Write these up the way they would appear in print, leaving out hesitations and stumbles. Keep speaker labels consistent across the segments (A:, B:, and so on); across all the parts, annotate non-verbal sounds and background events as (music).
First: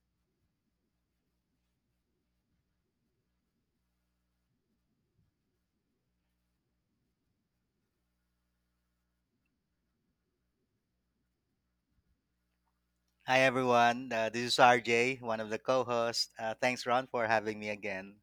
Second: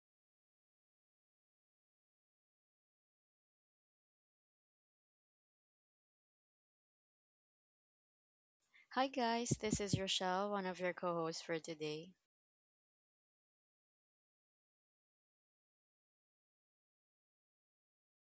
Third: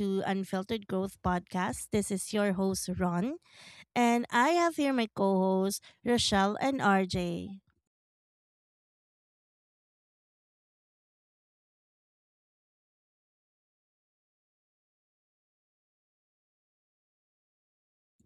A: to Unfiltered Growth Podcast. This is your host, Ron, and I have here my co hosts, Rochelle and RJ.
B: Hi guys, this is Rochelle, one of your co-hosts for today.
C: Hi, everyone. This is RJ, one of the co hosts. Thanks, Ron, for having me again.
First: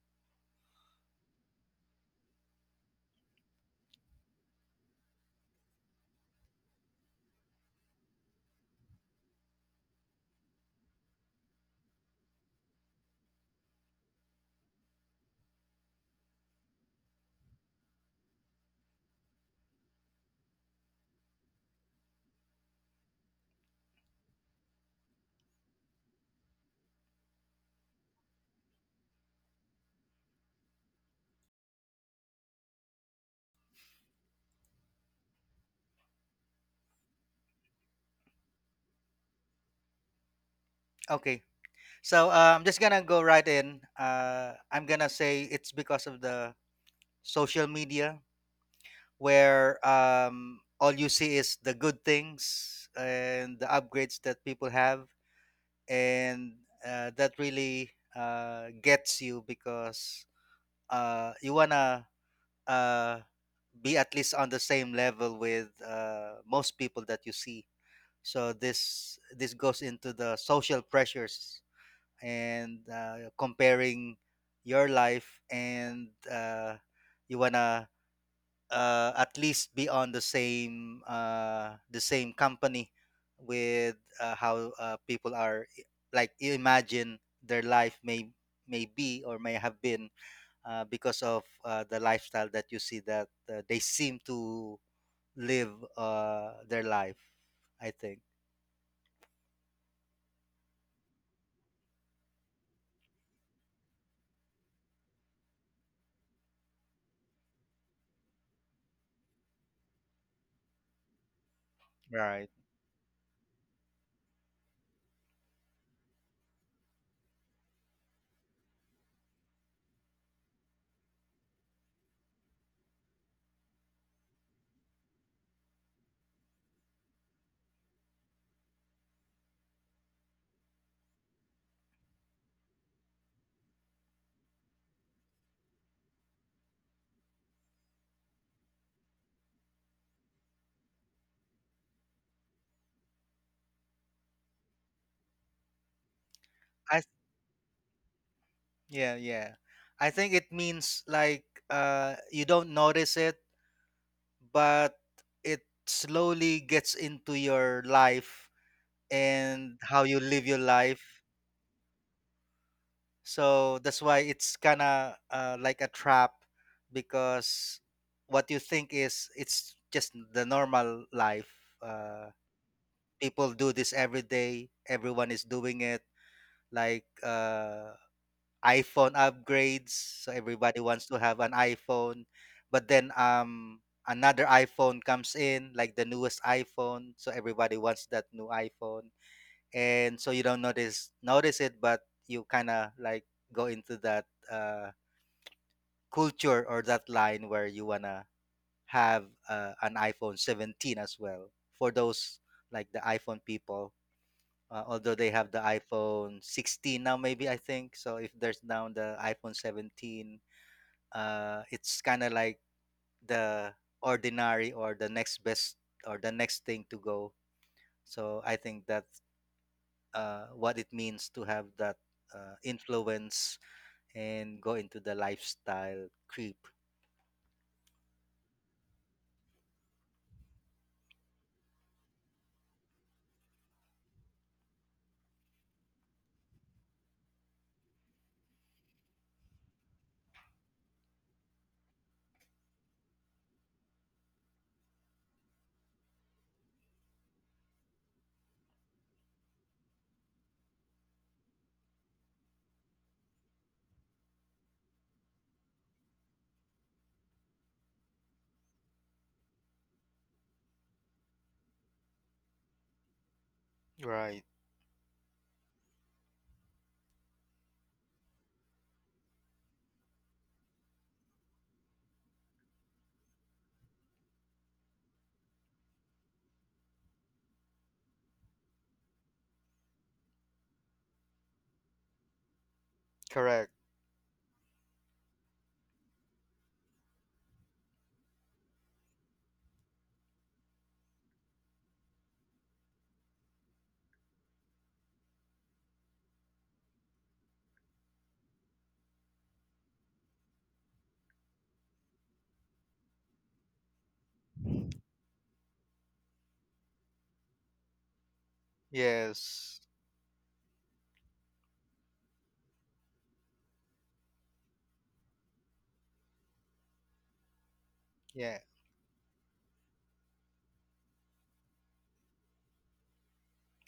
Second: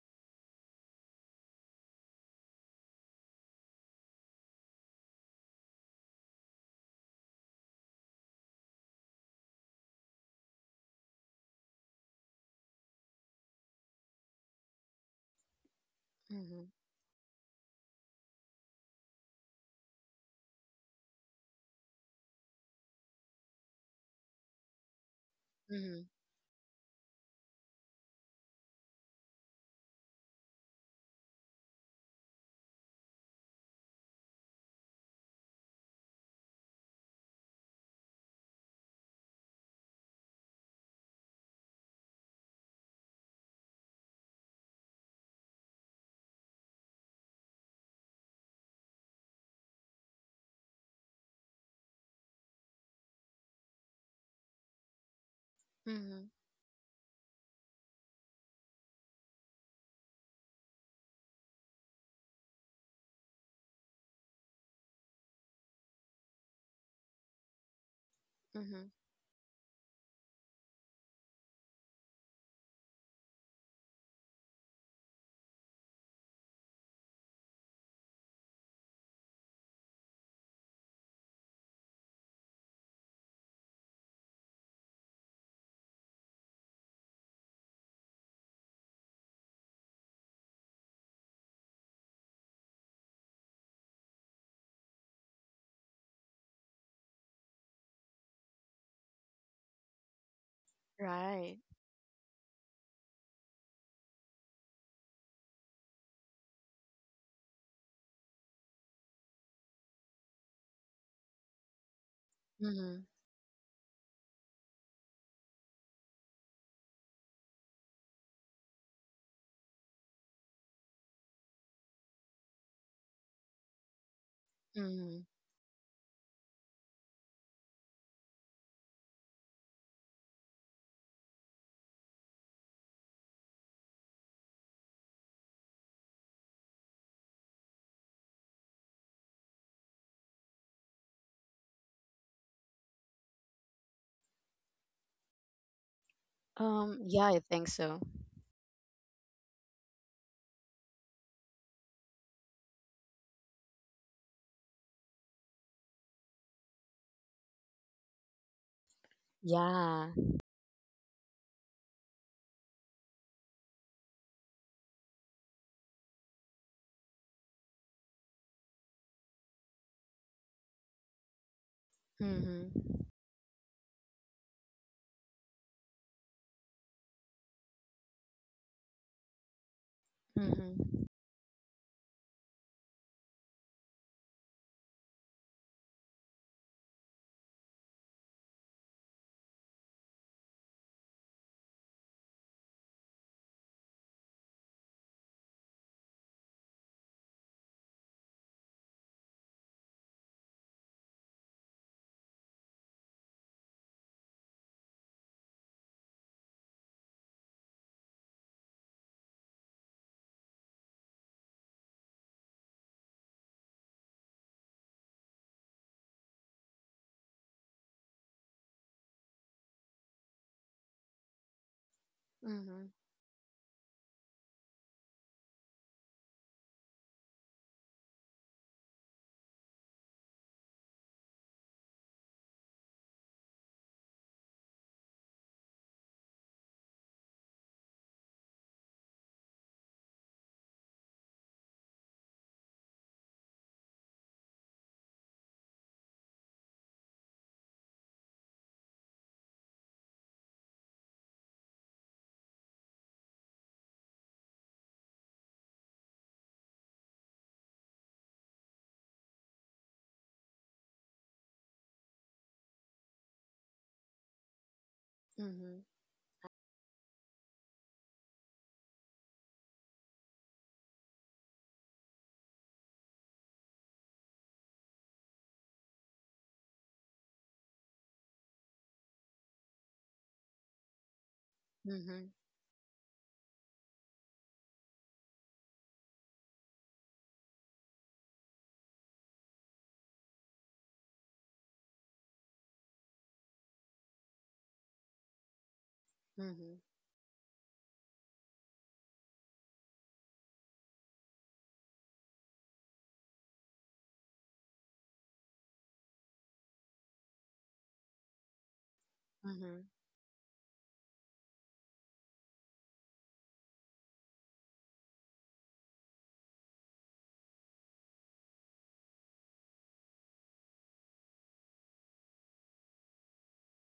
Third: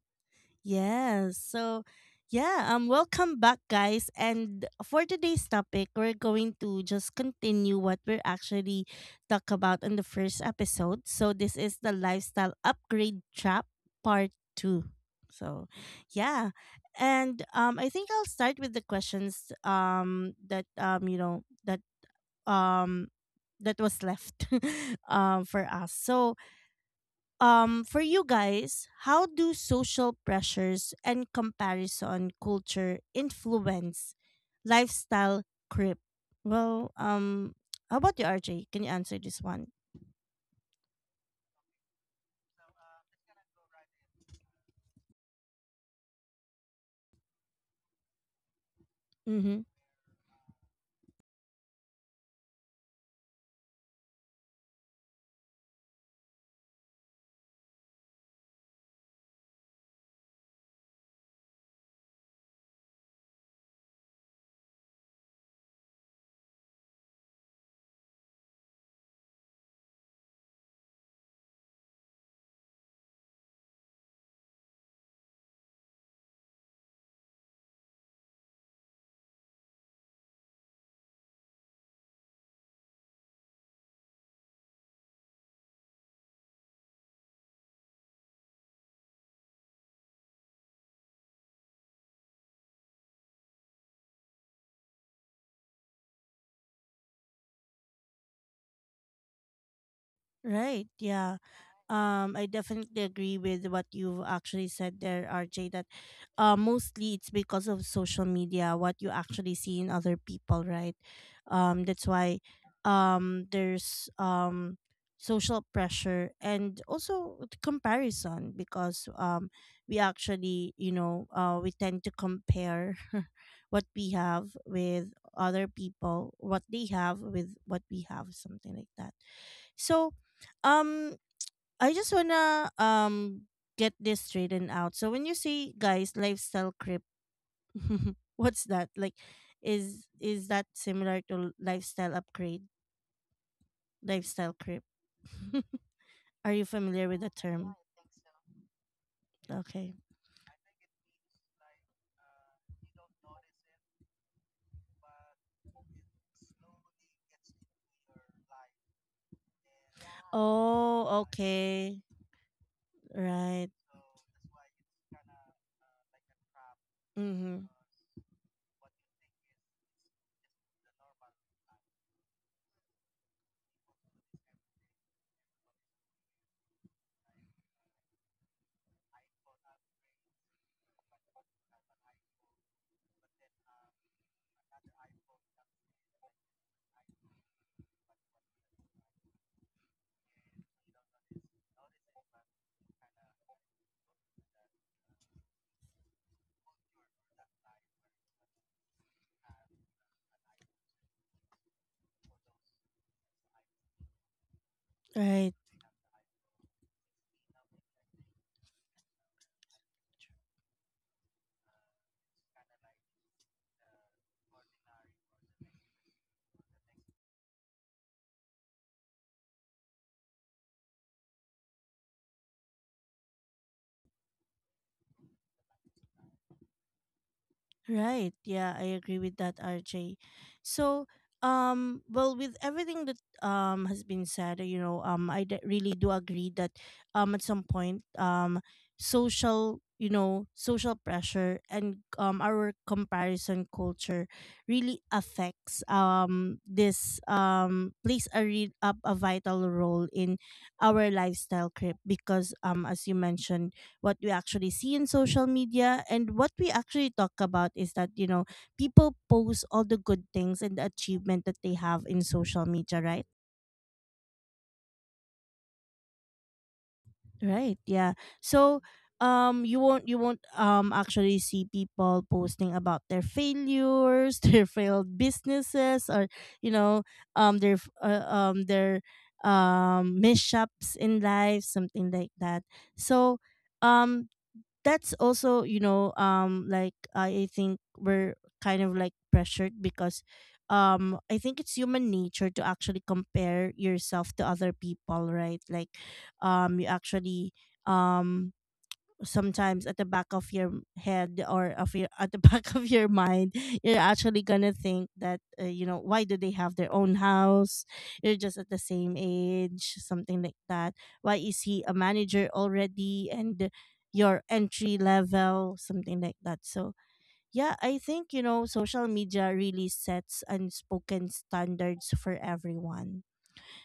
A: Yes. So, yeah, welcome back guys. And for today's topic, we're going to just continue what we're actually talk about in the first episode. So, this is the lifestyle upgrade trap part 2. So, yeah.
B: Mhm.
A: And I think I'll start with the questions that you know that um that was left (laughs) for us.
B: Mhm.
A: So, for you guys, how do social pressures and comparison culture influence lifestyle creep? Well, how about you, RJ, can you answer this one?
C: Okay, so I'm just gonna go right in. I'm gonna say it's because of the social media
A: Mm-hmm.
C: where all you see is the good things and the upgrades that people have,
B: Mhm.
C: and that really gets you because you wanna uh, be at least on the same level with most people that you see, so
B: Mhm.
C: this goes into the social pressures and comparing your life, and you wanna at least be on the same company with how people are, like you imagine their life may be or may have been because of the lifestyle that you see that they seem to live their life, I think.
A: Right. Yeah.
B: Right.
A: I definitely agree with what you've actually said there, RJ, that mostly it's because of social media, what you actually see in other people, right? That's why
C: Right.
B: Mhm.
A: there's social pressure and also the comparison because we actually, we tend to compare (laughs) what we have with
B: Mhm.
A: other people, what they have with what we have, something like that. So, um, I just wanna get this straightened out. So when you say guys lifestyle crip, (laughs) what's that? Like, is that similar to lifestyle upgrade, lifestyle crip? (laughs) Are you
B: Um
C: I
A: familiar with
B: yeah,
A: the
B: I think
A: term?
B: so.
C: Yeah, yeah.
A: Okay.
C: I think it means like you don't notice it, but it slowly gets into your life and how
B: Yeah.
C: you live your life.
A: Oh, okay. Right.
C: So that's why it's kind of like a trap
A: Mm-hmm.
C: because what you think is it's just the normal life. Uh
B: Mhm.
C: People do this every day. Everyone is doing it. Like iPhone upgrades, so everybody wants
B: Mhm.
C: to have an iPhone. But then another iPhone comes in, like the newest iPhone, so everybody wants that new iPhone. And so you don't notice it, but you kind of like go into that uh culture or that line where you want to have an iPhone 17 as well, for those like the iPhone people. Although they have
A: Right.
C: the iPhone 16 now, maybe I think so. If there's now the iPhone 17, it's kind of like the ordinary or the next best or the next thing to go. So I think that's what it means to have that
B: Mhm.
C: influence and go into the lifestyle creep.
A: Right. Yeah, I agree with that, RJ. So, with everything that has been said, you know, I really do agree that at some point social, you know, social pressure and our comparison culture really affects this plays a real a vital role in our lifestyle creep because as you mentioned, what we actually see in social media and what we actually talk about is that, you know, people post all the good things and the achievement that they have in social media, right?
C: Right.
B: Mhm.
A: Right, yeah. So you won't actually see people posting about their failures, (laughs) their failed businesses, or you know, their f- their mishaps in life, something
B: Mhm.
A: like that. So
C: Correct.
A: um that's also, you know, like I think we're kind of like pressured because I think it's human nature to actually compare yourself to other people, right? Like
B: Mhm.
A: you actually um sometimes at the back of your head, or of your at the back (laughs) of your mind, you're actually gonna think that, you know, why do they have their own house, you're just at the same
C: Yes.
B: Mhm.
A: age, something like that. Why is he a manager already and your entry level, something like that? So yeah, I think, you
C: Yeah.
A: know, social media really sets unspoken standards for everyone.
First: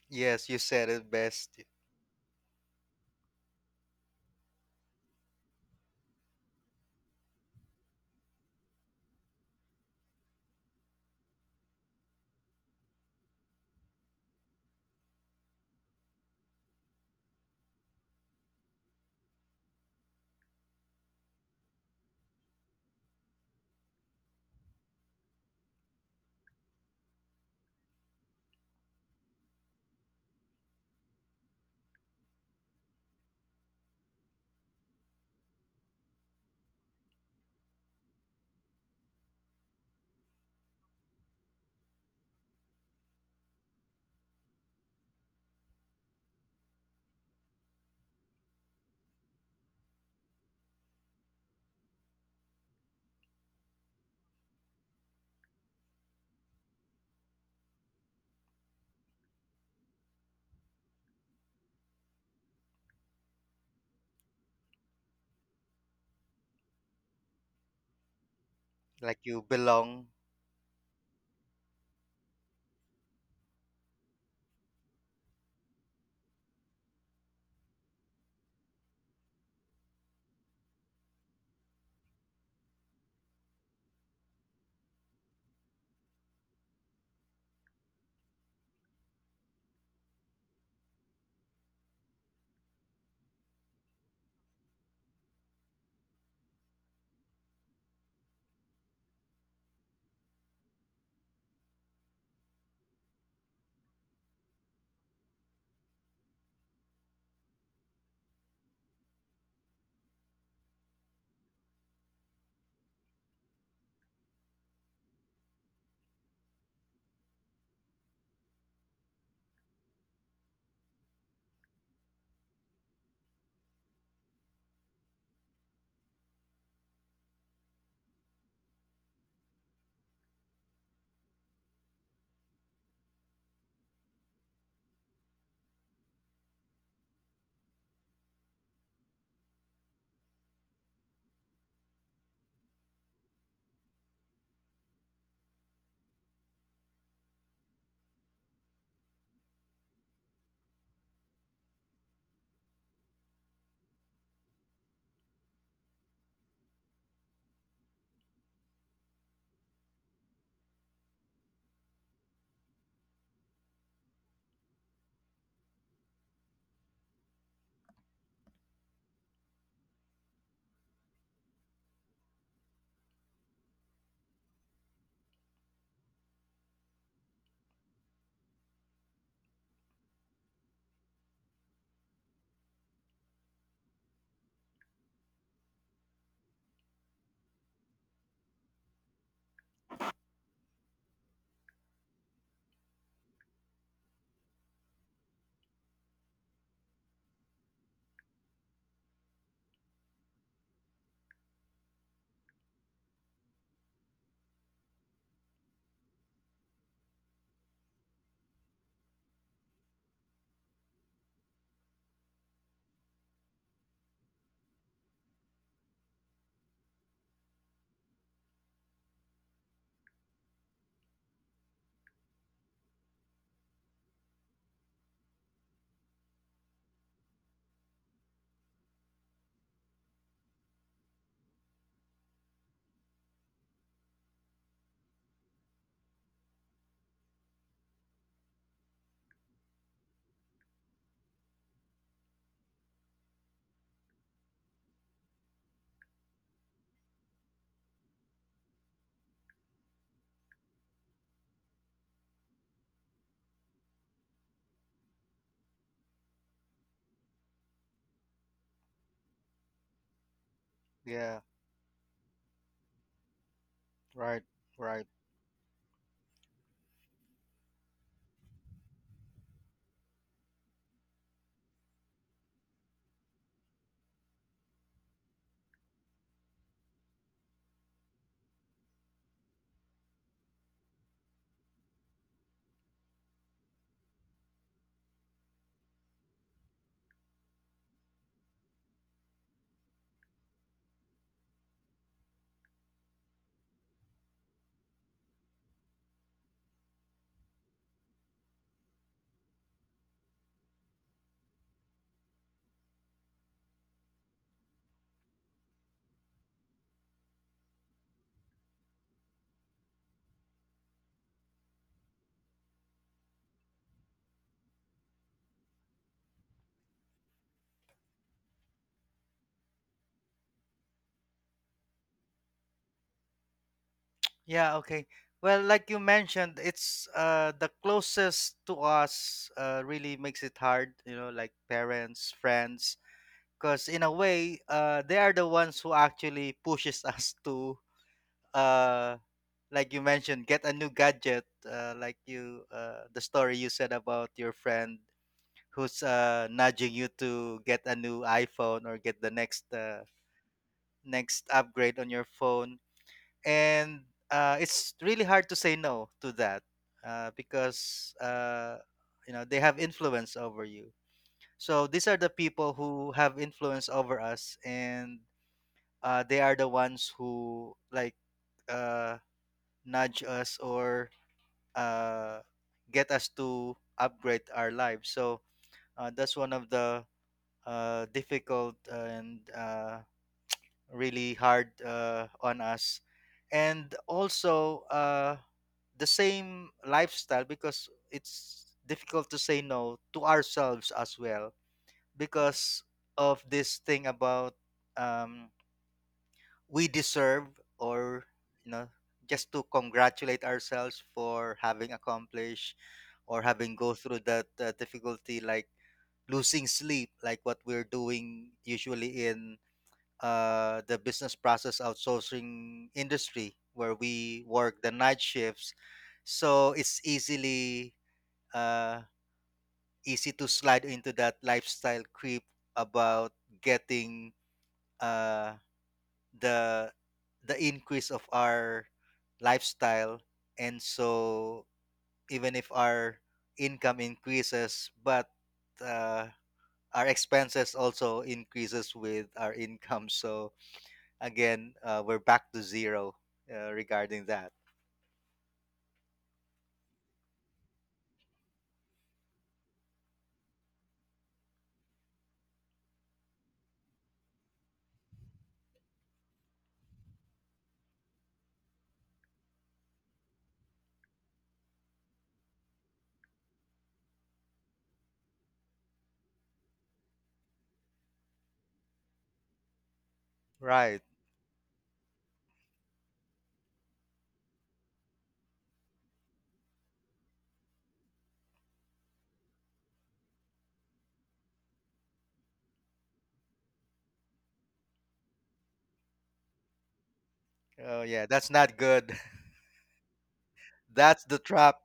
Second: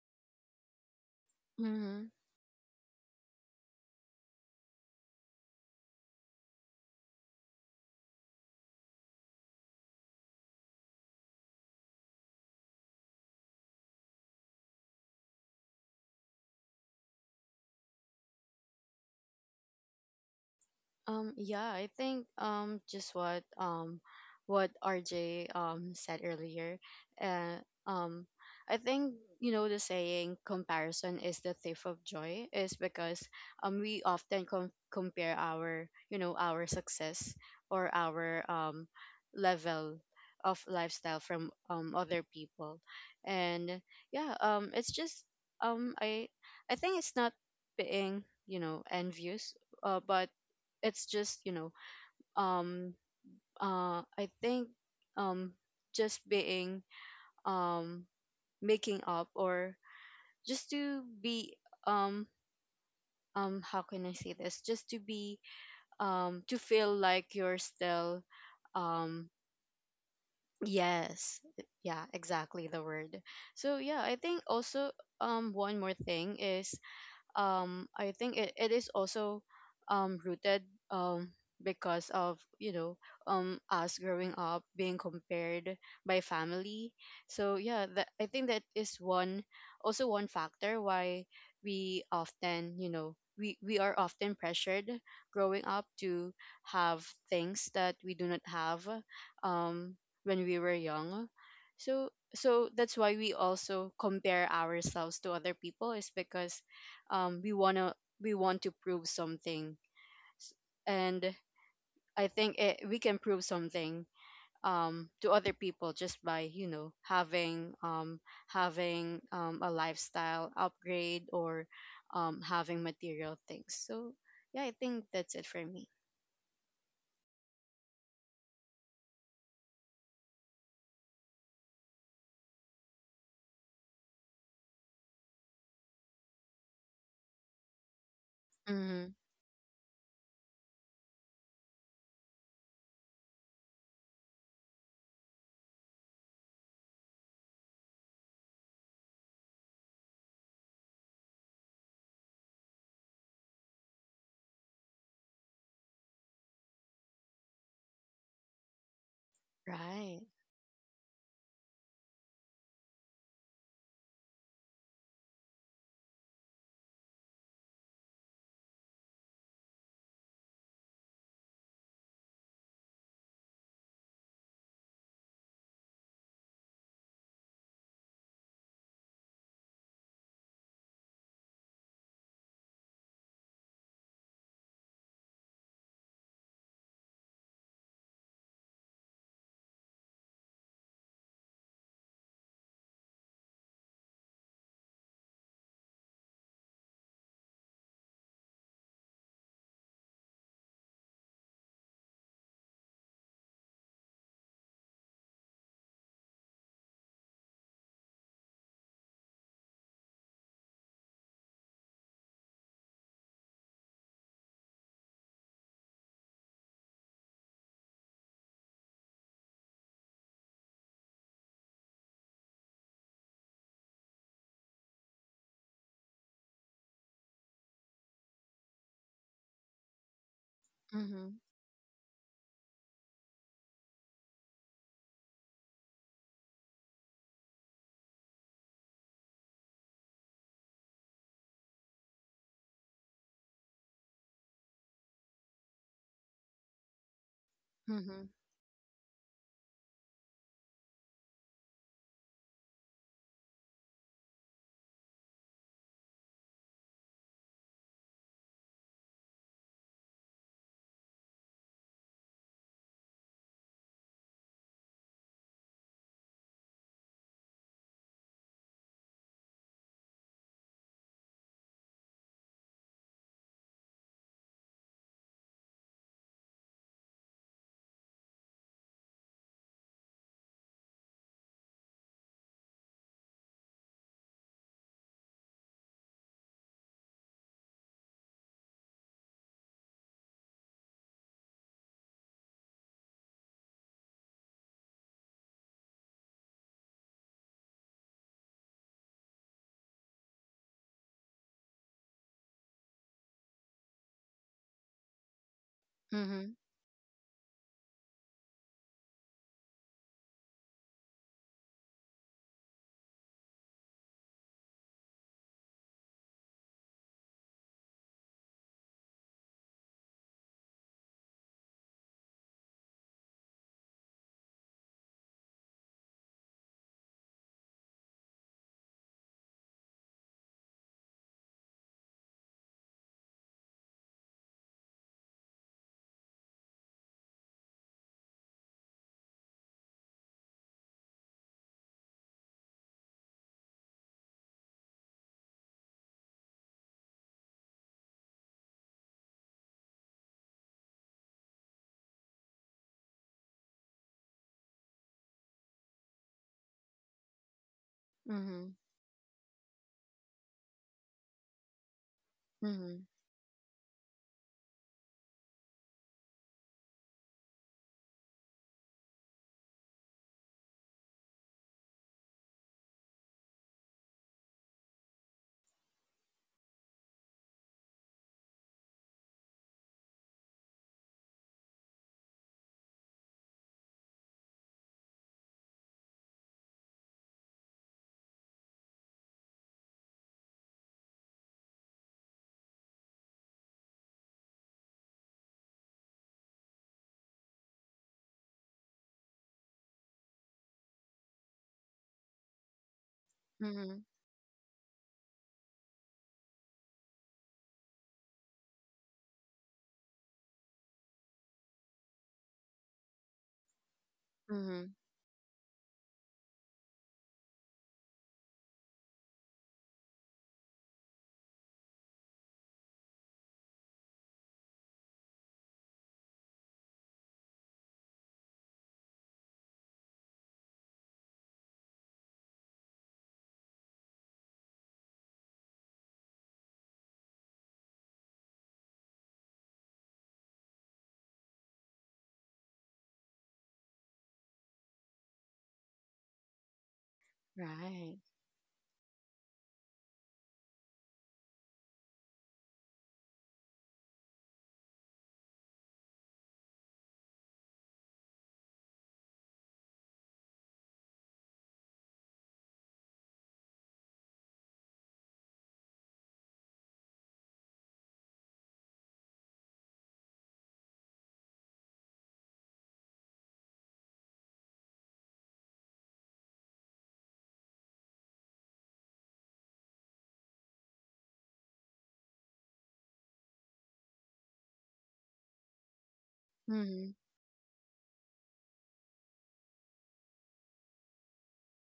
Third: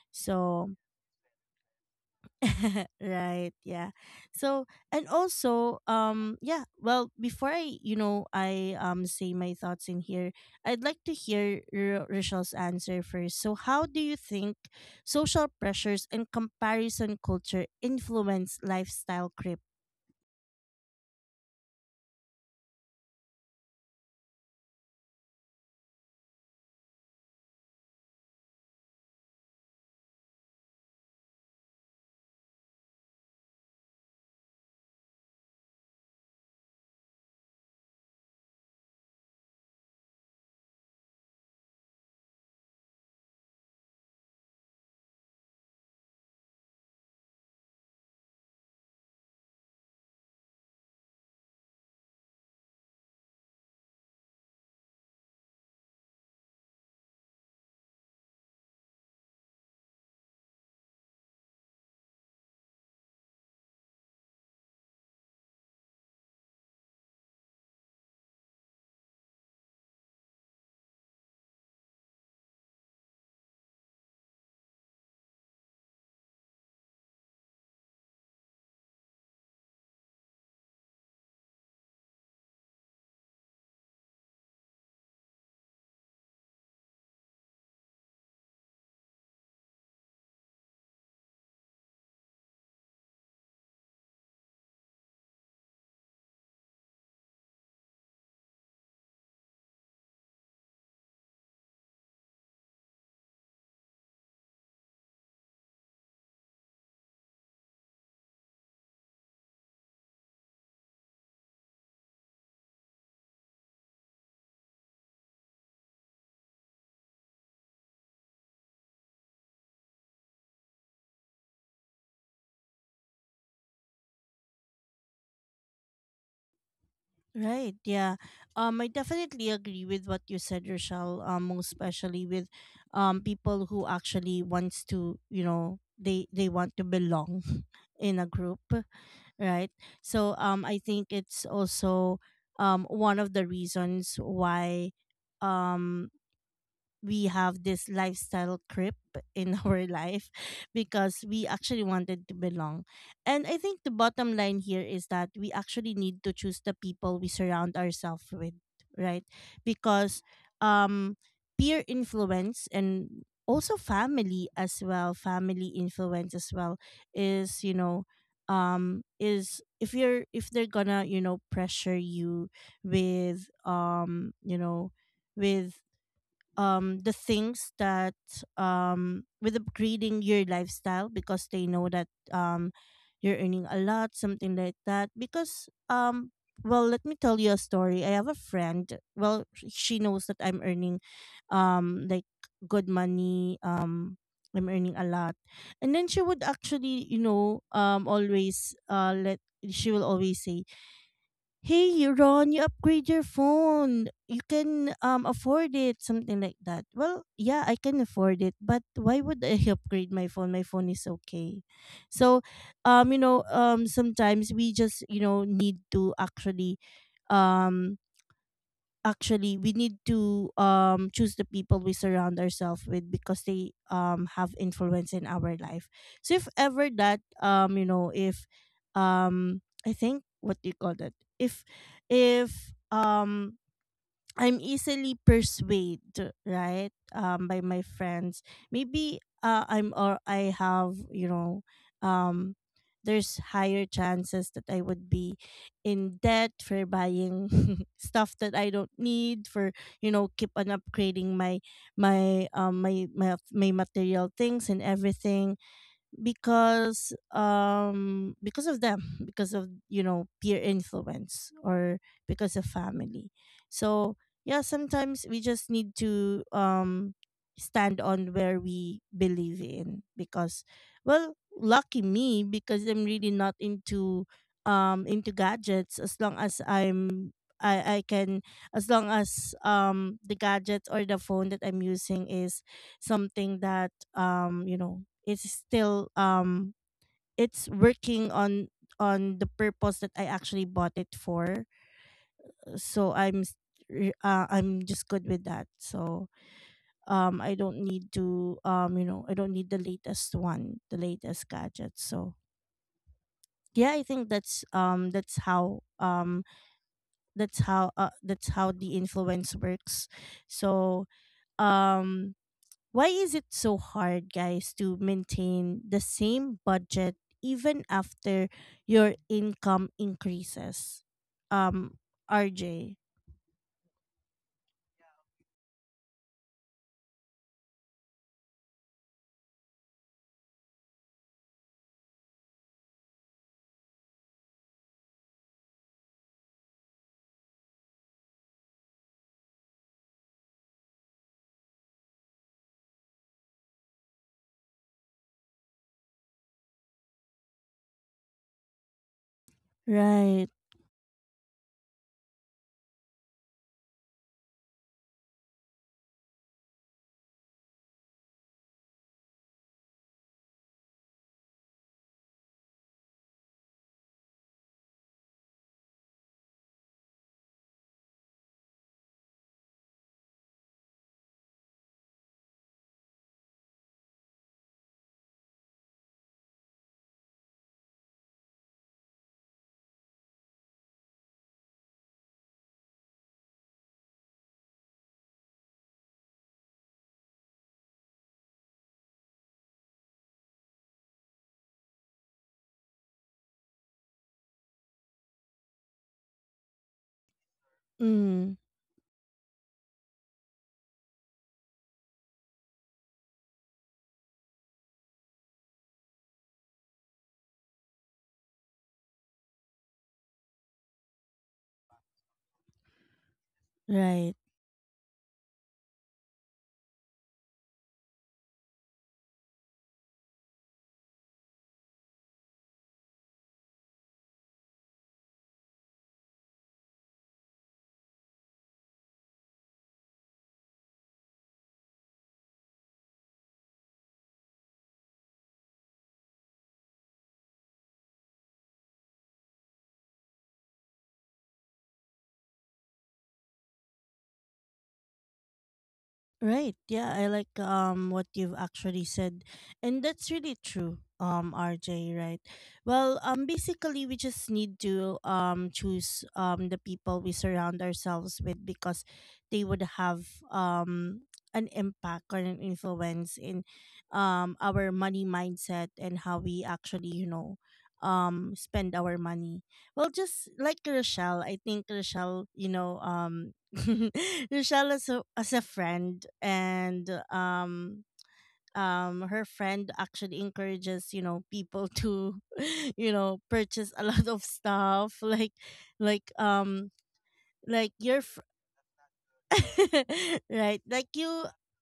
C: Yes, you
A: So
C: said it best.
B: Mhm.
A: (laughs) right, yeah. So, and also, before I you know I say my thoughts in here, I'd like to hear Rachel's answer first. So how do you think social pressures and comparison culture influence lifestyle creep?
B: Yeah, I think just what RJ said earlier. Uh, um I think the saying comparison is the thief of joy is because we often compare our you know our success or our level of lifestyle from other people. And yeah, it's just, um I I think it's not being, envious, but it's just, you know um I think um just being, um making up or just to be, um how can I say this, just to be, to feel like you're still
C: Like
B: um
C: you belong.
B: yes, yeah, exactly the word. So yeah, I think also, one more thing is, I think it is also, rooted, um because of you know us growing up being compared by family. So yeah, that, I think that is one, also one factor why we often, we are often pressured growing up to have things that we do not have, um, when we were young. So that's why we also compare ourselves to other people is because, um, we wanna we want to prove something. S- and I think it, we can prove something, to other people just by, having, a lifestyle upgrade or, having material things. So yeah, I think that's it for me.
A: Right, yeah. I definitely agree with what you said, Rachel, most especially with people who actually wants to, you know, they want to belong (laughs) in a group,
B: Mm-hmm.
A: right? So I think it's also one of the reasons why um, we have this lifestyle creep in (laughs) our life, because we actually wanted to belong. And I think the bottom line here is that we actually need to choose the people we surround ourselves with, right?
B: Right.
A: Because um peer influence and also family as well, family influence as well, is, you know, is if you're if they're gonna, you know, pressure you with you know, with the things that, with upgrading your lifestyle because they know that you're earning a lot, something like that. Because well, let me tell you a story. I have a friend, well, she knows that I'm earning like good money, I'm earning a lot, and then she would actually, you know, always let she will always say, "Hey, you, Ron, you upgrade your phone, you can afford it," something like that. Well, yeah, I can afford it, but why would I (laughs) upgrade my phone? My phone is okay. So sometimes we just, you know, need to actually um actually, we need to choose the people we surround ourselves with because they have influence in our life. So if ever that, you know, if um I think what do you call that
B: Mm-hmm.
A: if if I'm easily persuaded, right? By my friends. Maybe I have, you know, um, there's higher chances that I would be in debt for buying (laughs)
B: Mm-hmm.
A: stuff that I don't need, for, you know, keep on upgrading my my material things and everything because of them, (laughs) because of, you know, peer
C: Yeah.
A: influence or because of family. So
C: Right.
A: yeah,
C: Right.
A: sometimes we just need to stand on where we believe in. Because well, lucky me, because I'm really not into into gadgets. As long as I can, as long as the gadget or the phone that I'm using is something that, you know, it's still it's working on the purpose that I actually bought it for. So I'm just good with that. So I don't need to, you know, I don't need the latest one, the latest gadget. So yeah, I think that's
B: Mm-hmm.
A: that's how the influence works. So um why is it so hard, guys, to maintain the same budget even after your income increases? Um, RJ.
C: Yeah, okay. Well, like you mentioned, it's the closest to us really makes it hard, you know, like parents, friends, because in a way, they are the ones who actually pushes (laughs) us to uh like you mentioned, get a new gadget, like you the story you said about your friend who's nudging you to get a new iPhone or get the next
A: Right.
C: next upgrade on your phone. And it's really hard to say no to that, because
B: Mm-hmm.
C: you know they have influence over you. So these are the people
B: Mm-hmm.
C: who have influence over us, and they are the ones who like uh, nudge us or uh, get us to upgrade our lives. So that's one of the difficult and really hard on us. And also the same lifestyle, because it's difficult to say no to ourselves as well, because of this thing about, um, we deserve, or
A: Mm,
C: you know, just to congratulate ourselves for having accomplished or having go
B: Mm-hmm.
C: through that difficulty, like losing sleep, like what we're doing usually in the business process outsourcing industry where
A: right.
C: we work the
B: Mm-hmm.
C: night shifts. So it's easily uh, easy to slide into that lifestyle creep about getting uh, the the increase of our lifestyle, and so even if our income increases, but uh, our expenses also increases with our income. So again, we're back to zero regarding that.
A: Right. Yeah, I like
B: Right.
A: what you've actually said. And that's really true. Um, RJ, right? Well, basically we just need to choose the people we surround ourselves with because they would have an impact or an influence in our money mindset and how we actually, you know, spend our money. Well, just like
C: Right.
A: Rochelle, I think Rochelle, you know, (laughs) Rochelle is a, as a friend, and her friend actually encourages, you know, people to (laughs) you know, purchase a lot of stuff, like um,
B: Mm-hmm.
A: like
C: Oh,
A: your,
C: yeah,
A: fr-
C: that's not good. (laughs)
A: (laughs) right? Like
C: That's the
A: you,
C: trap.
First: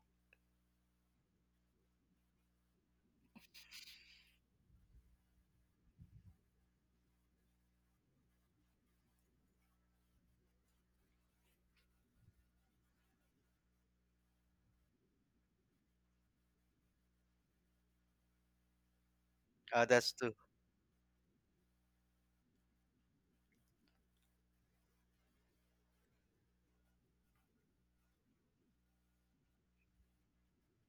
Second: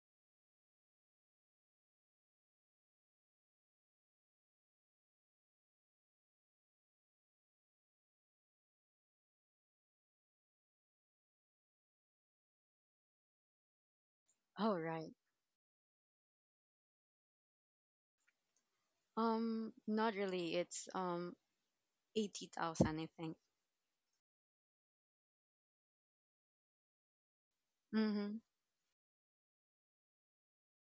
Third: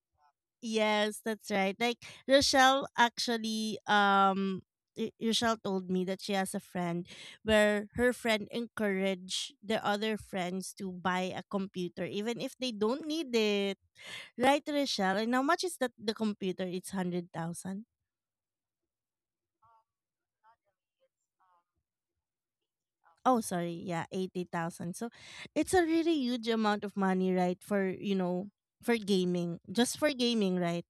A: yes, that's right. Rochelle actually Rochelle told me that she has a friend where her friend encouraged the other friends to buy a computer even if they don't need it. Right,
B: Oh, right.
A: Rochelle? And how much is that, the computer? It's 100,000.
C: That's
B: Not
C: too.
B: really. It's, 80,000, I think.
A: Oh, sorry. Yeah, 80,000. So it's a really huge amount of money, right? For, you
B: Mm-hmm.
A: know, for gaming. Just for gaming, right?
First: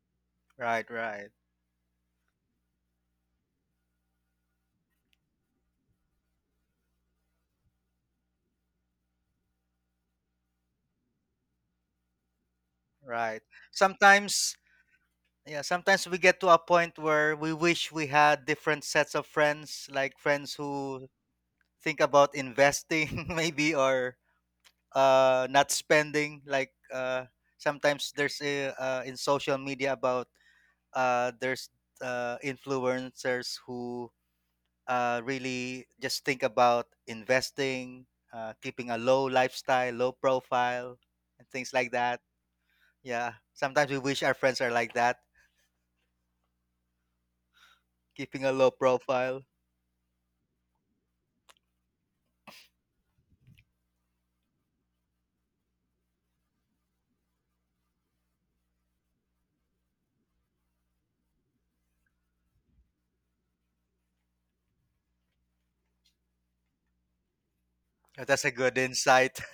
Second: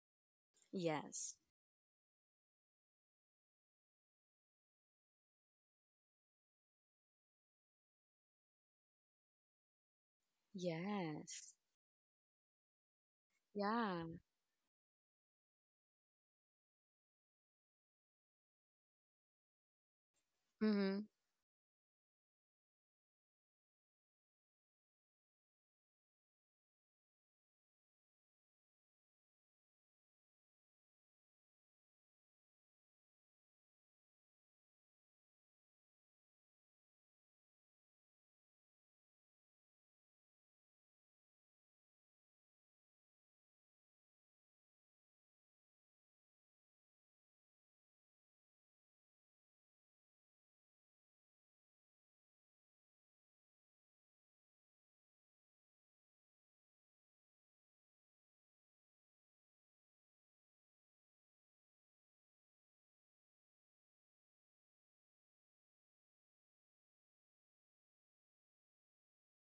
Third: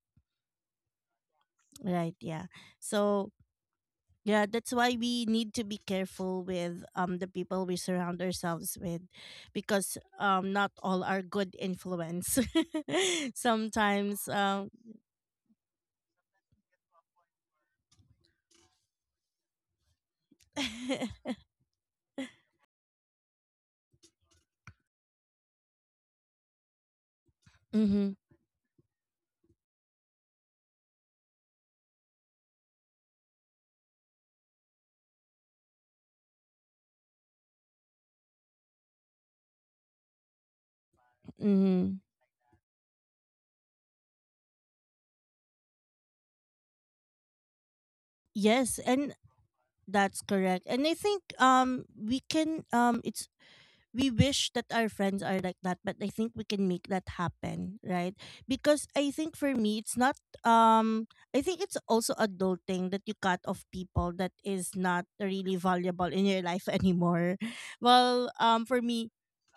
C: Right, right,
B: Yes.
A: Right, yeah. So, yeah, that's why we need to be careful with the people we surround ourselves with because not all are good
B: Yes.
A: influence. (laughs)
C: right.
B: Yeah.
A: Sometimes
C: Sometimes, yeah, sometimes we get to a point where we wish we had different sets of friends, like friends
B: Mm-hmm.
C: who
A: (laughs)
C: think about investing, (laughs) maybe, or not spending. Like
A: mm-hmm,
C: sometimes there's a, in social media about there's influencers who really just think about investing, keeping a low lifestyle, low profile, and things
A: mm-hmm.
C: like that. Yeah, sometimes we wish our friends are like that, keeping a low
A: Yes, and
C: profile.
A: that's correct. And I think we can it's we wish that our friends are like that, but I think we can make that happen, right? Because I think for me it's not um I think it's also adulting that you cut off people that is not really valuable in your life anymore. (laughs) Well,
C: That's a good
A: for me
C: insight. (laughs)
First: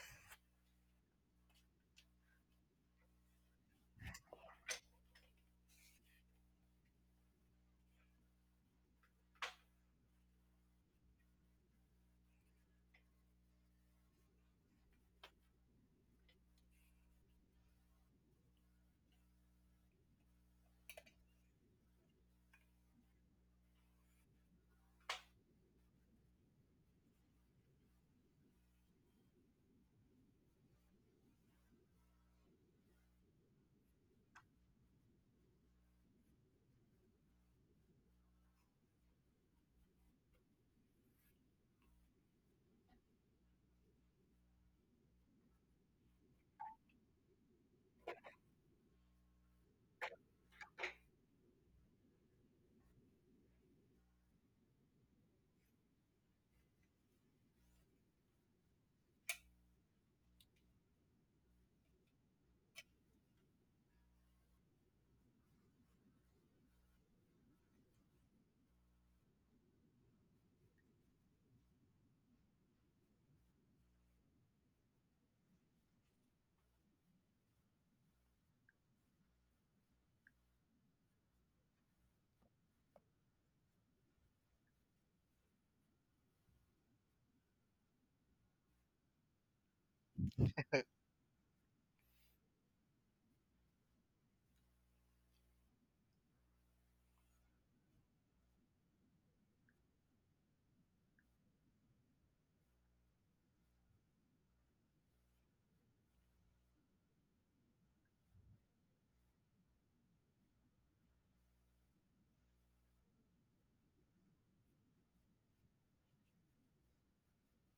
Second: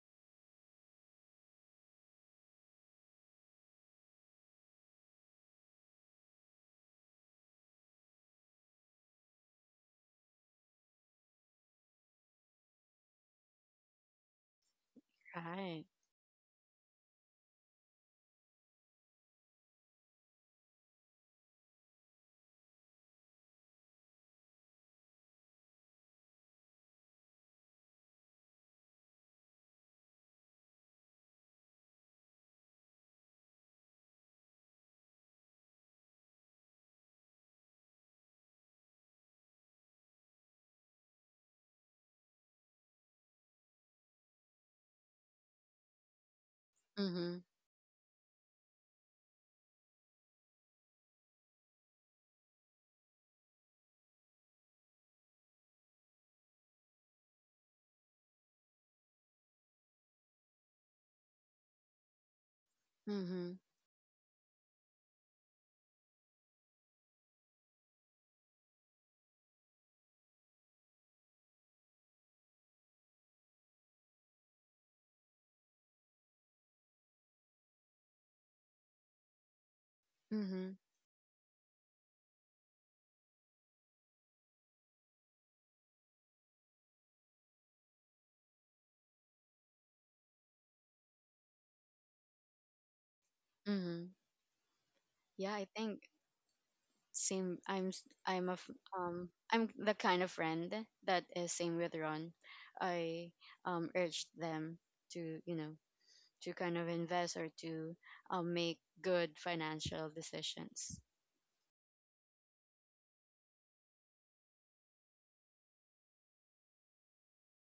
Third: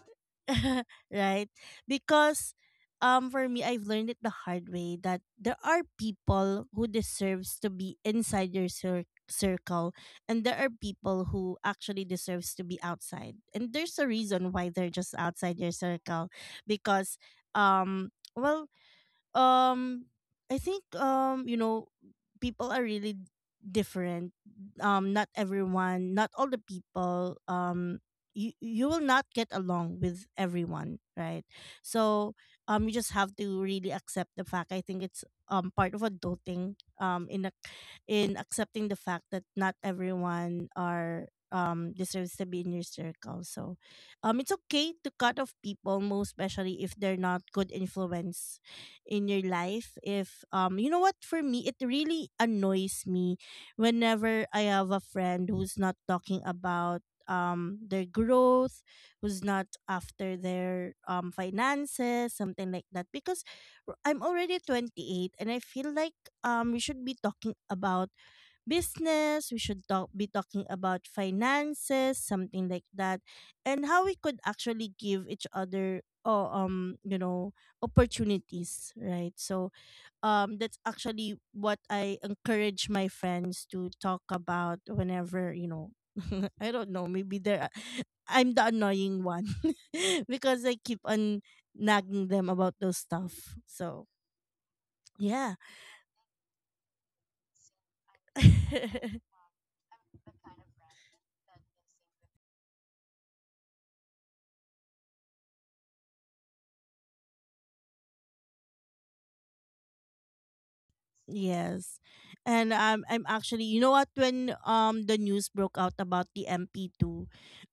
A: (laughs) right? Because for me, I've learned it the hard way that there are people who deserves to be inside your circle, and there are people who actually deserves to be outside. And there's a reason why they're just outside your
B: Right.
A: circle, because um well um I think, you know, people are really different. Not everyone, not all the people, you will not get along with everyone, right? So you just have to really accept the fact. I think it's part of adulting um in ac- in accepting the fact that not everyone are deserves to be in your circle. So it's okay to cut off people, most especially if they're
B: Mm-hmm.
A: not good influence in your life. If you know what, for me, it really annoys me whenever I have a friend who's not talking about their growth, who's not after their finances, something like that. Because
B: Mm-hmm.
A: I'm already 28, and I feel like we should be talking about business, we should talk be talking about finances, something like that, and how we could actually give each other, oh, you know, opportunities, right? So
B: Mm-hmm.
A: that's actually what I encourage my friends to talk about whenever, you know. (laughs) I don't know. Maybe they're I'm the annoying one, (laughs) because I keep on nagging them about those stuff. So
B: Mm-hmm. Yeah,
A: yeah.
B: I think same. I'm s- I'm a f-
A: (laughs)
B: I'm the kind of friend that is same with Ron. I, urged them to, to kind of invest or to, make good financial decisions.
A: Yes. And I'm actually, you know what, when the news broke out about the MP2,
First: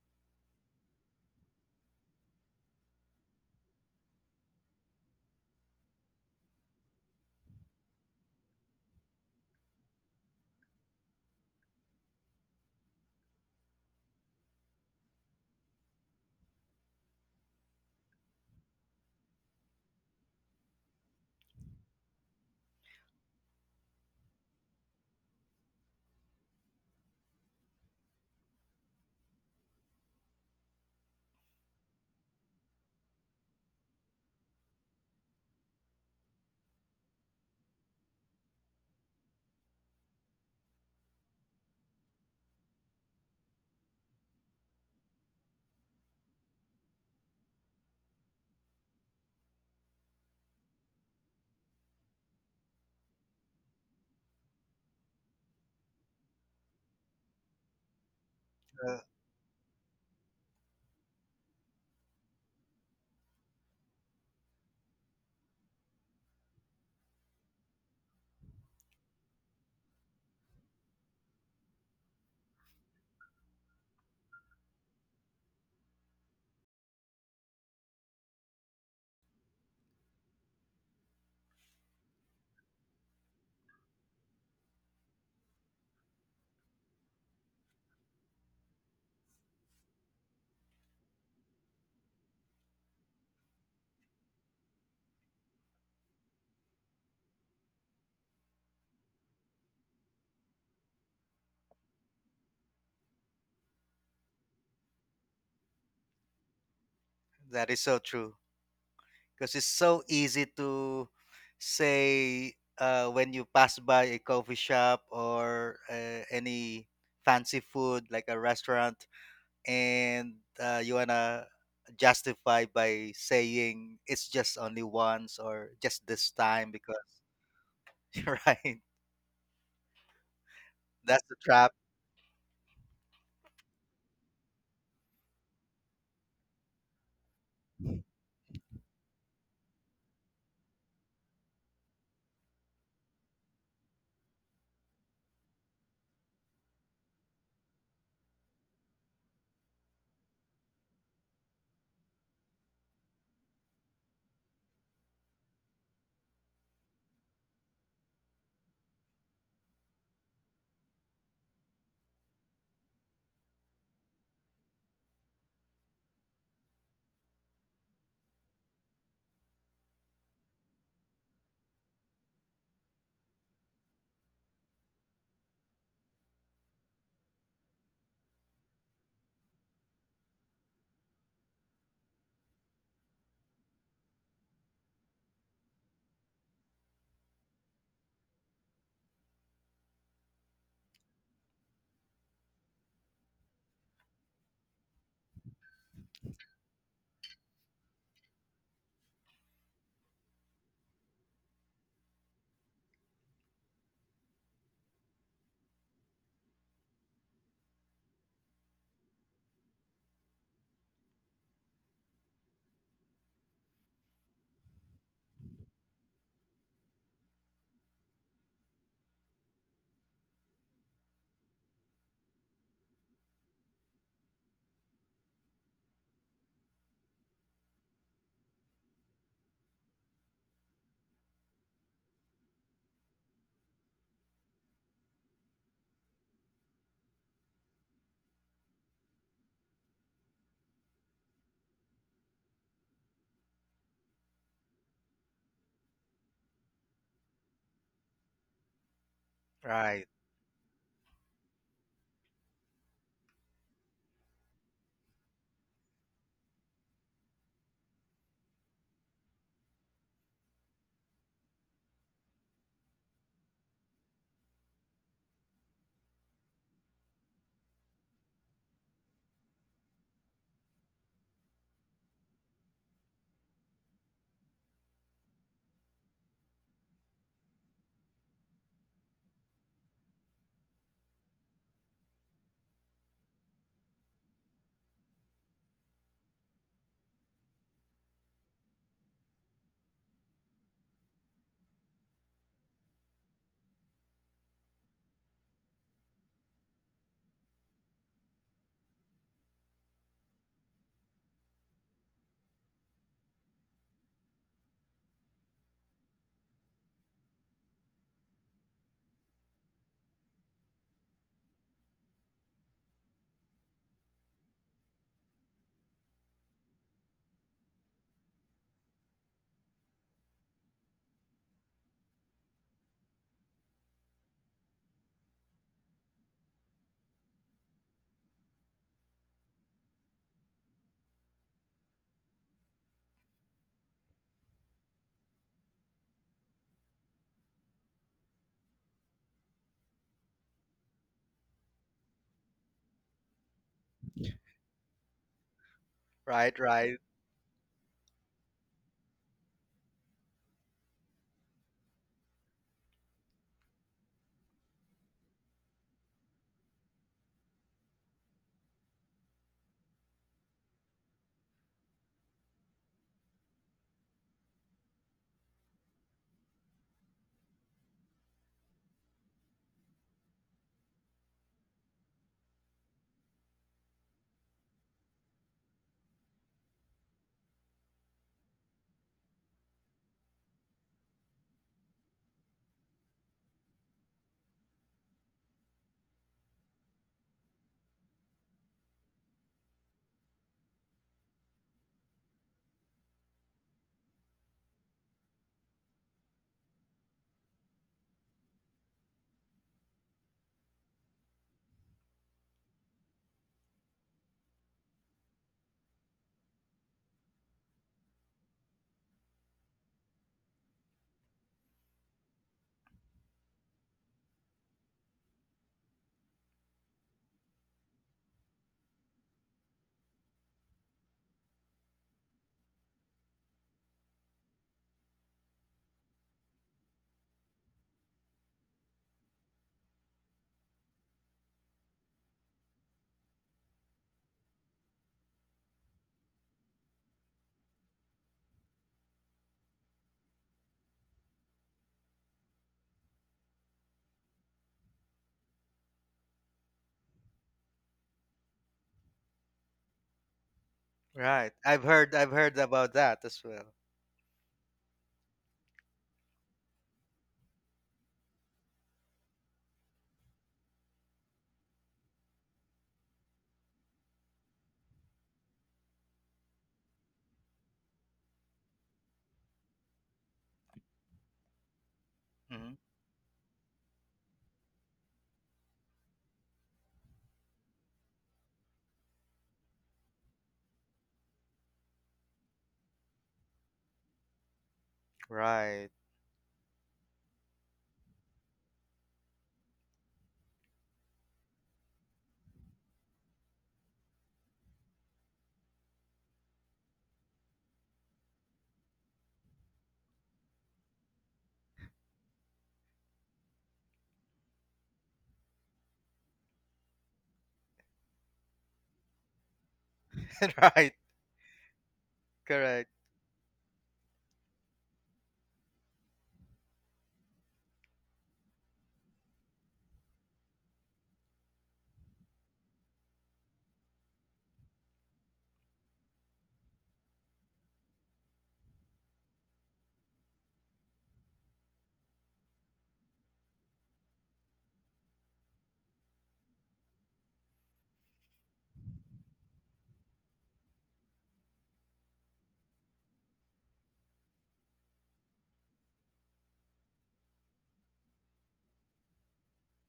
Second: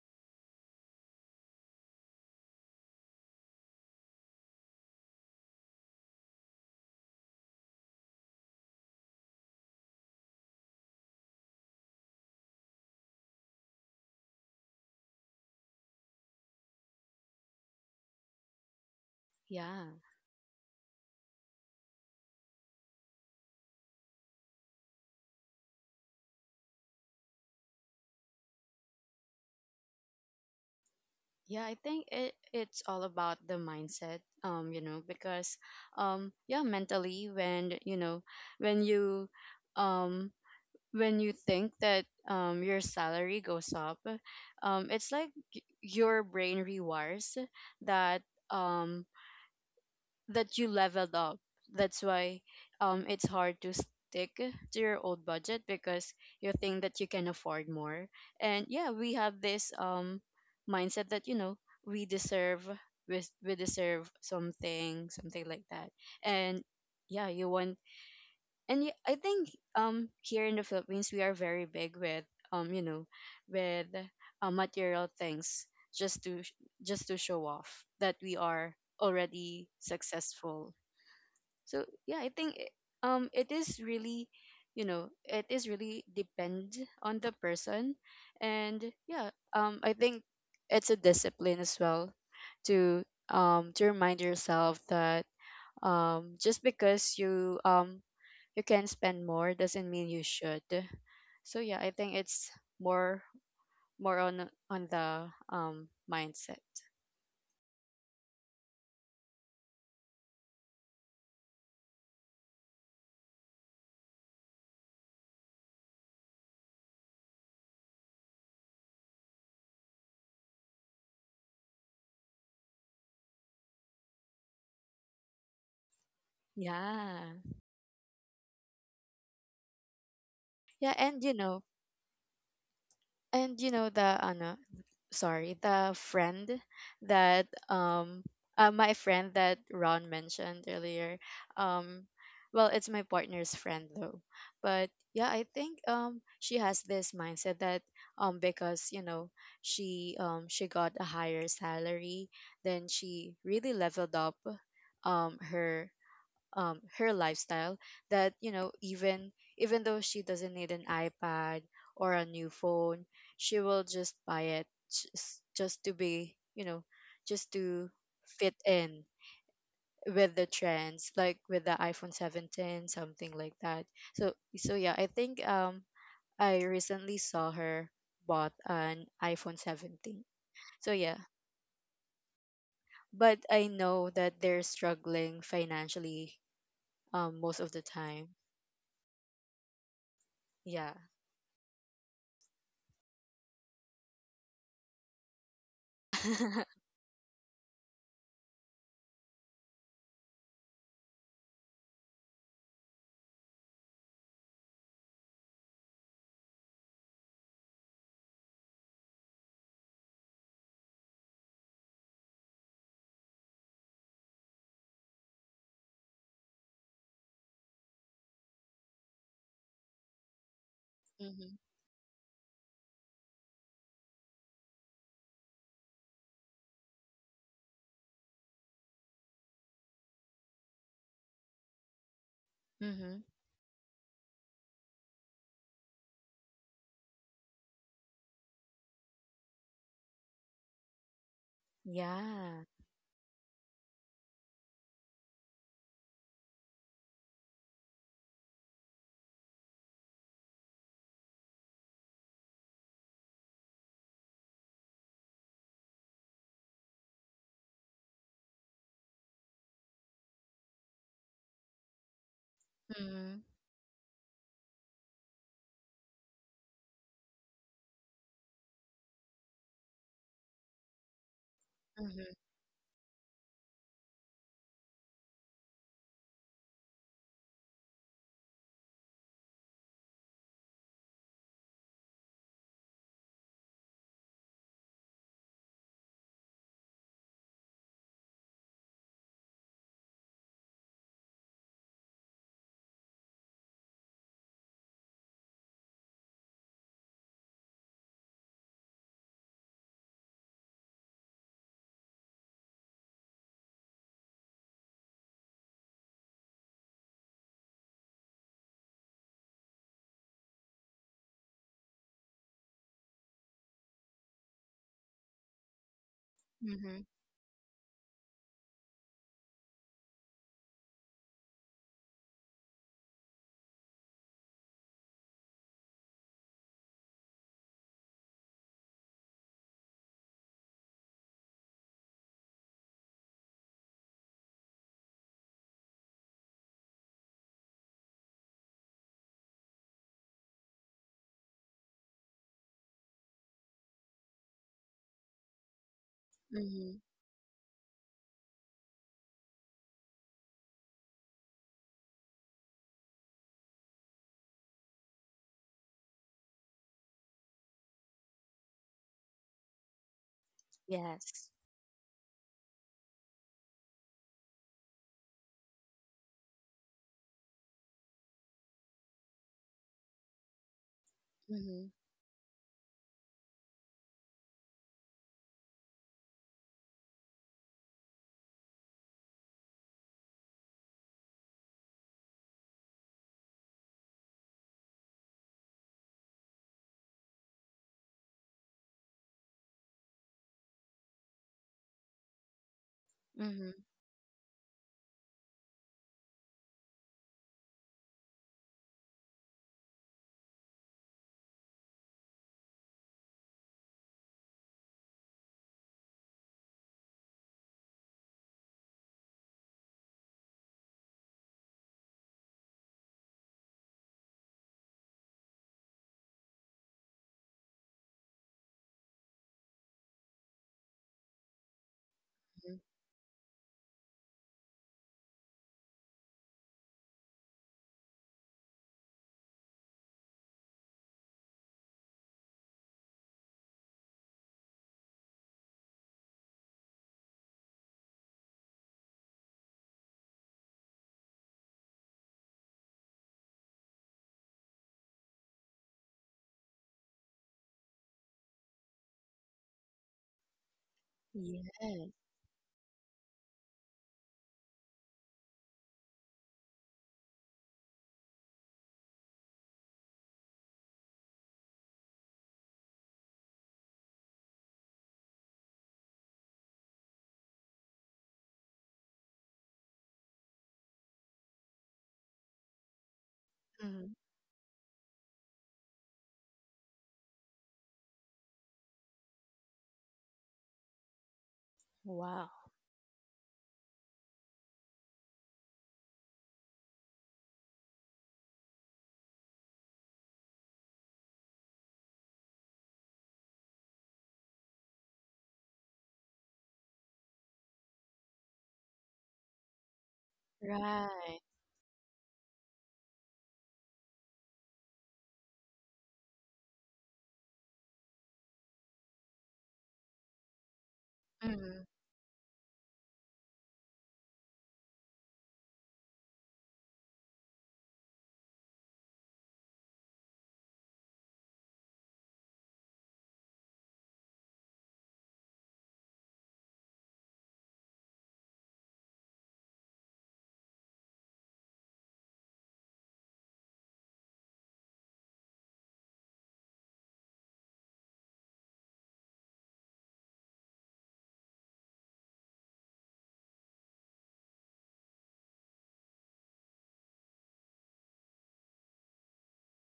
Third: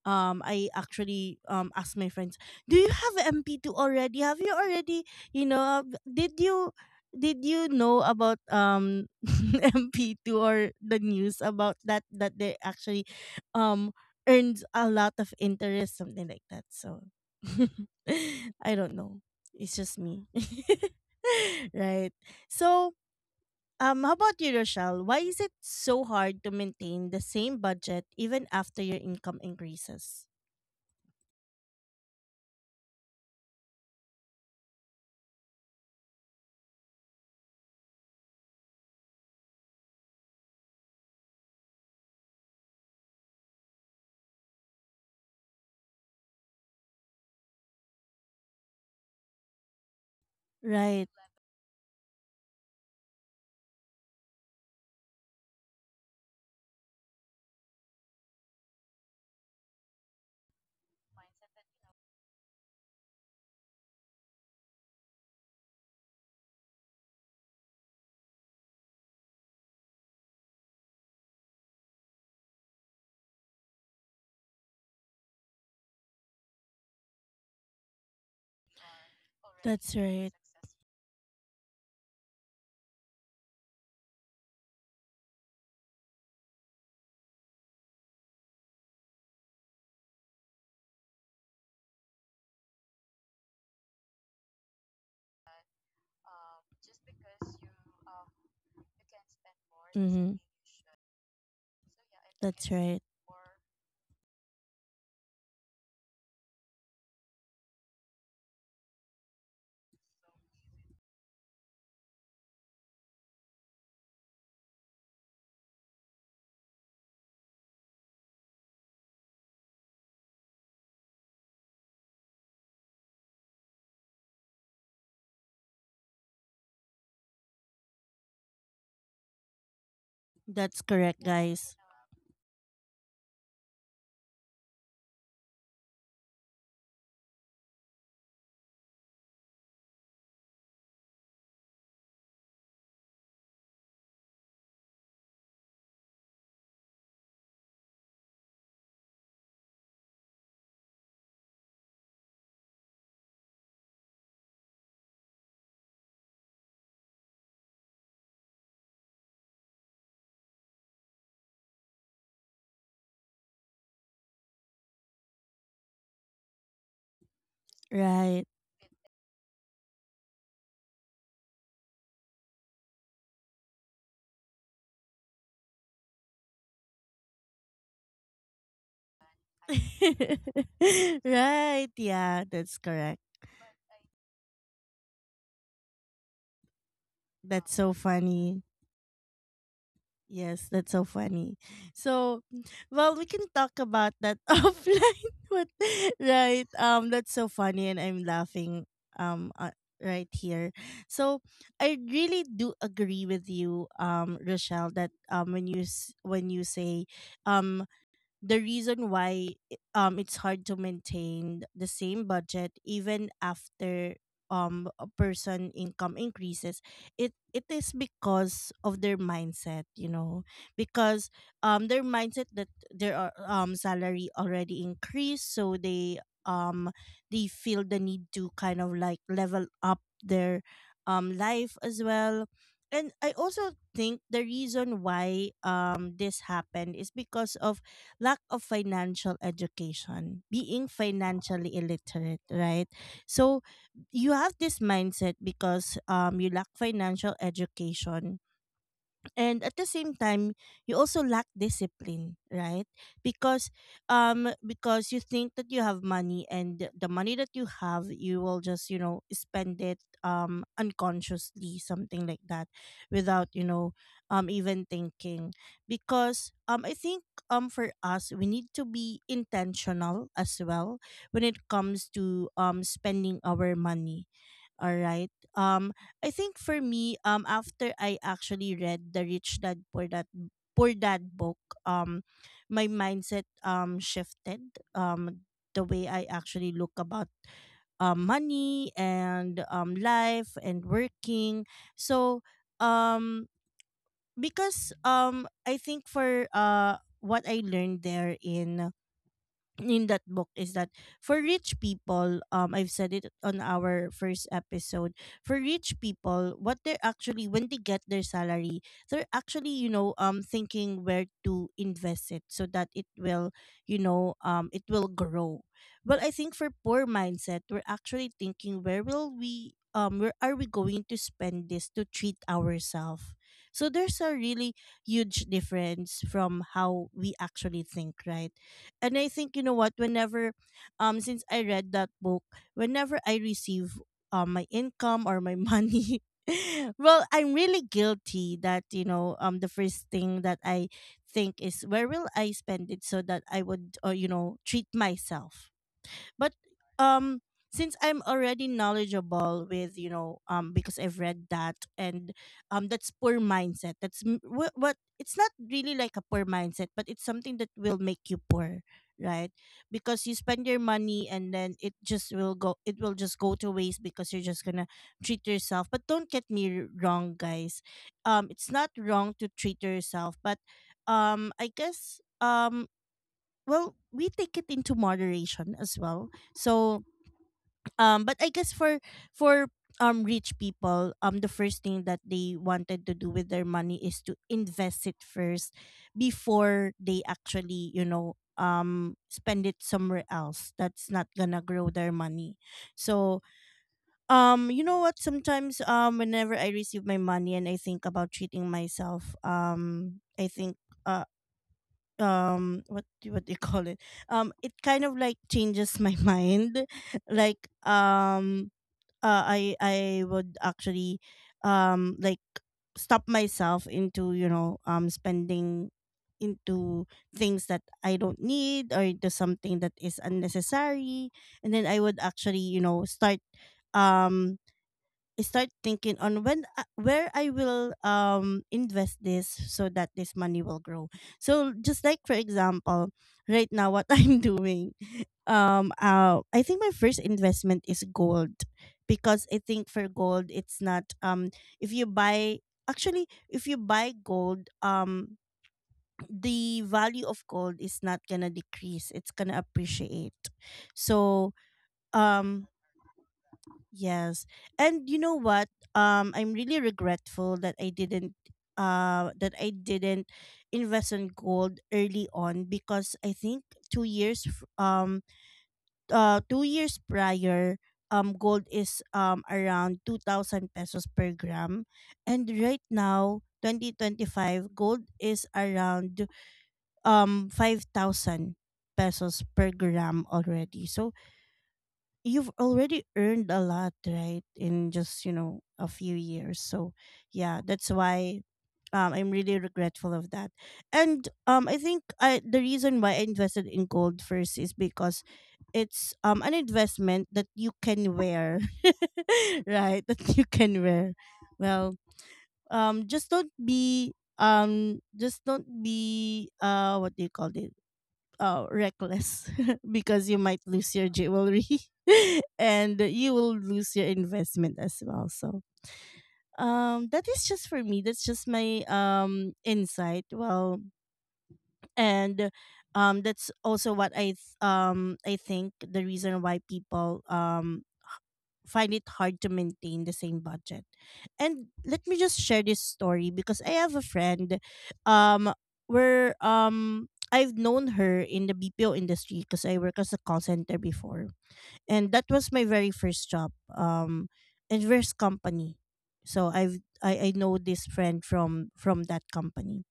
A: I actually asked my friends, "Do you have MP2 already? Have you already, you know, uh, did you did you know about (laughs) MP2 or the news about that they actually um earns a lot of interest, something like that." So (laughs) I don't know. It's
B: Yeah.
A: just me. (laughs) Right. So, how about you, Rochelle? Why is it so hard to maintain the same budget even after your income increases?
B: Yeah, I think it's all about the mindset. Because, yeah, mentally when, when you, um when you think that, your salary goes up, it's like your brain rewires that, um that you
A: Right.
B: leveled up. That's why, it's hard to stick to your old budget because you think that you can afford more. And yeah,
C: Uh,
B: we have this, mindset that, we deserve we deserve something, something like that. And yeah, you want, I think, here in the Philippines we are very big with, um you know with, material things just to, just to show off that we are already
A: That's right.
B: successful. So yeah, I think, it is really, it is really depend on the person. And yeah, I think it's a discipline as well to, to remind yourself that, just because you, you can spend more doesn't mean you
A: Mm-hmm.
B: should. So yeah, I think it's
A: That's right.
B: more more on the, mindset.
C: that is so true because it's so easy to say when you pass by a coffee shop or any fancy food like a restaurant and you wanna justify by saying it's just only once or just this time because
B: Yeah
C: (laughs) right,
A: That's
B: yeah. And,
C: that's
A: correct,
C: the trap.
A: guys.
B: the ano, sorry, the friend that, my friend that Ron mentioned earlier. Um well, it's my partner's friend though. But yeah, I think, she has this mindset that, because, you know, she, she got a higher salary, then she really leveled up, um her her lifestyle, that, even though she doesn't need an iPad or a new phone, she will just buy it, just to be, just to
A: Right.
B: fit in with the trends, like with the iPhone 17 something like that. So yeah, I think, I recently saw her bought an iPhone 17. So yeah,
A: (laughs) Right. Yeah, that's correct.
B: but I know that they're struggling financially, most of
A: That's
B: the
A: so
B: time.
A: funny. Yes, that's
B: Yeah.
A: so funny. So, well, we can talk about that (laughs) offline, but right,
B: (laughs)
A: that's so funny, and I'm laughing, um, uh, right here. So, I really do agree with you, Rochelle, that when you say, um, the reason why it's hard to maintain the same budget even after a person income increases, it is because of their mindset, because
B: Mhm.
A: their mindset that their salary already increased, so um they feel the need to kind of like level up their life as well. And
B: Mhm.
A: I also think the reason why this happened is because of lack of financial education, being financially illiterate,
B: Yeah.
A: right? So you have this mindset because you lack financial education, and at the
C: Right,
A: same time you also lack discipline, right? Because you think that you have money, and the money that you have, you will just spend it unconsciously, something like that, without
B: Mhm.
A: even thinking. Because I think for us we need to be intentional as well when it comes
B: Mhm.
A: to spending our money. All right. I think for me, after I actually read the Rich Dad Poor Dad book, um, my mindset shifted. Um, the way I actually look about money and life and working. So, um because I think for what I learned there in that book is that, for rich people, I've said it on our first episode, for rich people, what they're actually, when they get their salary, they're actually, thinking where to invest it so that it will, it will grow. Well, I think for poor
B: Mhm.
A: mindset we're actually thinking, where are we going to spend this to treat ourselves. So there's a really huge difference from how we actually think, right? And I think, you know what, whenever, since I read that book, whenever I receive my income or my money, (laughs) well, I'm really guilty that, the first thing that I think is, where will I spend it so that I would treat myself. But
C: right, right
B: Mhm.
A: um since I'm already knowledgeable with, because I've read that, and that's poor mindset. That's m- what It's not really like a poor mindset, but it's something that will make you poor, right? Because you spend your money and
B: Yes.
A: then it will just go to waste because you're just gonna treat yourself. But don't get me wrong, guys. It's not wrong to treat yourself, but I
B: Mhm.
A: guess, we take it into moderation as well. So, but I guess for for rich people, the first thing that they wanted to do with their money is to invest it first, before they actually, spend it somewhere else that's not gonna grow their money. So,
B: Mhm.
A: you know what, sometimes whenever I receive my money and I think about treating myself, I think, uh, what do you call it, it kind of like changes my (laughs) mind, like, I would actually, like, stop myself into, spending into things that I don't need or into something that is unnecessary. And then I would actually, you
B: Mhm.
A: know start um I start thinking on when, where I will invest this so that this money will grow. So just like for example, right now what (laughs) I'm doing, I think my first investment is gold, because I think for gold it's not, if you buy gold, the value of gold is not gonna decrease, it's gonna appreciate. So,
C: right. I've
B: Yes.
C: heard, I've heard
A: um
C: about that as well.
A: yes. And you know what? I'm really regretful that I didn't, uh that I didn't invest in gold early on, because I think 2 years f- um uh 2 years prior, gold is around 2000 pesos per gram, and
C: Hmm.
A: right now
B: Mhm.
A: 2025 gold is around 5000 pesos per gram already. So you've
B: Wow.
A: already earned a lot, right? In just a
C: Right.
A: few years. So yeah, that's why, I'm really regretful of that. And the reason why I invested in gold first is because it's, an investment that you can wear. (laughs) Right, that you can wear.
B: Right.
A: Well, um, just don't be just don't be, what do you call it, reckless, (laughs) because you
C: (laughs)
A: might lose
C: Right.
A: your jewelry
B: Mhm.
A: (laughs)
C: Correct.
A: and you will lose your investment as well. So, that is just, for me, that's just my insight. Well, and that's also what I think the reason why people find it hard to maintain the same budget. And let me just share this story because I have a friend, um where I've known her in the BPO industry because I work as a call center before. And that was my very first job, in first company. So I know this friend from that company,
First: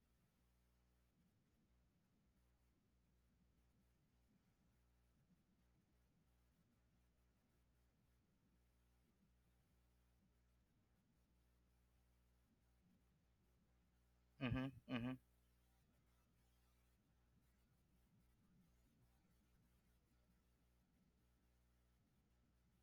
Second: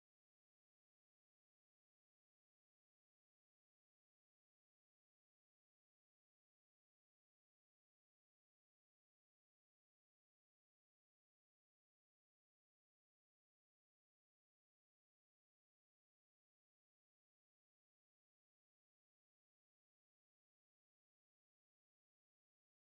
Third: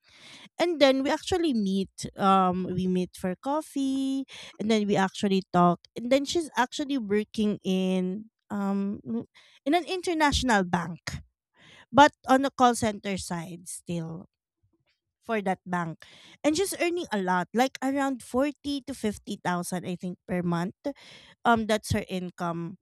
A: and then we meet for coffee, and then we actually talk, and then she's actually working in, in an international bank, but on the call center side still
C: Hmm. Hmm.
A: for that bank. And she's earning a lot, like around 40 to 50,000, I think, per month. That's her income.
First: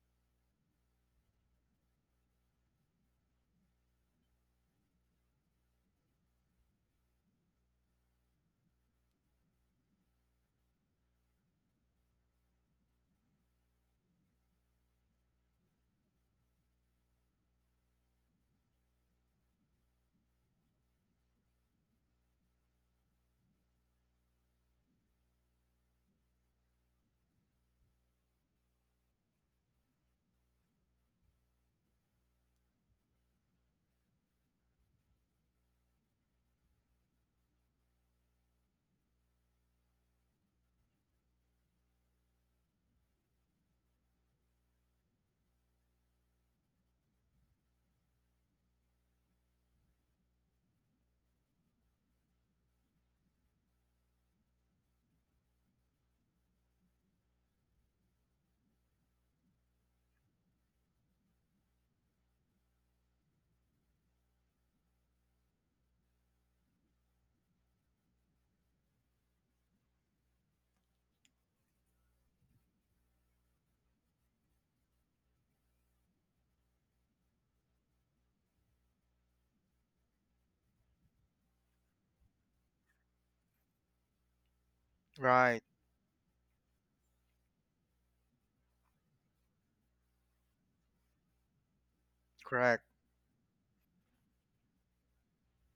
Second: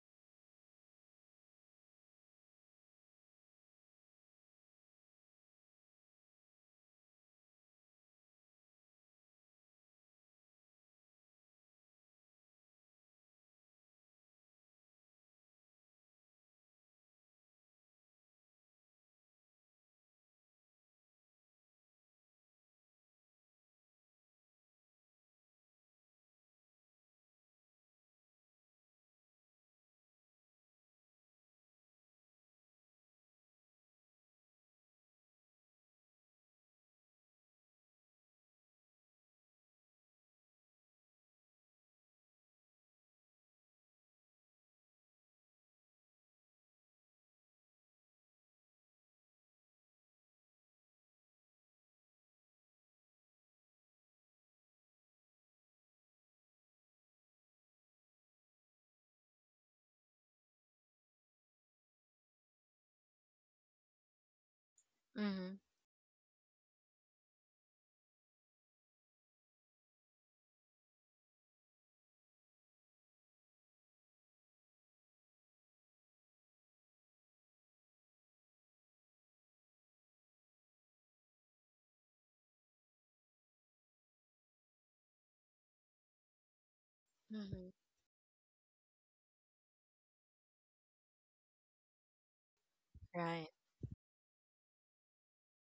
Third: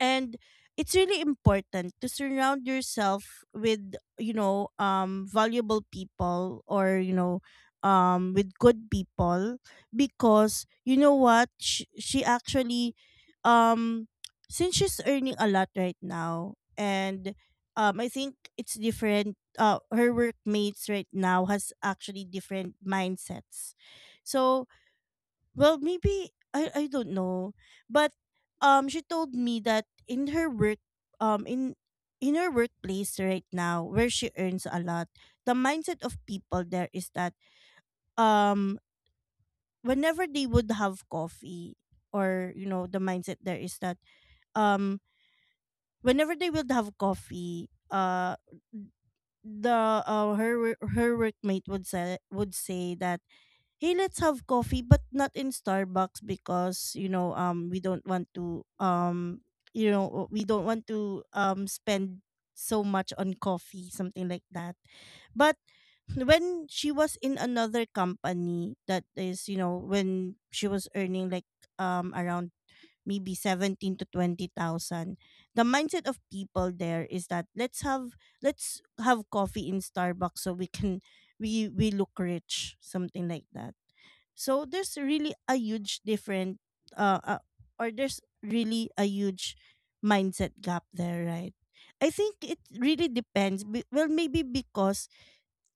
A: And it's really important to surround yourself with, valuable people, or, with good people, because you know what, she actually, um since she's earning a lot right now, and I think it's different, her workmates right now has actually different mindsets. So, well, maybe I don't know, but she told me that in her work, um, in in her workplace right now where she earns a lot, the mindset of people there is that, um, whenever they would have coffee, or, you know, the mindset there is that, um, whenever they would have coffee, the, her workmate would say that, "Hey, let's have coffee but not in Starbucks, because, you know, we don't want to you know, we don't want to spend so much on coffee," something like that. But
B: Mhm.
A: when she was in another company, that is, you know, when she was earning like, around maybe 17 to 20,000, the mindset of people there is that, let's have, coffee in Starbucks so we can, we look rich, something like that. So there's really a
C: Right.
A: huge different, uh, uh
B: Mhm.
A: or there's really a huge mindset gap there, right? I think it
C: Correct.
A: really
B: Right.
A: depends. Well, maybe because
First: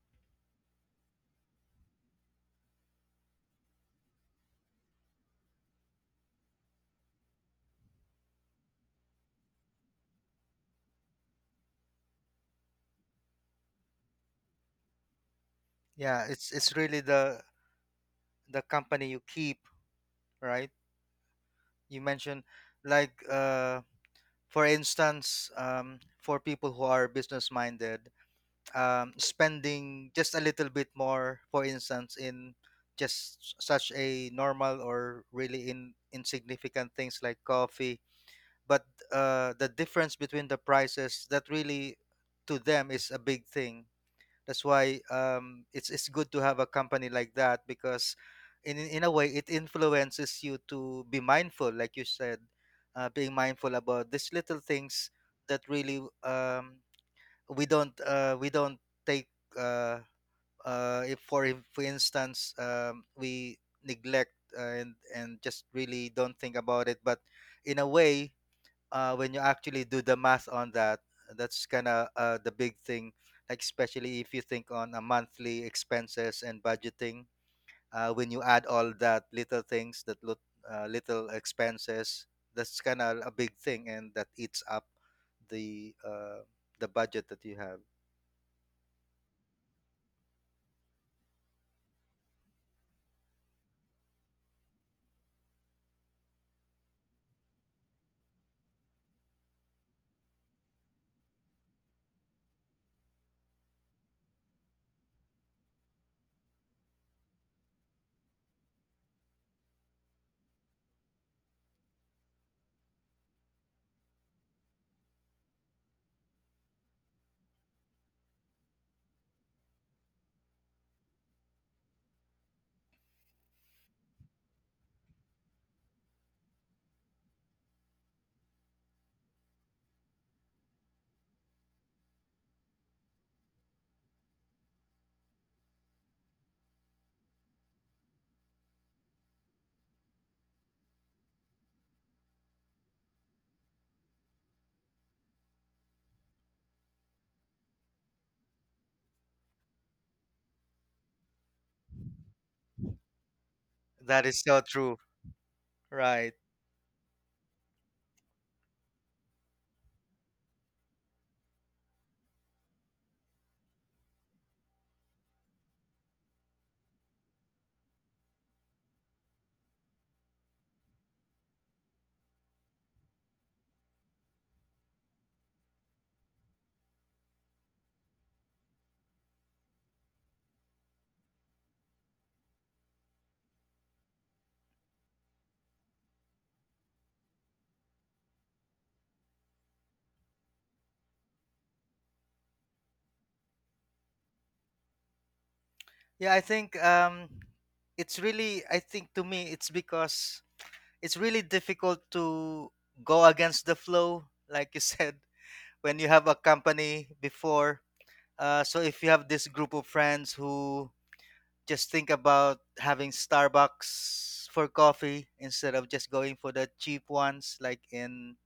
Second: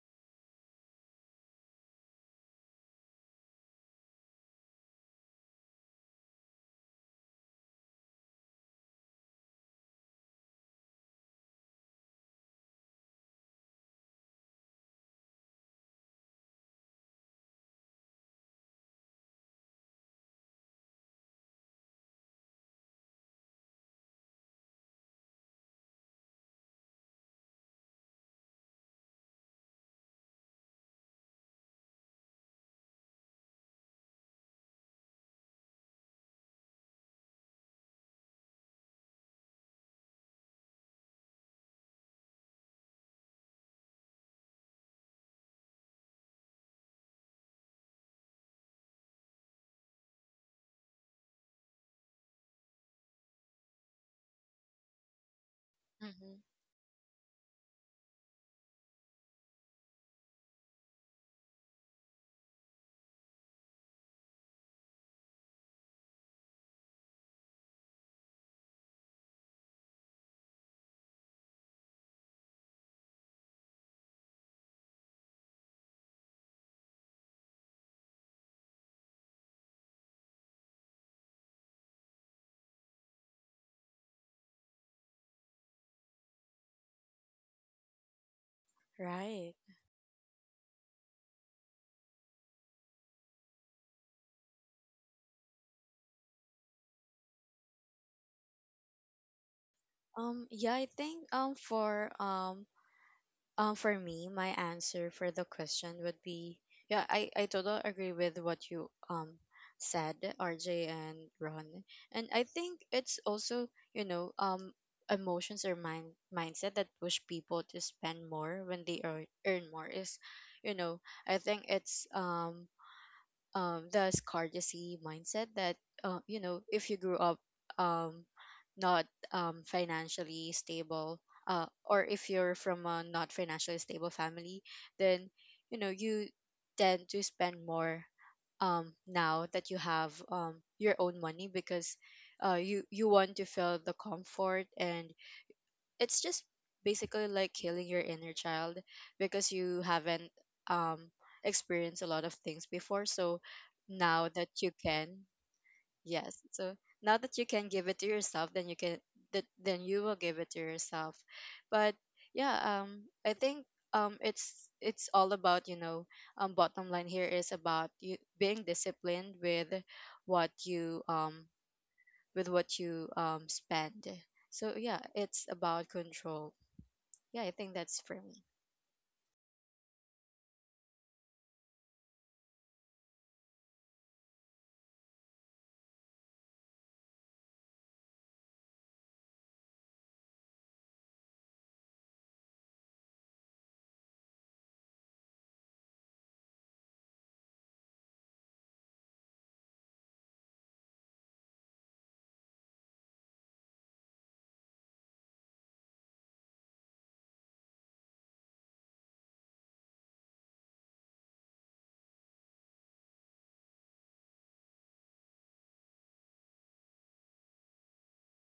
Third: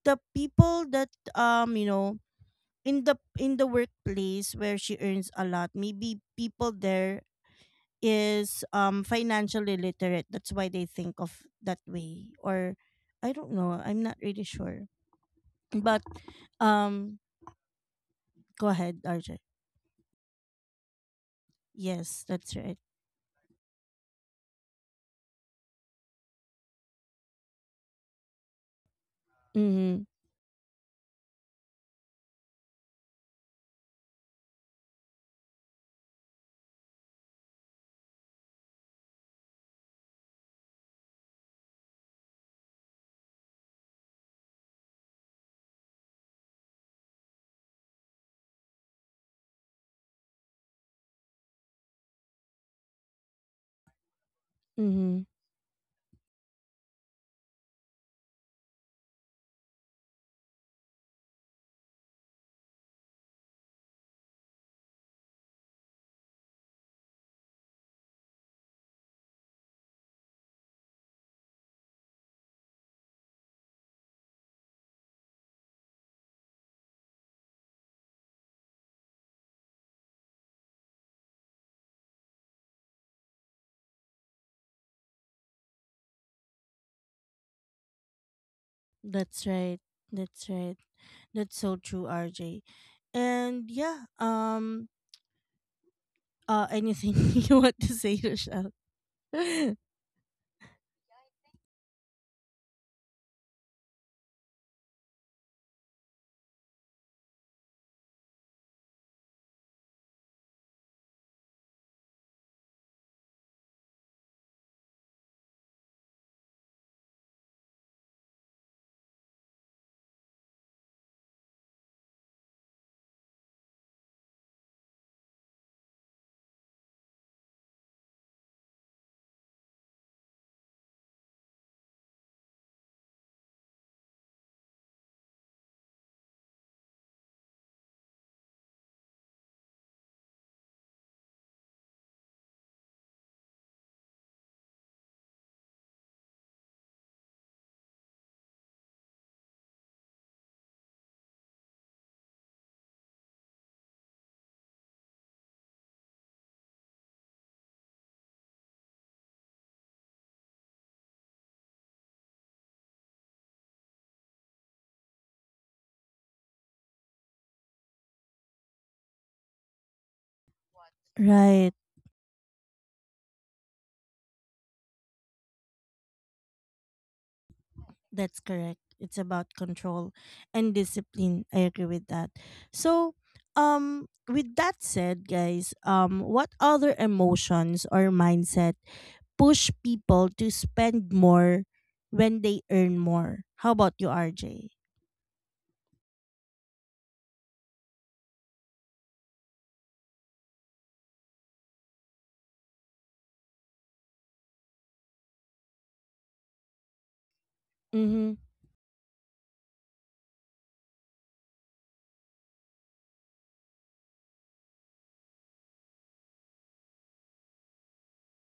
A: the people that, you know, in the workplace where she earns a lot, maybe people there is financially literate. That's why they think of that way. Or I don't know. I'm not really sure. But
C: Yeah, it's really
A: um
C: the
A: go ahead,
C: company you
A: RJ.
C: keep. Right, you
A: Yes,
C: mentioned
A: that's right.
C: like for instance, for people who are business minded,
A: Mm-hmm.
C: spending just a little bit more, for instance, in just such a normal or really in insignificant things like coffee. But the difference between the prices that really to them is a big thing. That's why it's good to have a company like that, because in a way it influences you to be mindful, like you said, being mindful about these little things
A: Mm-hmm.
C: that really
B: Mhm.
C: we don't take uh, if for instance we neglect and just really don't think about it, but in a way when you actually do the math on that, that's kind of the big thing, like especially if you think on a monthly expenses and budgeting, when you add all that little things that look little expenses, that's kind of a big thing, and that eats up the uh, the budget that you have.
A: That's
B: Right.
A: right. That's right. That's so true, RJ. And yeah, anything (laughs) you want to say, Rochelle? (laughs)
B: Yeah, I think for For me, my answer for the question would be, yeah, I totally agree with what you, said, RJ and Ron. And I think it's also, you know, emotions or mindset that push people to spend more when they earn more is, you know, I think it's, the scarcity mindset that, you know if you grew up, um, not, financially stable, or if you're from a not financially stable family, then, you tend to spend more, now that you have, your own money because, you want to feel the comfort, and it's just basically like healing your inner child because you haven't, um experienced a lot of things before, so
C: That
B: now
C: is
B: that
C: so
B: you
C: true.
B: can.
C: Right.
B: Yes, so now that you can give it to yourself, then you can, that then you will give it to yourself. But yeah, I think, it's all about, bottom line here is about you being disciplined with what you um
A: Right.
B: with what you spend. So yeah, it's about control. Yeah, I think that's for
A: That's
B: me.
A: correct. It's about control and discipline. I agree with that. So, with that said, guys, what other emotions or mindset push people to spend more when they earn more? How about you, RJ?
C: Yeah, I think it's really, I think to me it's because it's really difficult to go against the flow, like you said, when you have a company before.
A: Mm-hmm.
C: So if you have this group of friends who just think about having Starbucks for coffee instead of just going for the cheap ones like in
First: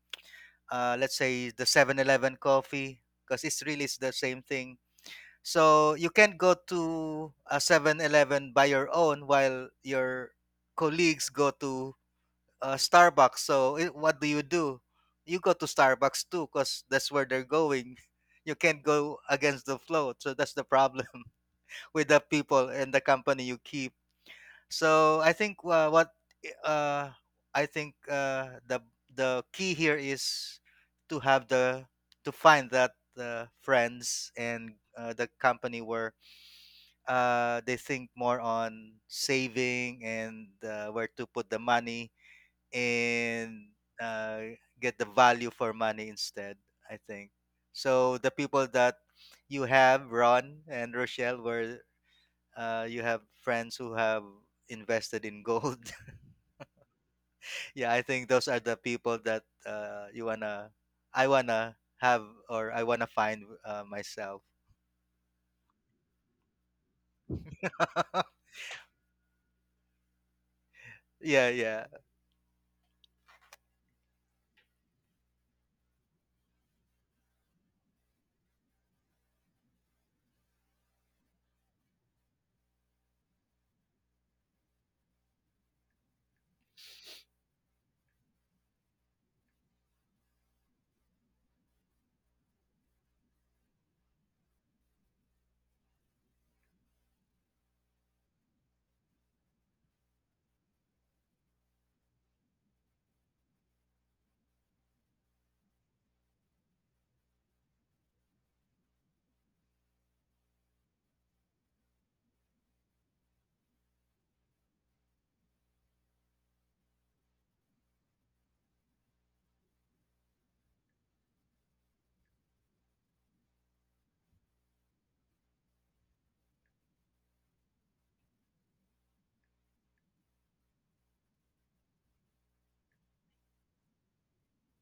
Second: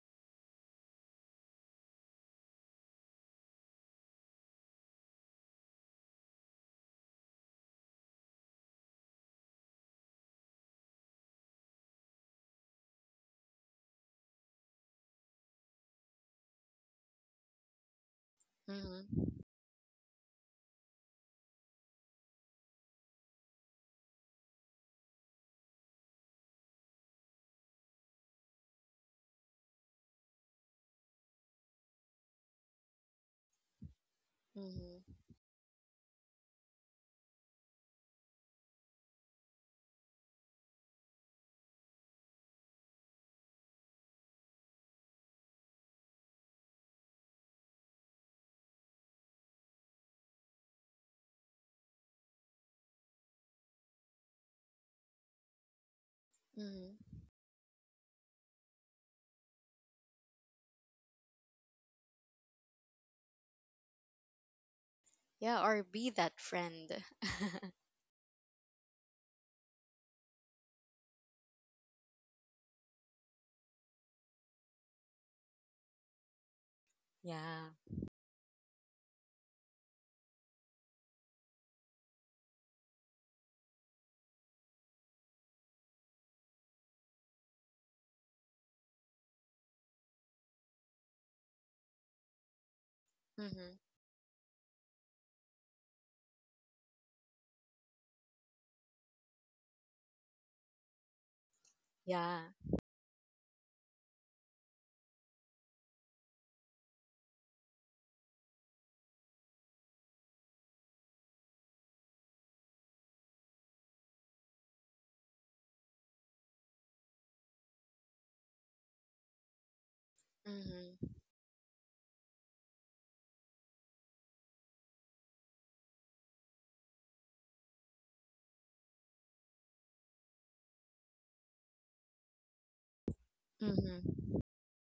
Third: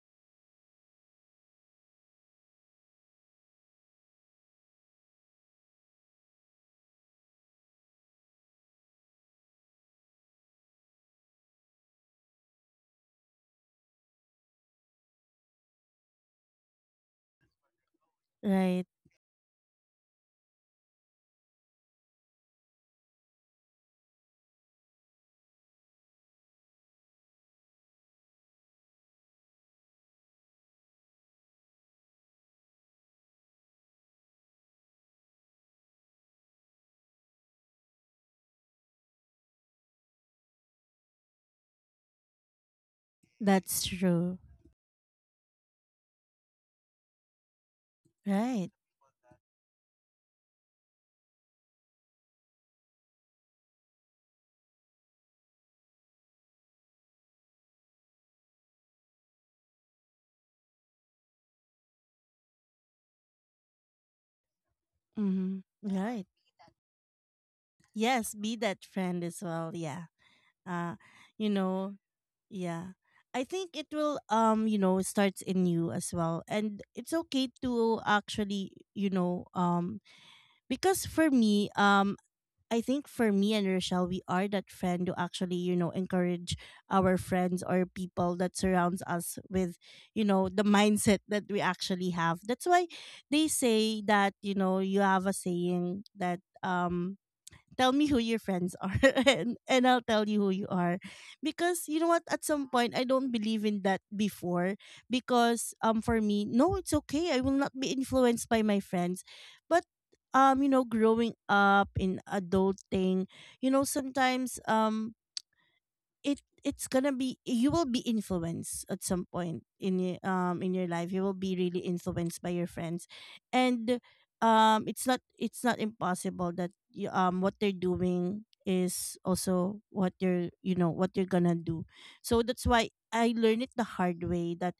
C: let's say the 7-Eleven coffee, because it's really is the same thing. So you can't go to a 7-Eleven by your own while your colleagues go to Starbucks. So what do? You go to Starbucks too because that's where they're going. (laughs) You can't
A: Right.
B: Mm-hmm.
C: go against the flow. So that's the problem. (laughs) With the people and the company you keep. So I think what uh, I think the key here is to have the to find that friends and
B: Mm-hmm.
C: the company where they think more on saving and where to put the money, and
A: That's true.
C: uh, get the value for money instead, I think. So the people
A: Right.
C: that you have, Ron and Rochelle, where you have friends who have invested in gold.
B: Mm-hmm.
C: (laughs) Yeah, I think those are the people that you wanna, I wanna have or I wanna find myself.
B: Yeah,
A: Mm-hmm.
B: or be
A: Right.
B: that friend. (laughs)
A: Yes,
C: (laughs)
A: be that friend as well. Yeah. Uh,
C: Yeah,
A: you
C: yeah,
A: know, yeah. I think it will, starts in you as well. And it's okay
B: Yeah.
A: to actually, because for me, I think for me and Rochelle, we are that friend who actually, you know, encourage our friends or people that surrounds us with, you know, the mindset that we actually have. That's why they
B: Mm-hmm.
A: say that, you know, you have a saying that, tell me who your friends are, (laughs) and I'll tell you who you are. Because you know what,
B: Yeah.
A: at some point I don't believe in that before, because, for me, no, it's okay. I will not be influenced by my friends. But you know, growing up in adulting, sometimes it's gonna be you will be influenced at some point in your
B: Mm-hmm.
A: life you will be really influenced by your friends and it's not impossible that what they're doing is also what you're you know what you're gonna do. So that's why I learned it the hard
B: Mm-hmm.
A: way that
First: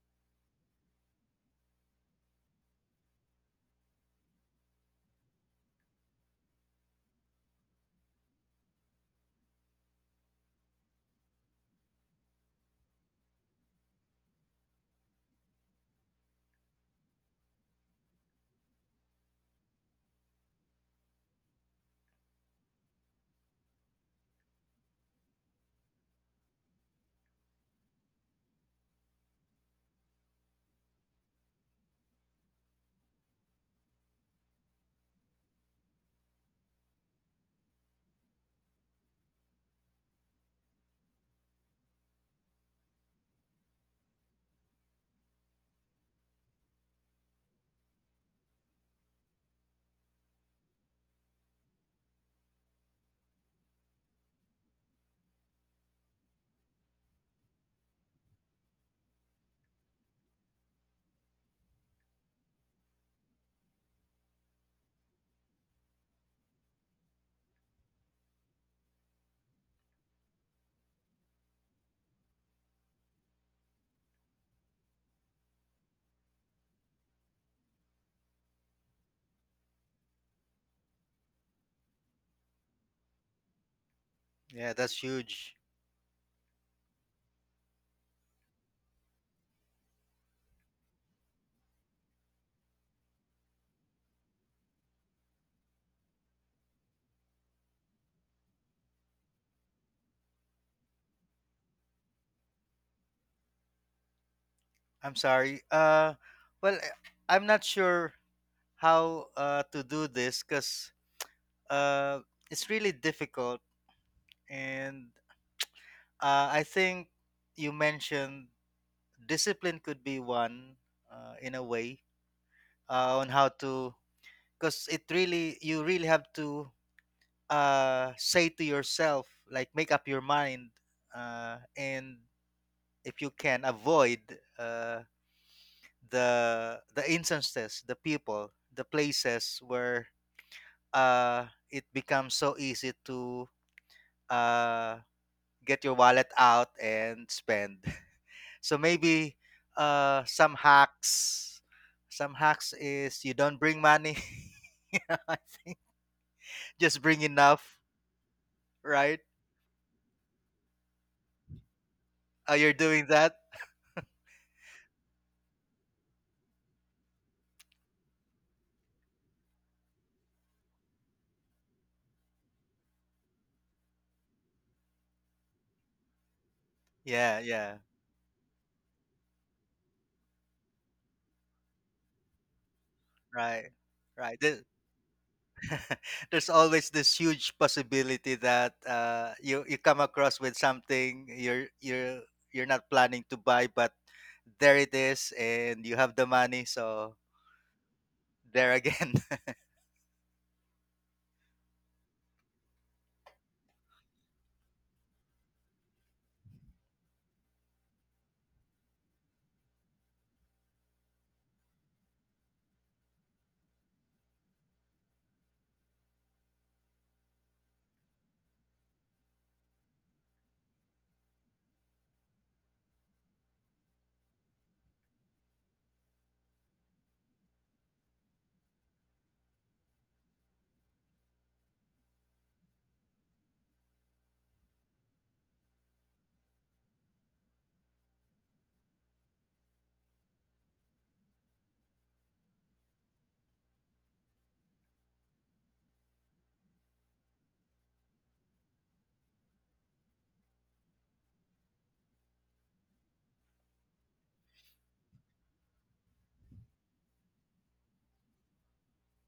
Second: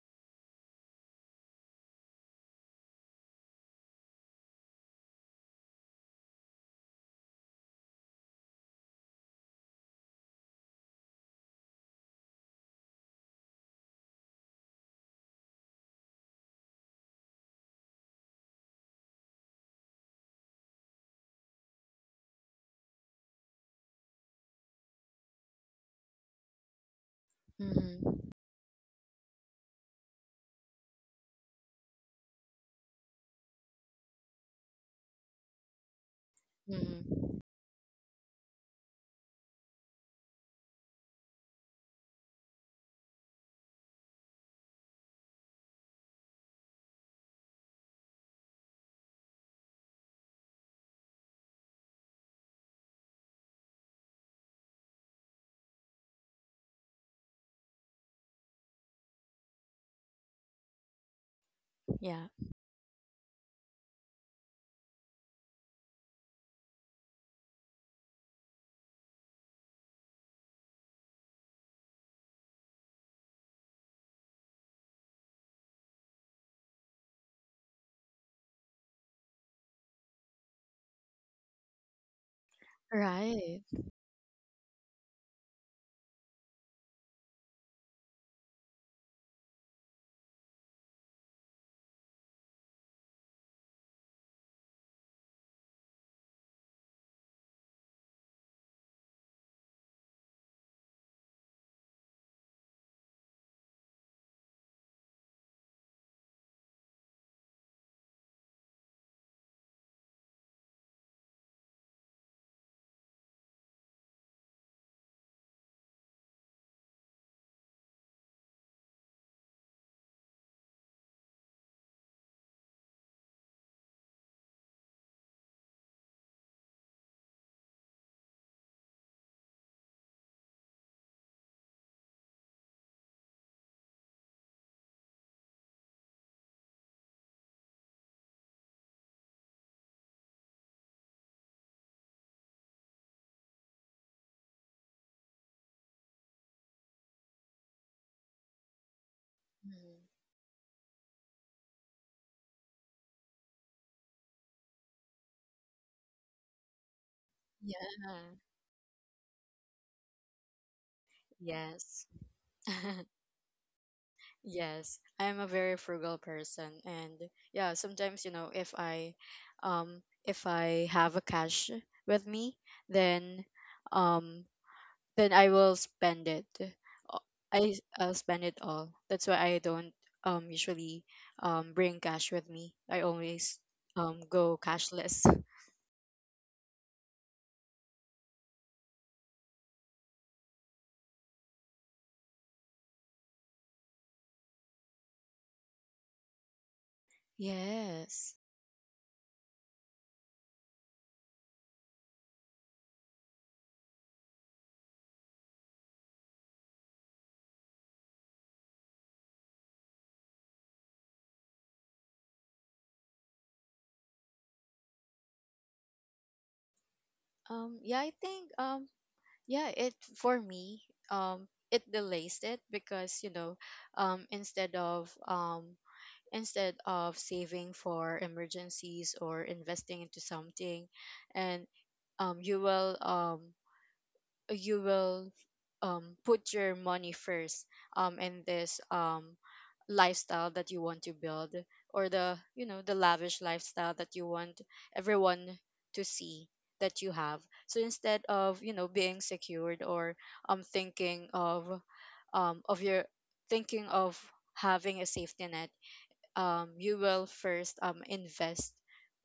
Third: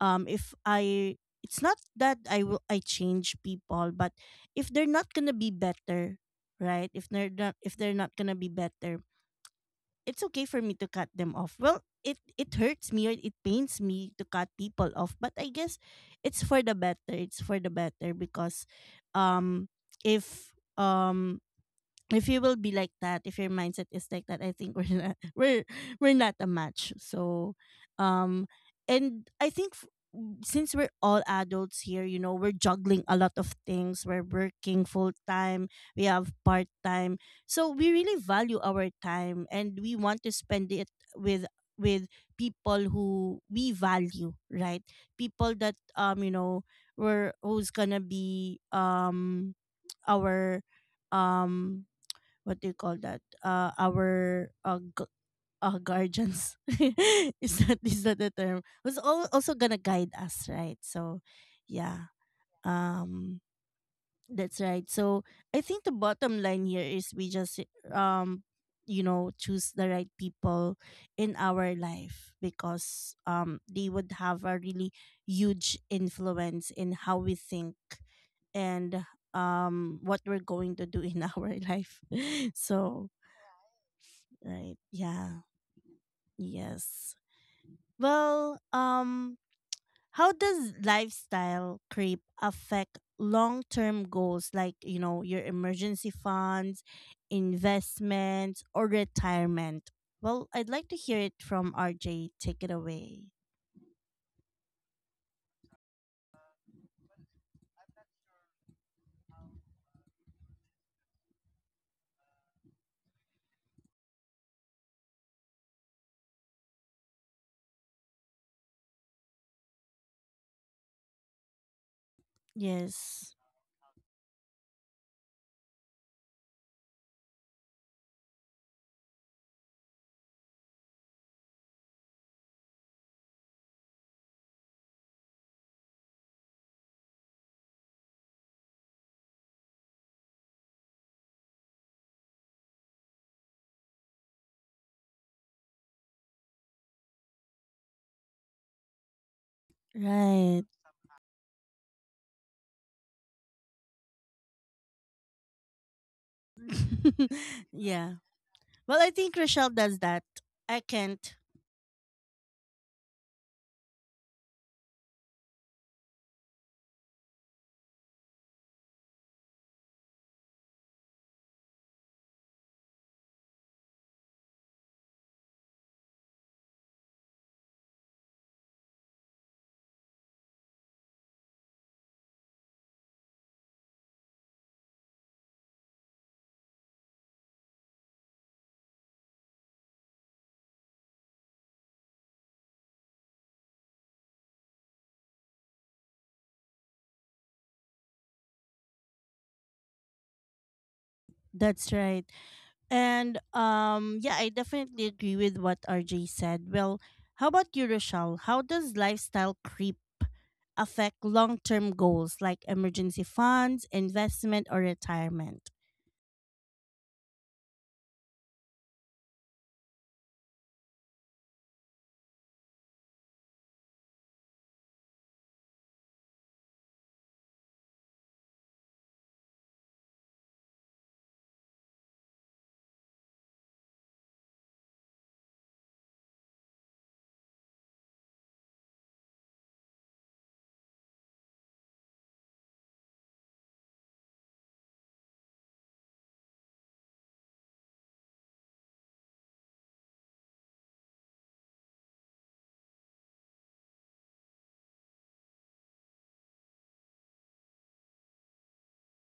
A: if I it's not that I change people, but if they're not gonna be better, right? If they're not gonna be better, it's okay for me to cut them off. Well, it hurts me or it pains me to cut people off, but I guess it's for the better. It's for the better, because um if um if you will be like that, if your mindset is like that, I think we're not (laughs) we're not a match.
B: Mm-hmm.
A: Um, and I think since we're all adults here, you know, we're juggling a lot of things. We're working full time. We have part time.
B: Mm-hmm.
A: So we really value our time, and we want to spend it with with people who we value, right? People that we're who's gonna be our um what do you call that? Our guardians (laughs) is that the term? Was also gonna guide us, right? So, yeah,
B: Yeah.
A: um, that's right. So I think the bottom line here is we just um, choose the right people in our life, because they would have a really huge influence in how we think, and what we're going to do in (laughs) our life. (laughs) So
B: Right.
C: yeah.
A: right.
C: That's
A: Yeah.
C: huge.
A: Yes. Well, how does lifestyle creep affect long-term goals like, you know, your emergency funds, investments, or retirement? Well, I'd like to hear it from RJ. Take it away.
C: I'm sorry. Well, I'm not sure how to do this because uh, it's really difficult. And I think you mentioned discipline could be one in a way on
A: Yes.
C: how to, because it really, you really have to say to yourself, like make up your mind. And if you can avoid uh, the instances, the people, the places where it becomes so easy to uh, get your wallet out and spend. (laughs) So maybe
B: Mm-hmm.
C: some
A: Right.
C: hacks. Some hacks is you don't bring money. (laughs) Just bring
A: (laughs)
C: enough,
A: Yeah.
B: Yeah.
A: Well, I
C: right?
A: think Rochelle does that. I can't.
B: Yes.
C: You're doing
B: (laughs)
C: that.
B: Yes. I'm a very frugal person, and yeah, sometimes, if I have a cash with me, then um then I will spend it. Uh,
C: Yeah, yeah,
B: I'll spend it all. That's why I don't, usually, bring cash with me. I always,
C: right, right.
B: go cashless. (laughs)
C: (laughs) There's always this huge possibility that you you come across with something you're you're not planning to buy, but there it is, and you have the money, so
B: Yes.
C: there again. (laughs)
A: That's right. And yeah, I definitely agree with what RJ said. Well, how about you, Rochelle? How does lifestyle creep affect long-term goals like emergency funds, investment, or retirement?
B: Yeah, I think, yeah, it for me, it delays it because, um instead of um instead of saving for emergencies or investing into something, and, um you will um you will, put your money first, in this, lifestyle that you want to build, or the, the lavish lifestyle that you want everyone to see that you have. So instead of, being secured, or, thinking of, of your thinking of having a safety net, you will first, invest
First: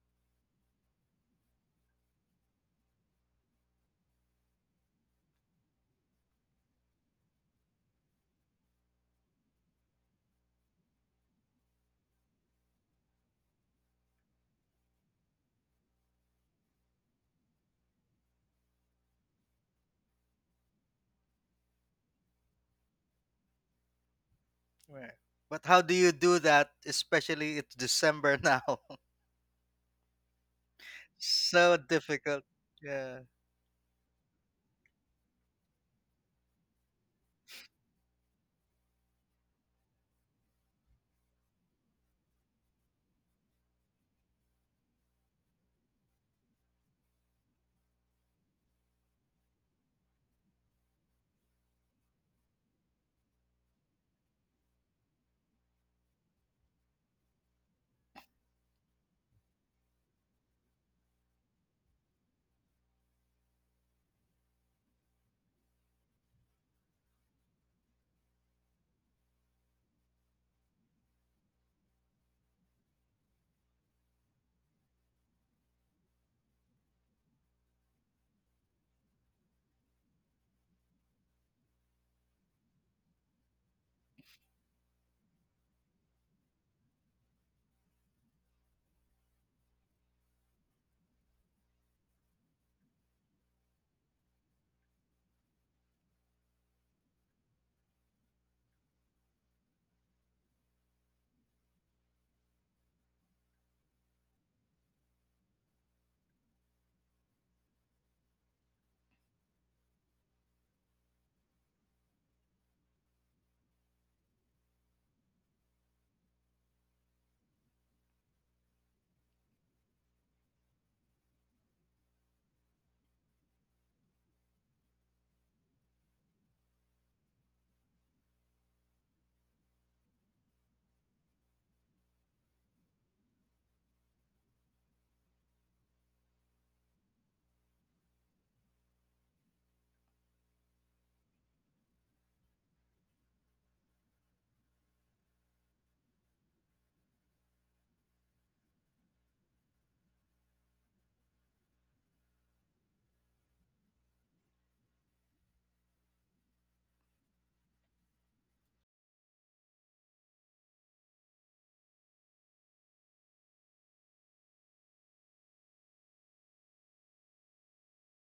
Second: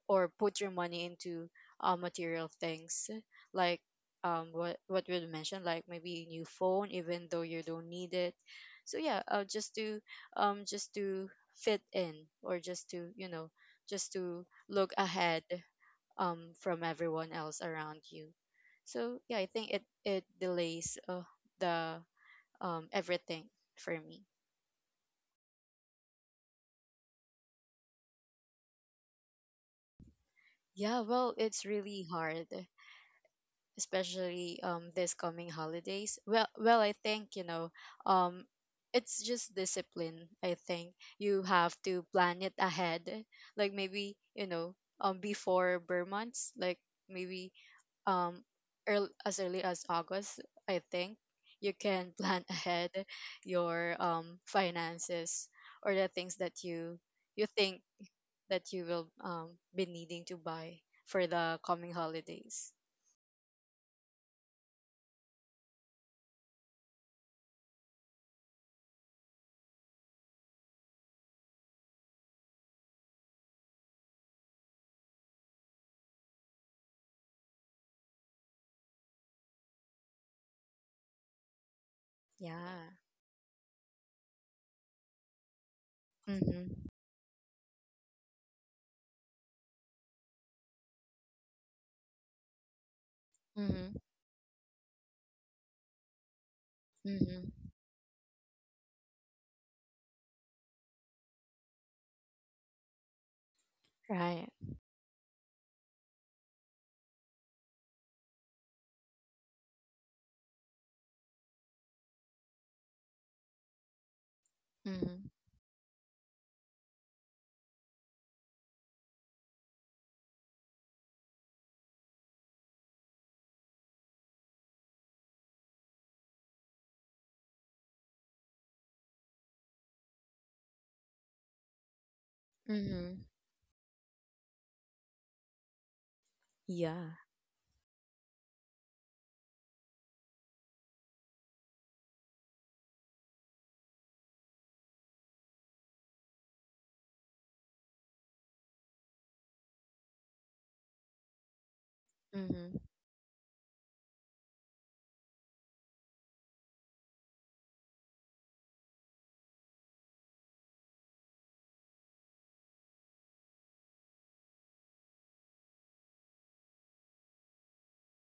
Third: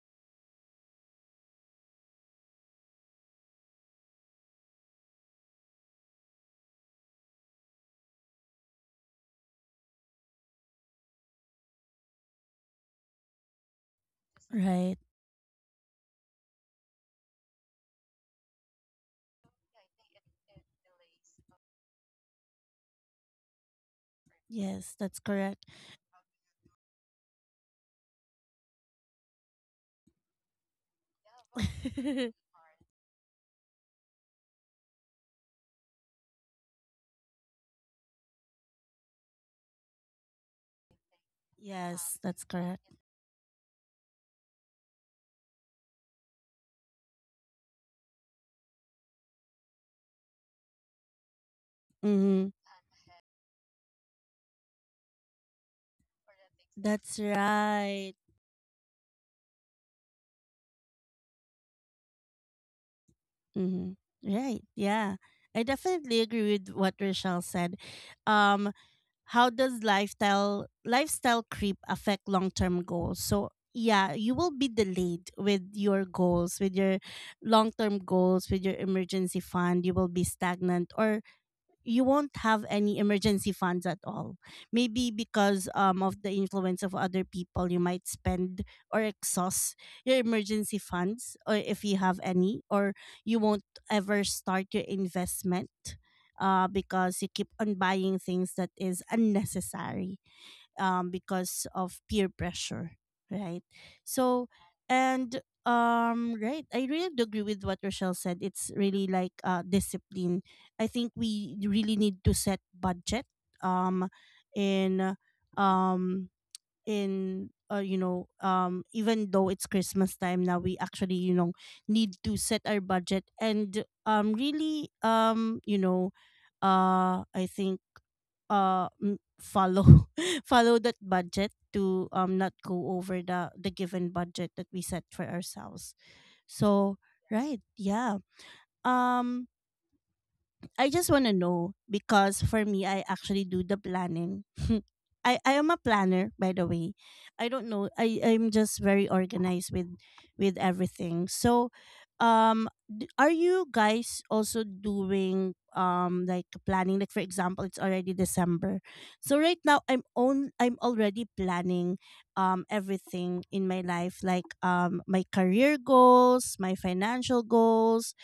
B: or put your money into, material things, like, what we mentioned, like maybe a new phone even though you don't need it. So yeah, just to, just to fit in, or just to, just to look
A: Right.
B: ahead, from everyone else around you. So yeah, I think it delays, the, everything for me.
A: Yes,
C: Right.
A: that's correct.
C: But how do you do that? Especially it's December now,
B: Yeah,
C: (laughs)
B: well, it's
C: so
B: really
A: (laughs)
C: difficult.
B: hard,
C: Yeah.
B: especially, this coming holidays. Well, I think, um it's just discipline. I think you have to
A: Yes,
B: plan
A: that's
B: it
A: correct.
B: ahead, like maybe, before burr months, like maybe, um earl as early as August, I think you can plan (laughs)
A: Mm-hmm.
B: ahead your, finances or the things that you
A: That's
B: you think
A: right.
B: that you will, be needing to buy for the coming holidays.
A: Mm-hmm. Right. Yeah. I definitely agree with what Rochelle said. Um, how does lifestyle creep affect long term goals? So yeah, you will be delayed with your goals, with your long term goals, with your emergency fund. You will be stagnant, or you won't have
B: Yeah.
A: any emergency funds at all. Maybe because of the influence
B: Mhm.
A: of other people, you might spend or exhaust your emergency funds, or if you have any, or you won't
B: Mhm.
A: ever start your investment, because you
B: Mhm.
A: keep on buying things that is unnecessary, because of peer pressure, right?
B: Right.
A: So, and right, I really do agree with what Rochelle said. It's really like discipline. I think we really need to set budget um, in
B: Mhm.
A: um in you know even though it's Christmas time now, we actually, you know, need to set our budget and really I think follow (laughs) follow that budget to not go
B: Mhm.
A: over the given budget that we set for ourselves. So
B: Yeah.
A: right. Yeah. um I just want to know, because for me, I actually do the planning. (laughs) I am a planner, by the way. I don't know. I'm just very organized with everything. So
B: Mhm.
A: are you guys also doing like planning? Like for example, it's already December. So right now I'm already planning everything in my life, like my career goals, my financial goals,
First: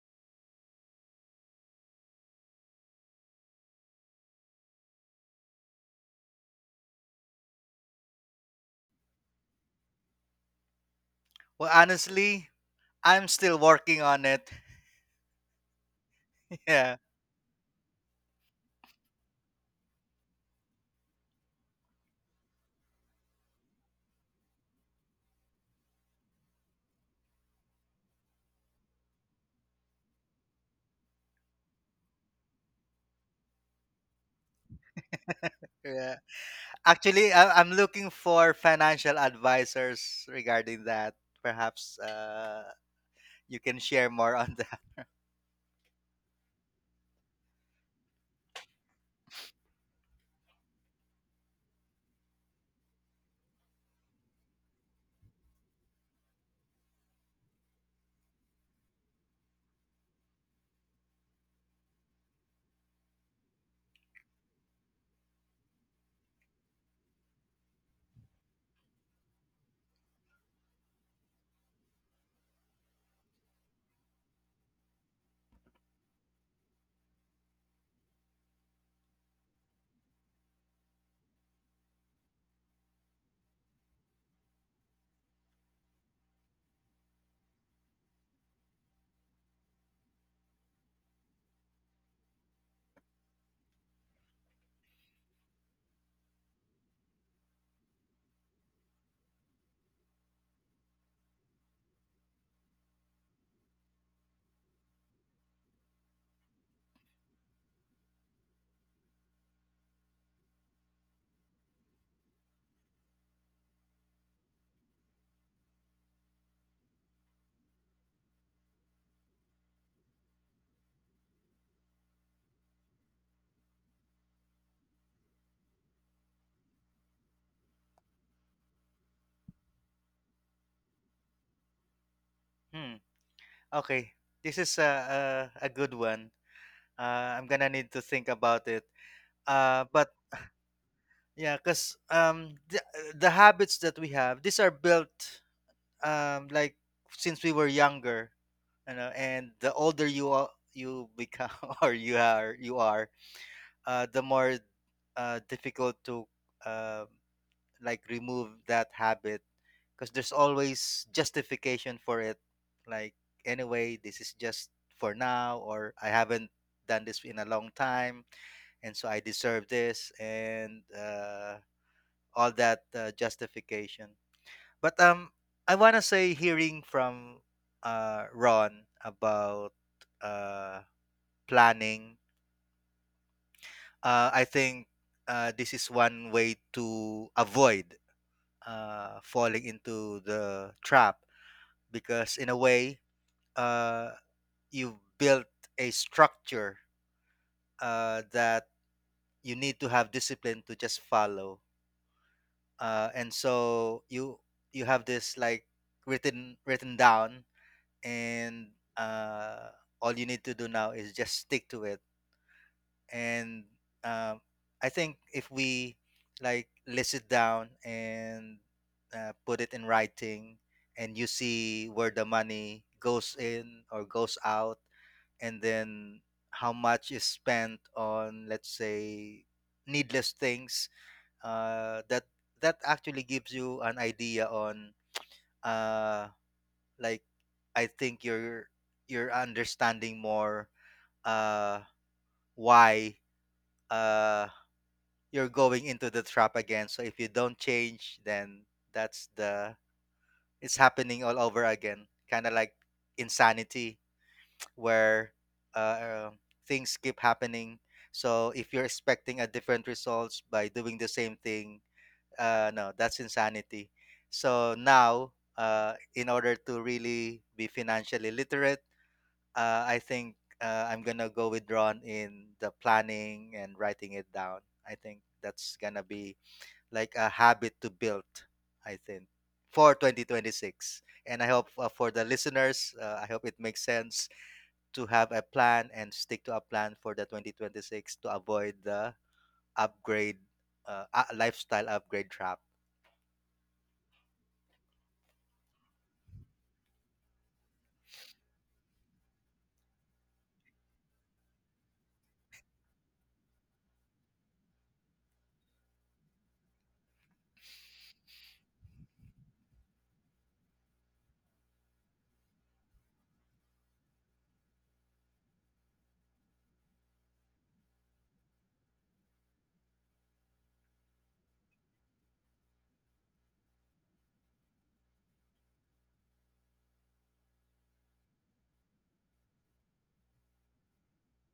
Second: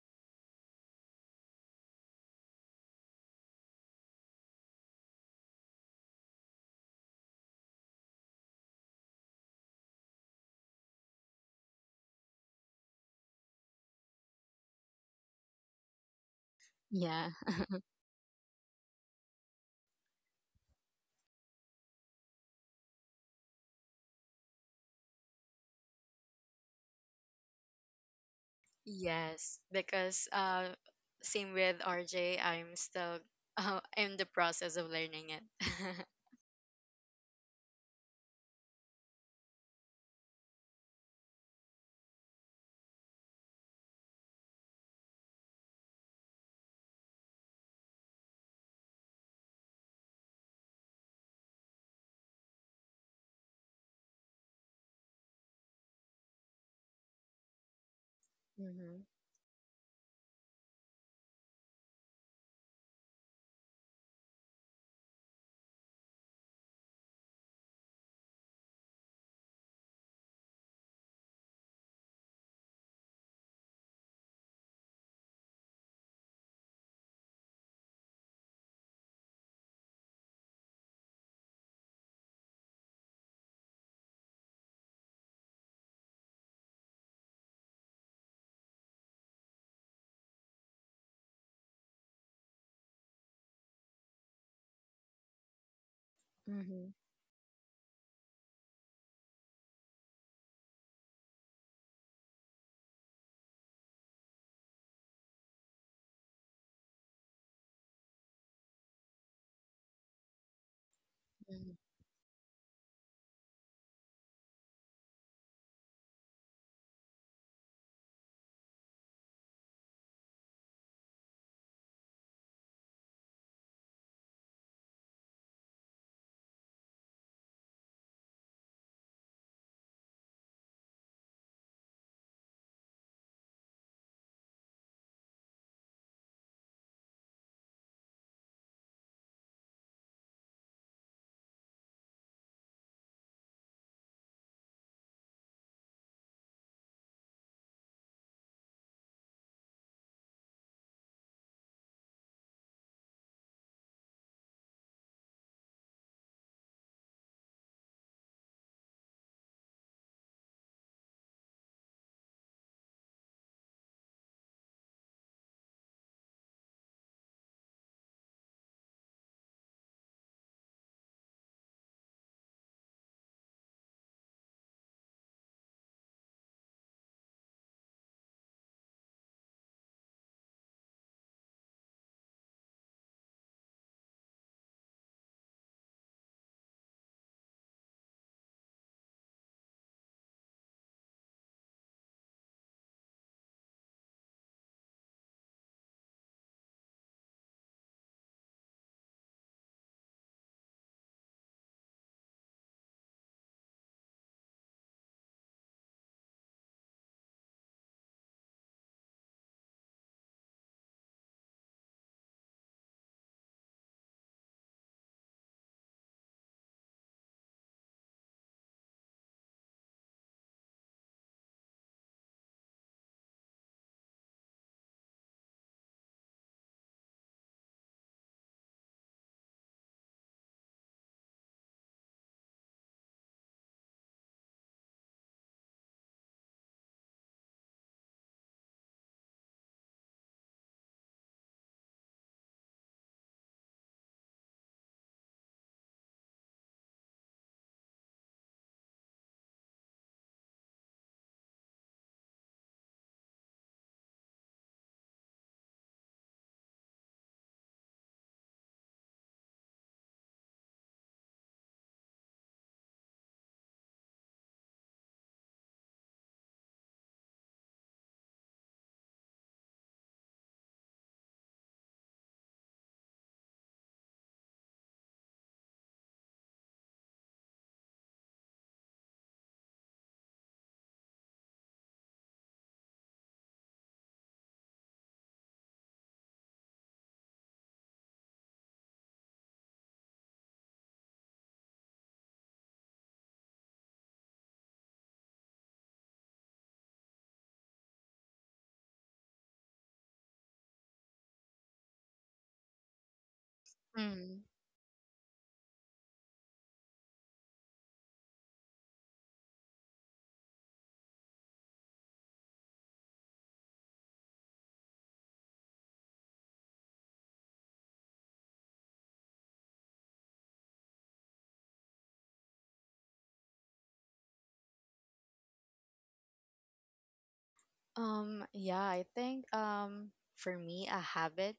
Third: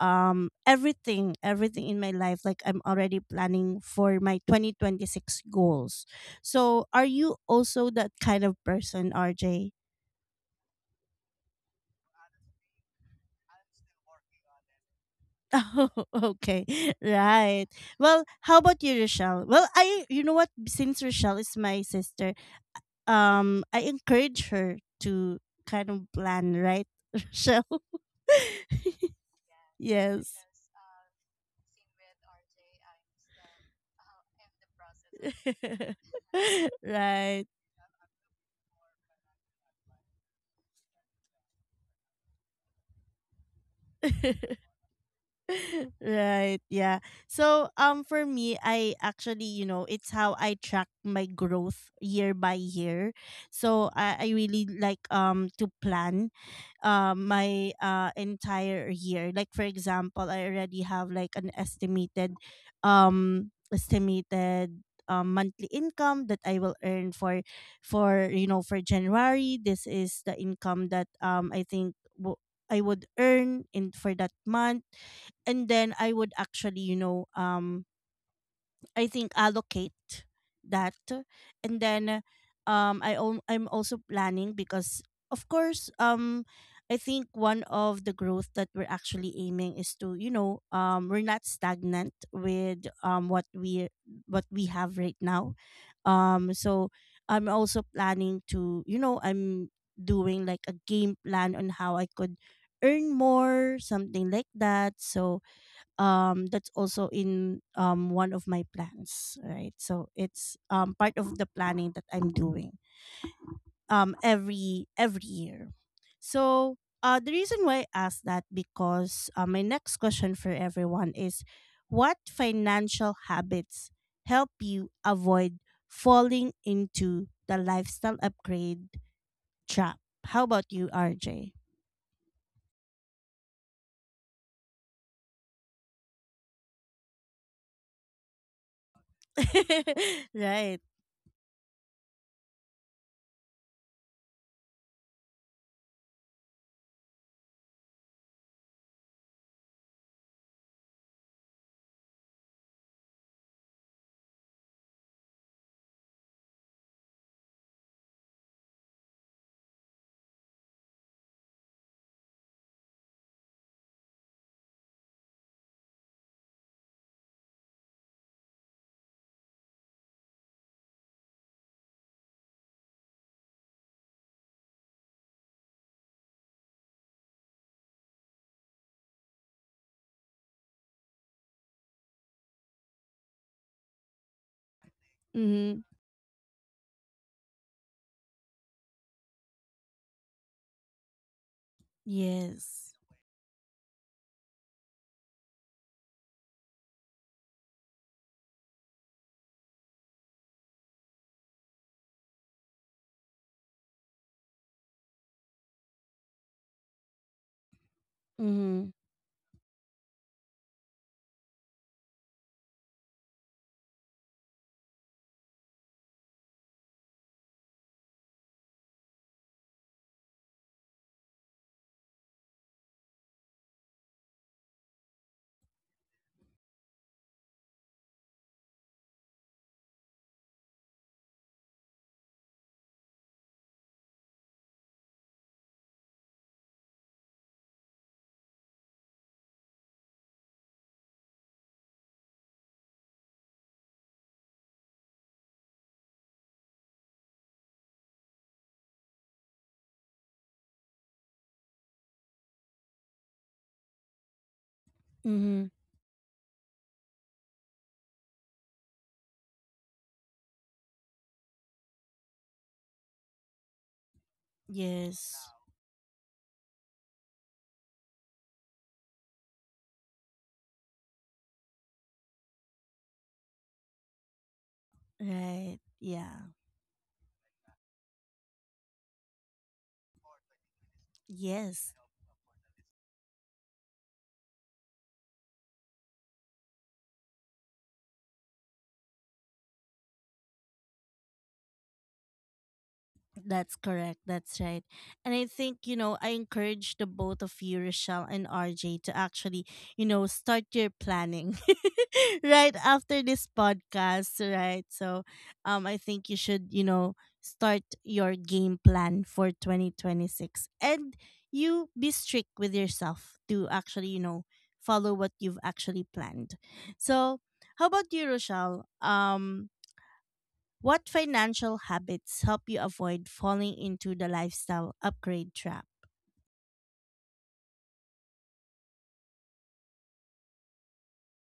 A: everything in my life. Like I'm already planning for my 2026 goals. So are you also that kind of person, RJ? (laughs)
C: Well, honestly, I'm still working on it.
A: Oh,
C: (laughs)
A: okay.
C: Yeah.
B: Yeah.
A: Right. Well, how about you, Rochelle? Well, I, you know what, since Rochelle is my sister, I encourage her to kind of plan, right? (laughs) Rochelle.
B: Yes,
A: (laughs)
B: because,
A: Yes.
B: same with RJ, I'm still (laughs) in the process of learning it. (laughs)
C: Yeah.
A: (laughs)
C: Actually,
A: Right.
C: I'm looking for financial advisors regarding that. Perhaps you can share more on (laughs)
A: (laughs)
C: that.
A: (laughs) Right. Yeah. So for me, I actually, you know, it's how I track my growth year by year. So I really like to plan my entire
B: Mhm.
A: year. Like for example, I already have like an estimated um estimated monthly income that I will earn for for January. This is the income that I would earn in for that month. And then I would actually, you know, I think allocate that. And then I'm also planning, because of course I think one of the growth that we're actually aiming is to, you know, we're not stagnant with what we have right now. So
B: Mhm.
A: I'm also planning to, you know, I'm doing like a game plan on how I could earn more, something like that. So that's also in one of my plans, right? So it's part of the
B: Mhm.
A: planning that I'm doing every year. So the reason why I asked that, because my next question for everyone is what financial habits help you avoid falling into the lifestyle upgrade trap. How about you, RJ?
C: Hmm. Okay. This is a good one. I'm gonna need to think about it. But
A: (laughs) Right.
C: yeah, cause the habits that we have, these are built like since we were younger, you know. And the older you are, you become (laughs) or you are the more difficult to um like remove that habit because there's always justification for it, like, anyway this is just for now, or I haven't done this in a long time and so I deserve this and all that justification. But I want to say, hearing from Ron about uh, planning, I think this
A: Mm-hmm.
C: is one way to avoid falling into the trap, because in a
A: Yes.
C: way, uh, you've built a structure that you need to have discipline to just follow. Uh, and so you have this, like, written down, and
A: Mm-hmm.
C: uh, all you need to do now is just stick to it. And um, I think if we, like, list it down and put it in writing, and you see where the money goes in or goes out, and then how much is spent on, let's say, needless things, that that actually gives you an idea on, uh, like, I think you're understanding more uh, why. Uh, you're going into the trap again. So if you don't change, then that's the — it's happening all over again. Kind of like insanity, (tsk) where
A: Mm-hmm.
C: uh, uh, things keep happening. So if you're expecting a different results by doing the same thing, no, that's insanity. So
A: Yes.
C: now, in order to really be financially literate, I think I'm gonna go with Ron in the planning and writing it down. I think
A: Right.
C: that's gonna
A: Yeah.
C: be like a habit to build, I think, for 2026. And I hope
A: Yes.
C: for the listeners, I hope it makes sense to have a plan and stick to a plan for the 2026 to avoid the upgrade, lifestyle upgrade trap.
A: That's correct. That's right. And I think, you know, I encourage the both of you, Rochelle and RJ, to actually, you know, start your planning (laughs) right after this
B: Mhm.
A: podcast, right? So I think you should, you know, start your game plan for 2026. And you be strict with yourself to actually, you know, follow what you've actually planned. So how about you, Rochelle? What financial habits help you avoid falling into the lifestyle upgrade trap?
B: Yeah, I think, for me, a habit.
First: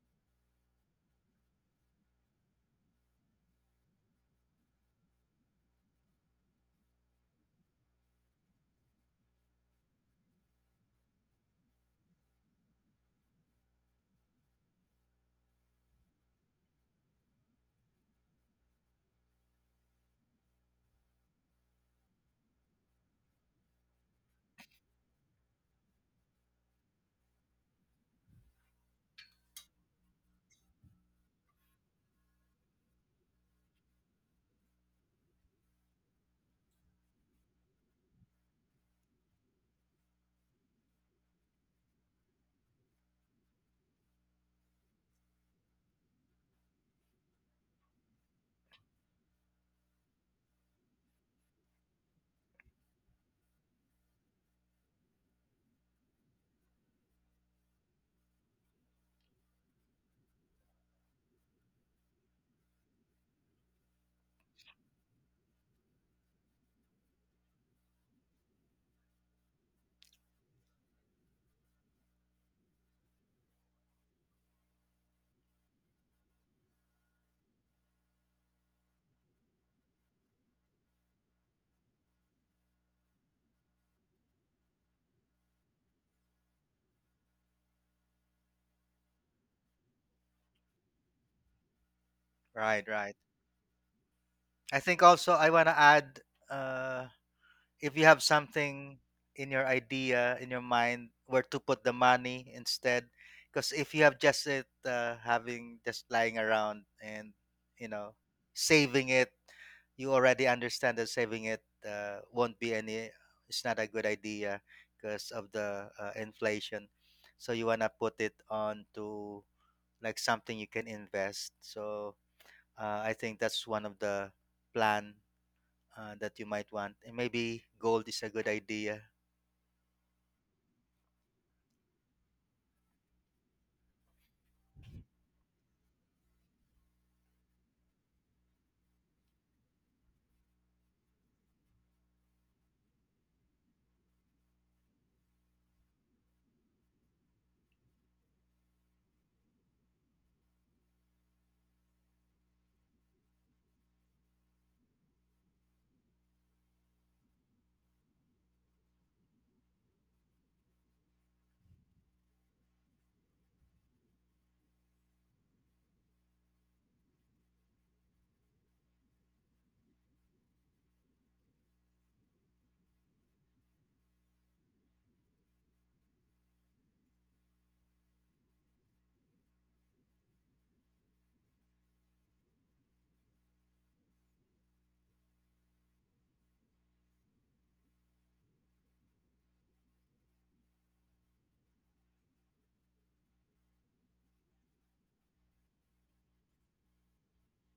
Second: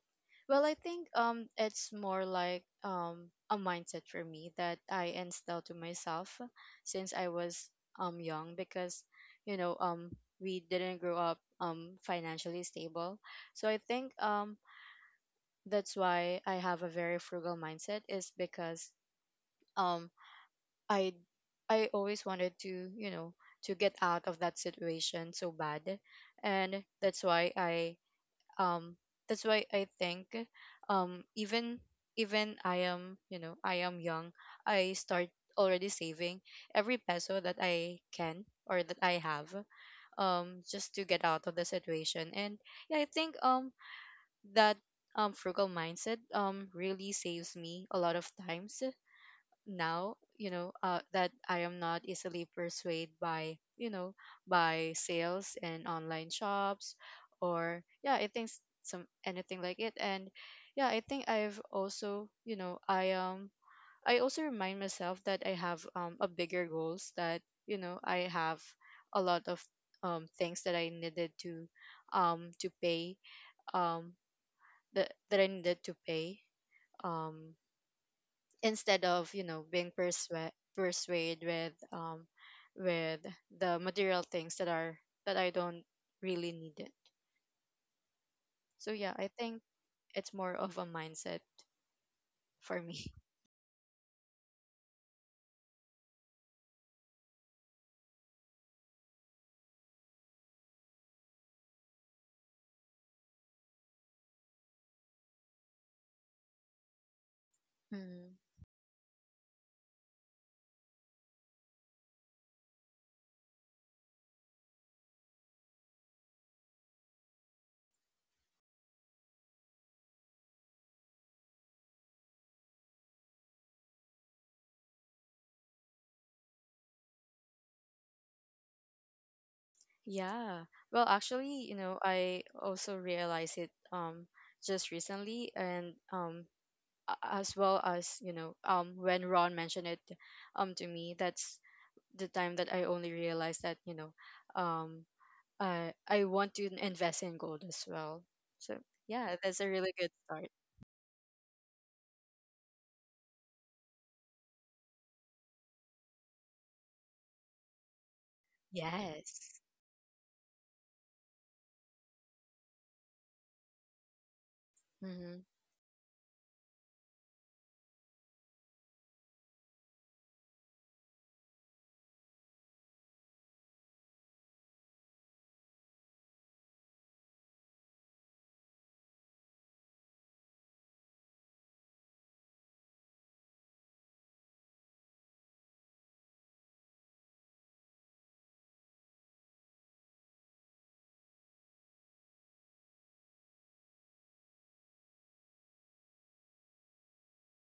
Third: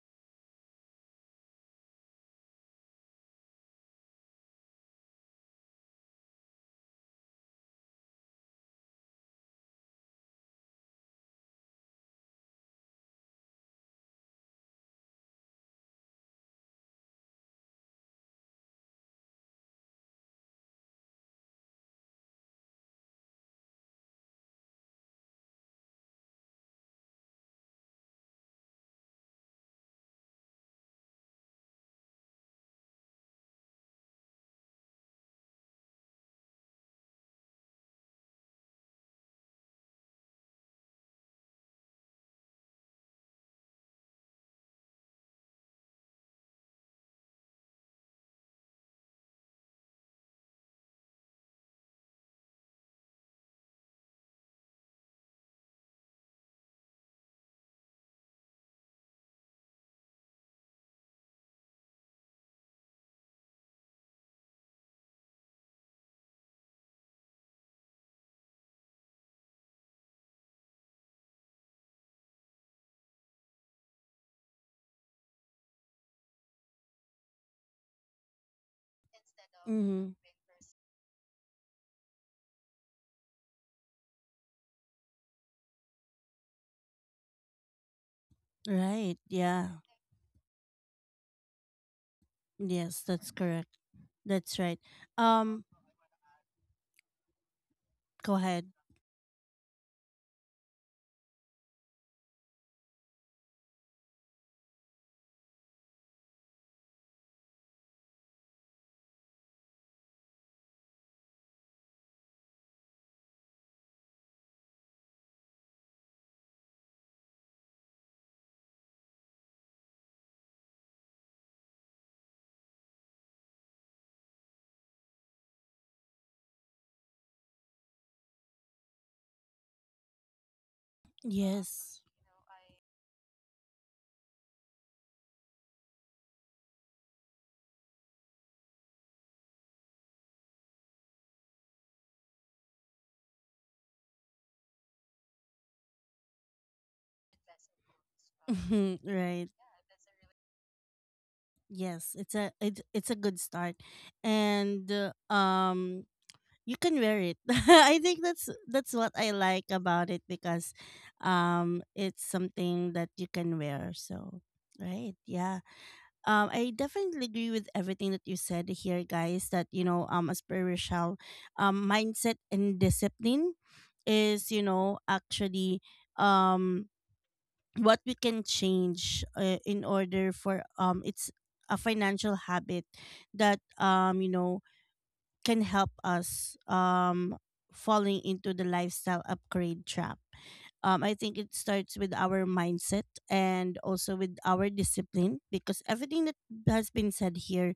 B: Well, I think, it's more like, a mindset for me that I instilled to myself since I was, young because, you know um we didn't grow up, financially stable. So I think, that's why I have a very frugal mindset is because, um I I always wanted to, you know, to get out of that situation so bad. And that's why I um that's why i think, um even even, I am young, I start already saving every peso that I can or that I have, just to get out of the situation. And yeah, I think, that, frugal mindset, really saves me a lot of times now, that I am not easily persuaded by, by sales and online shops, or yeah, I think, some, anything like it. And yeah, I think I also remind myself that I have, a bigger goals that, I have a lot of, things that I needed to, to pay, um that I needed to pay, um instead of, being
A: Mm-hmm.
B: persuade with, with the material things that are, that I don't really need it. So yeah,
A: Right.
B: I think
A: Yeah.
B: it's more of a mindset for
C: Right,
A: Yes,
B: me.
C: right.
B: (laughs)
A: that's correct. That's
C: I
A: right.
C: think also I
A: Um,
C: want to add, uh, if you have
A: Go ahead.
C: something in your idea, in your mind, where to put the money instead, because if you have just it having just lying around and, you know,
B: Mm.
C: saving it — you already understand that saving it won't be any — it's not a good idea because of the inflation. So you want to put it on to like something you can invest. So I think that's one of the plan that you might want. And maybe gold is a good idea.
B: Yeah. Well, actually, you
A: Yes.
B: know, I also realized it, just recently. And, as well as, you know, when Ron mentioned it, to me, that's the time that I only realized that, you know, um I want to invest in gold as well. So
A: (laughs)
B: yeah,
A: Right.
B: that's a really good start.
A: Yes, it's a it's a good start, and you can wear it. (laughs) I think that's what I
B: Yes.
A: like about it, because, it's something that you can wear. So, right,
B: Mm-hmm.
A: yeah. I definitely agree with everything that you said here, guys. That, you know, as per Rochelle, mindset and discipline is, you know, actually um what we can change, in order for it's a financial habit that, can help us falling into the lifestyle upgrade trap. I think it starts with our mindset, and also with our discipline, because everything that has been said here,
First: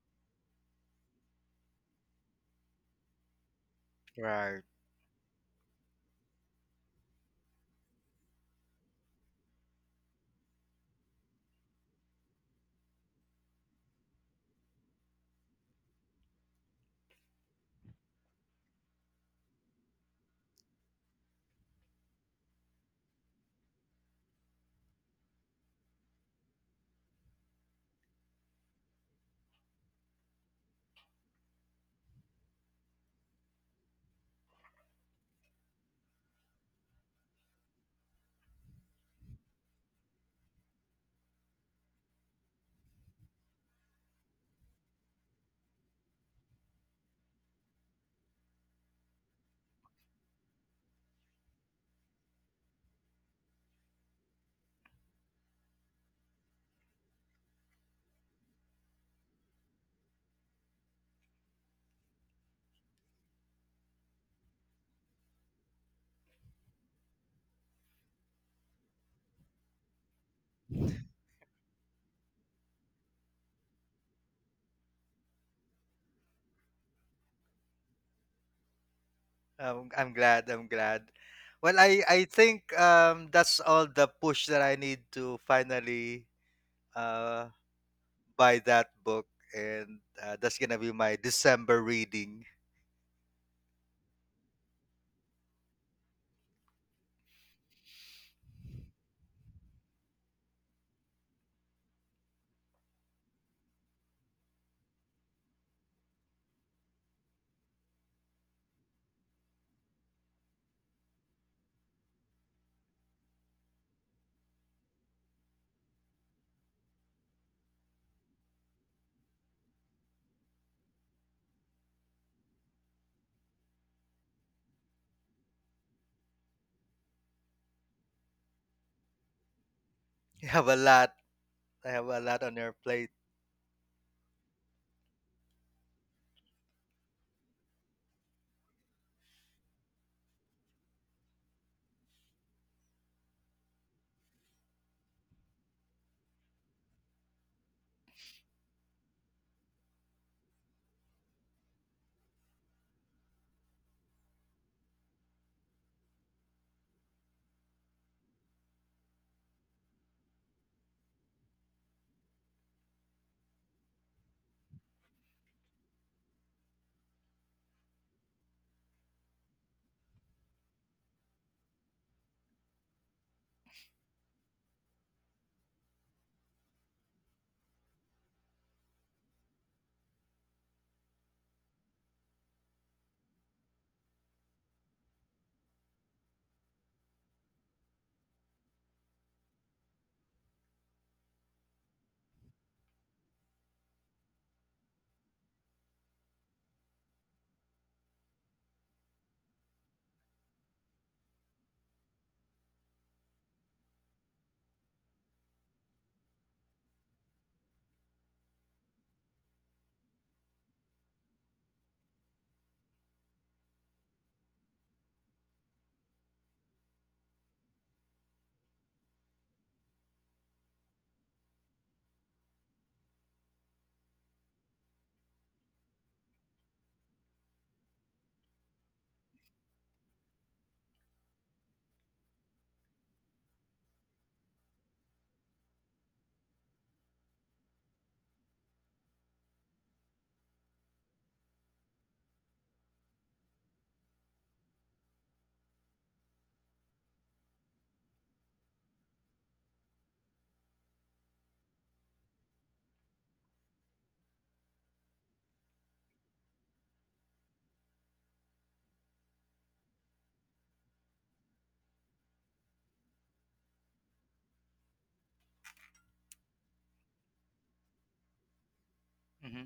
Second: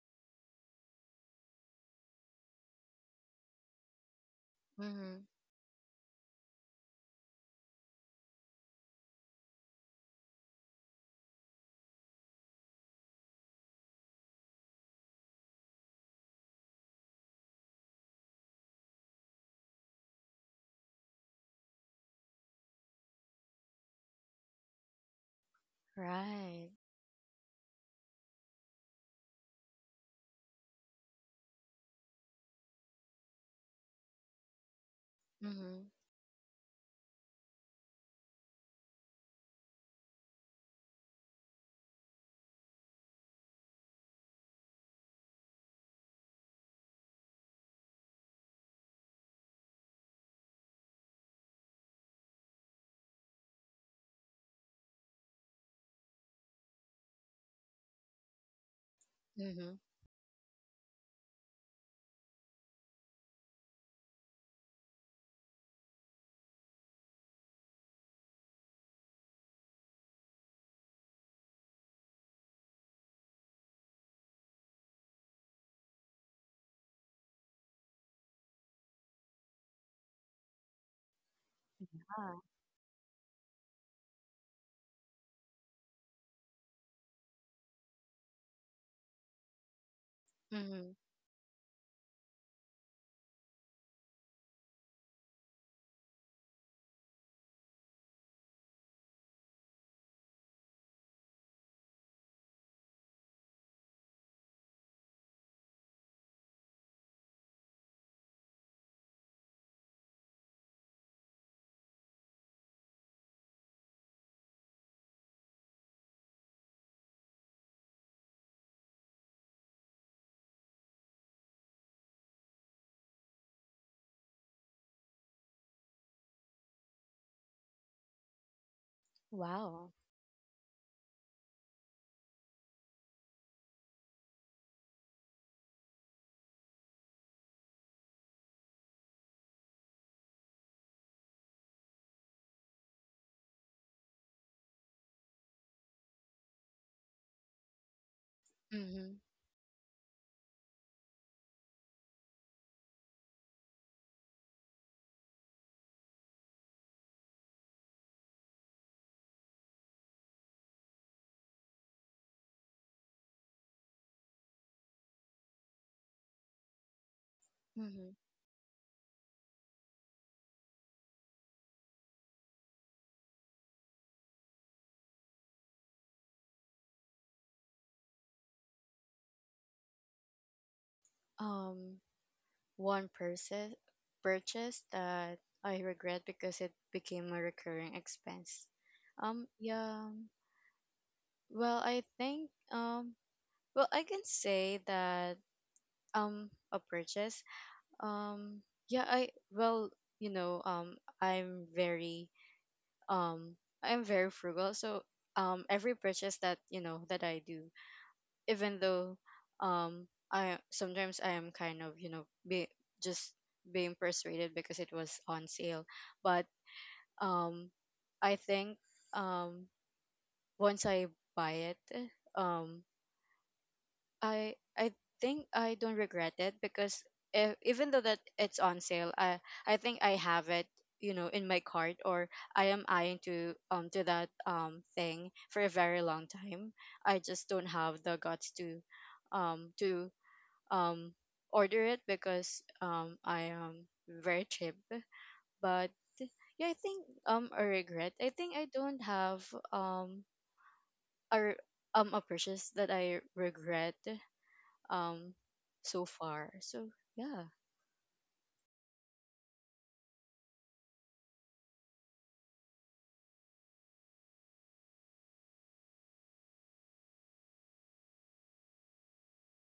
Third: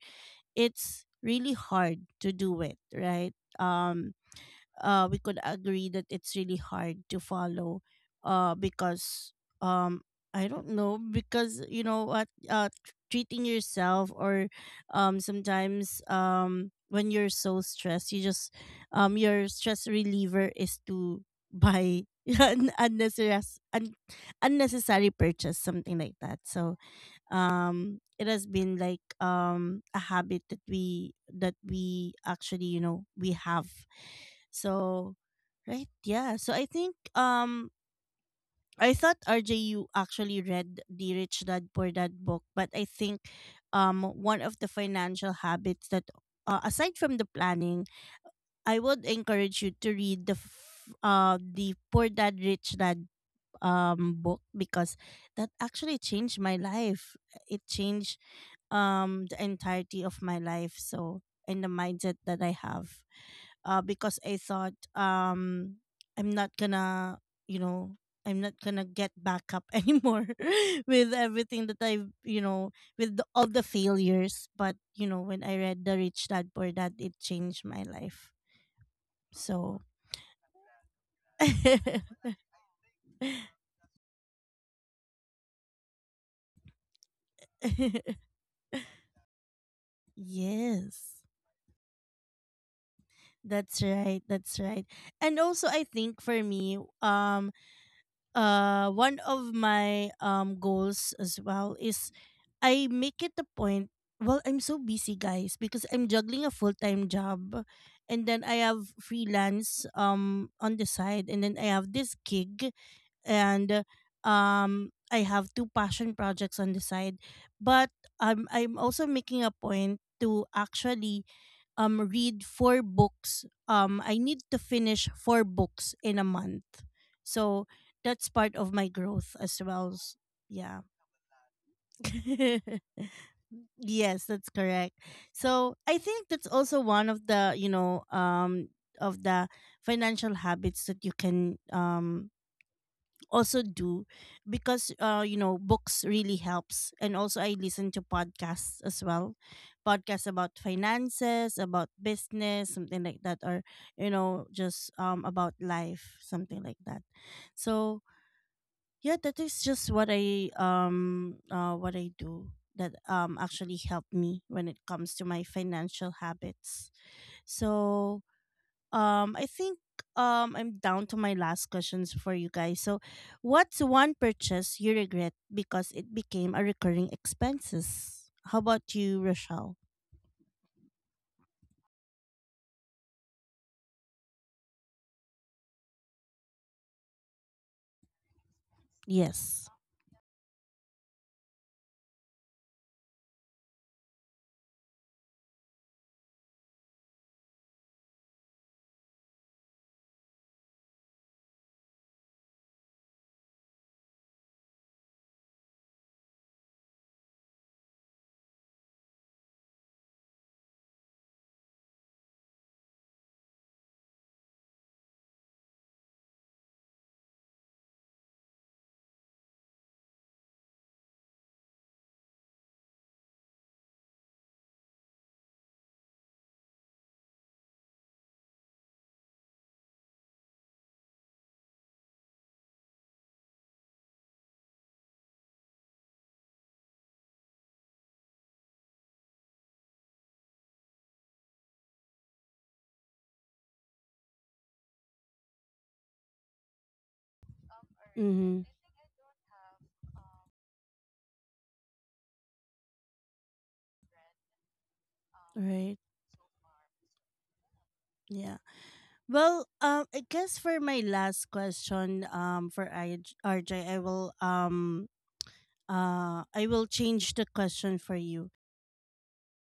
A: it's really hard to do it, right? Um,
C: Right.
A: we
B: Mm-hmm.
A: could agree that it's really hard to follow, because um, I don't know, because you know what, treating yourself, or sometimes when you're so stressed, you just your stress reliever is to buy (laughs) an unnecessary un- unnecessary purchase, something like that.
B: Right.
A: So it has been like a habit that we actually, you know, we have. So
B: Mm-hmm.
A: right. Yeah. So I think I thought, RJ, you actually read the Rich Dad Poor Dad book, but I think one of the financial habits that, aside from the planning, I would encourage you to read the the Poor Dad Rich Dad book, because that actually changed my life. It changed the
B: Mm-hmm.
A: entirety of my life, so and the mindset that I have. Because I thought I'm not gonna, you know, I'm not gonna get back up (laughs) anymore with everything that I've, you know, with all the failures. But you know, when I read The Rich Dad Poor Dad, it changed my life. So, (laughs)
C: I'm glad. I'm glad. Well, I
B: Wow.
C: think that's
A: (laughs)
C: all the push that I need to finally uh, buy that book. And that's going to be
B: Mm-hmm.
C: my
A: yes.
C: December reading. (laughs)
A: That's right. That's right. And also, I think for me, one of my goals as well is I make it a point. Well, I'm so busy, guys, because I'm juggling a full-time job, and then I have freelance on the side, and then I have this gig, and I have 2 passion projects on the side. But I'm also making a point to actually read 4 books. I need to finish 4 books in a month. So that's part of my growth as
B: Wow.
A: well.
C: You have a
A: Yeah.
C: lot. I have a lot on your
A: (laughs)
C: plate.
A: Yes, that's correct. So I think that's also one of the, you know, of the financial habits that you can also do, because you know, books really helps. And also I listen to podcasts as
B: Mm-hmm.
A: well, podcasts about finances, about business, something like that, or you know, just about life, something like that. So yeah, that is just what I what I do, that actually help me when it comes to my financial habits.
B: Mm-hmm.
A: So I think I'm down to my last questions for you guys. So, what's one purchase you regret because it became a recurring expenses? How about you, Rochelle?
B: Um, One purchase that I regret because it became a recurring expense.
A: Yes.
B: Yeah. Well, I think, well, I can say that, a purchase. Um, yeah, I, well, you know, um, I'm very frugal. So, every purchase that, that I do, even though, I am kind of, you know be just being persuaded because it was on sale, but, um, I think, um, once I buy it, um, I think I don't regret it because, even though that it's on sale, I think I have it, you know, in my cart, or I am eyeing to, that, thing for a very long time. I just don't have the guts to, um to um order it because, I am very cheap. But yeah, I think, a regret. I think
A: Mm-hmm.
B: I don't have, um a re- a purchase that I regret, um
A: Right.
B: so far. So yeah.
A: Yeah. Well, I guess for my last question, for I RJ, I will change the question for you.
C: Hmm.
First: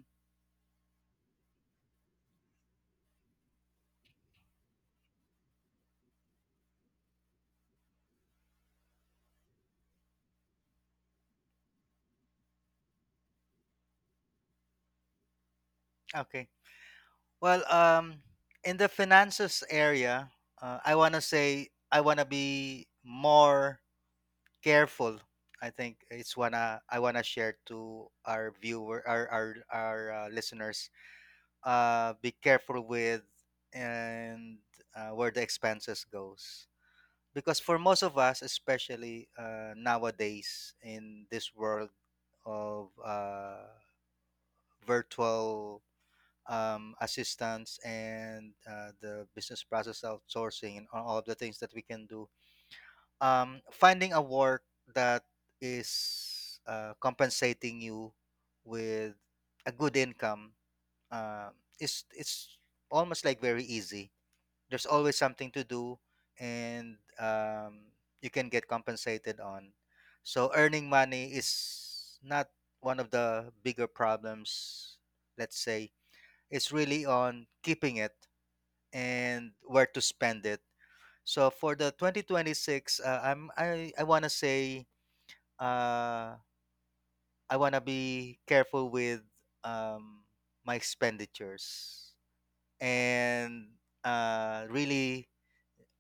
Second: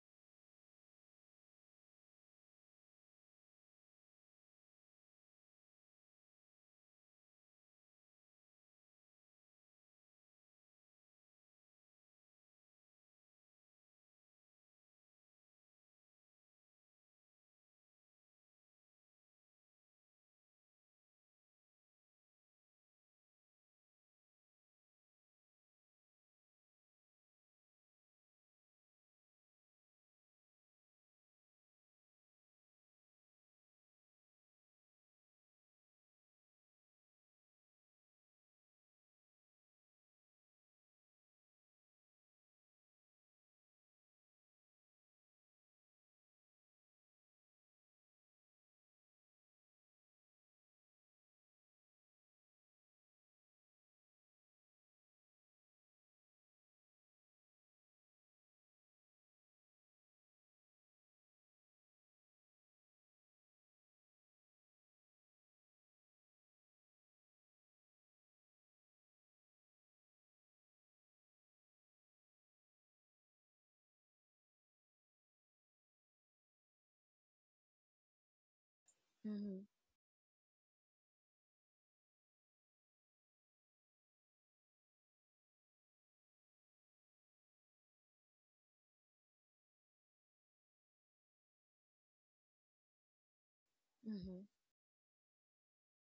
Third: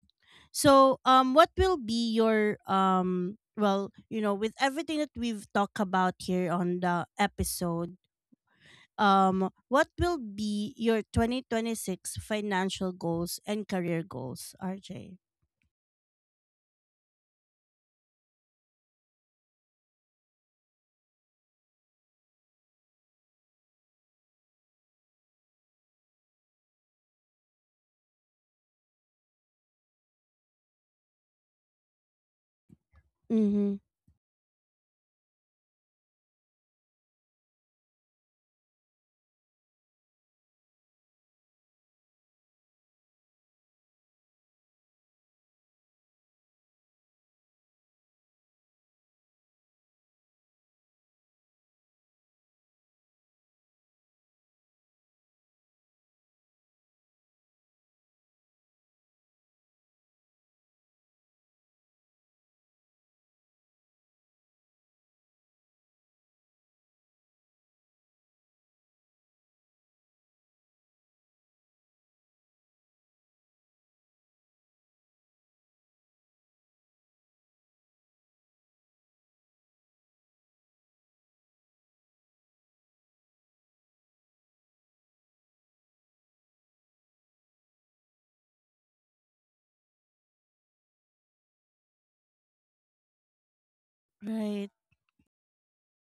A: So, what will be your with everything that we've talked about here on the episode, what will be your 2026 financial goals and career goals, RJ?
C: Okay. Well, in the finances area, I want to say I want to be more careful. I think it's wanna I wanna share to our viewer our listeners: be careful with —
A: Mm-hmm.
C: and where the expenses goes, because for most of us, especially nowadays, in this world of virtual assistance and the business process outsourcing and all of the things that we can do, finding a work that is compensating you with a good income uh, is — it's almost like very easy. There's always something to do, and you can get compensated on. So earning money is not one of the bigger problems. Let's say it's really on keeping it and
B: Mm-hmm.
C: where to spend it. So for the 2026, I want to say uh I want to be careful with um my expenditures, and
B: Mm-hmm.
A: Right.
C: really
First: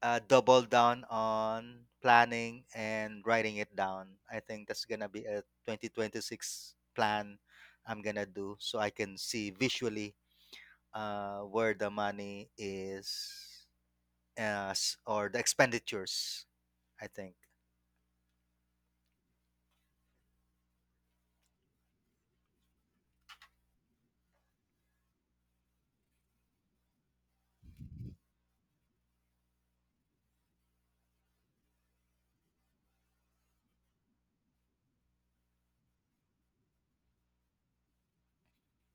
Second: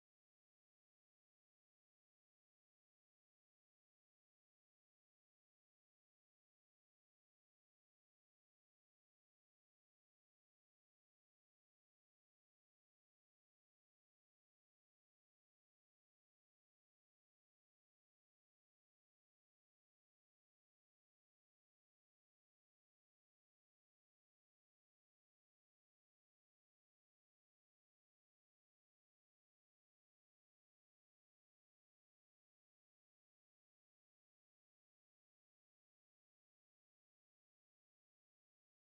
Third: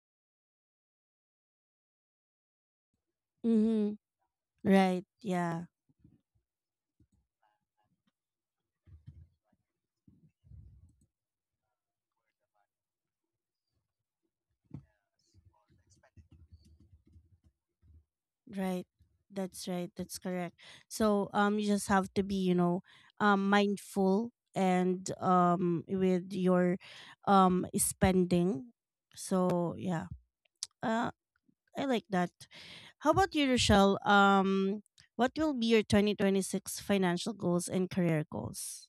C: double down on planning and writing it
A: Mm-hmm.
C: down. I think that's going
A: Right.
C: to be a
A: Yeah.
C: 2026 plan I'm going to do, so I can see visually where the money is, or the expenditures, I think.
A: Right. That's right. That's correct. So you just have to be, you know, mindful, and with your spending. So yeah. Uh I like that. How about you, Rochelle? What will be your 2026 financial goals and career goals?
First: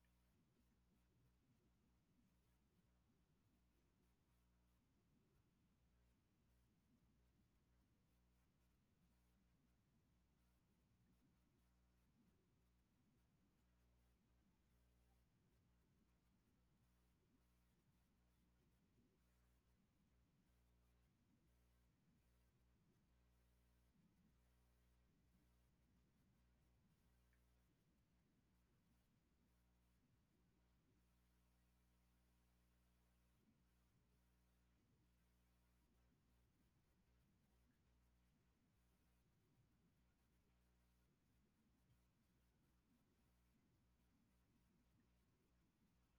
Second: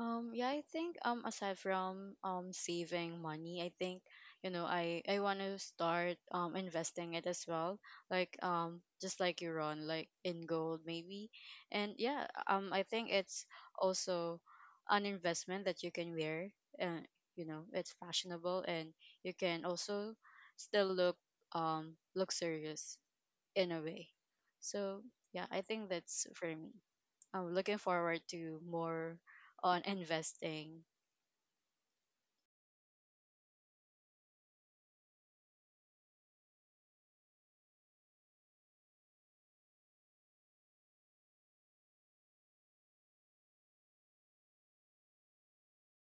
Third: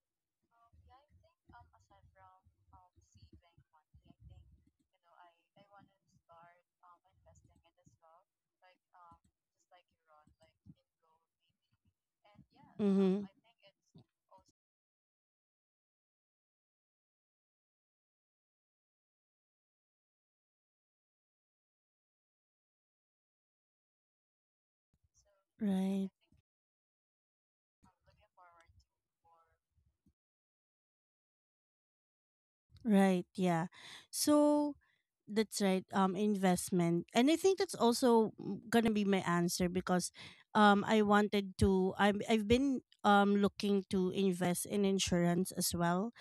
B: Yeah, I think, aside from, saving money, I think, I want to start, investing it as well. Like, just like you run, like in gold maybe. And yeah, I think
A: Mhm.
B: it's also an investment that you can wear, and you know it's fashionable, and you can also still look, look serious in a way. So yeah, I think
A: Right.
B: that's for me. I'm looking forward to more on investing.
A: Right, yeah. So that's right, investment. And I think that's also, gonna be my answer, because I've been looking to invest in insurance as well.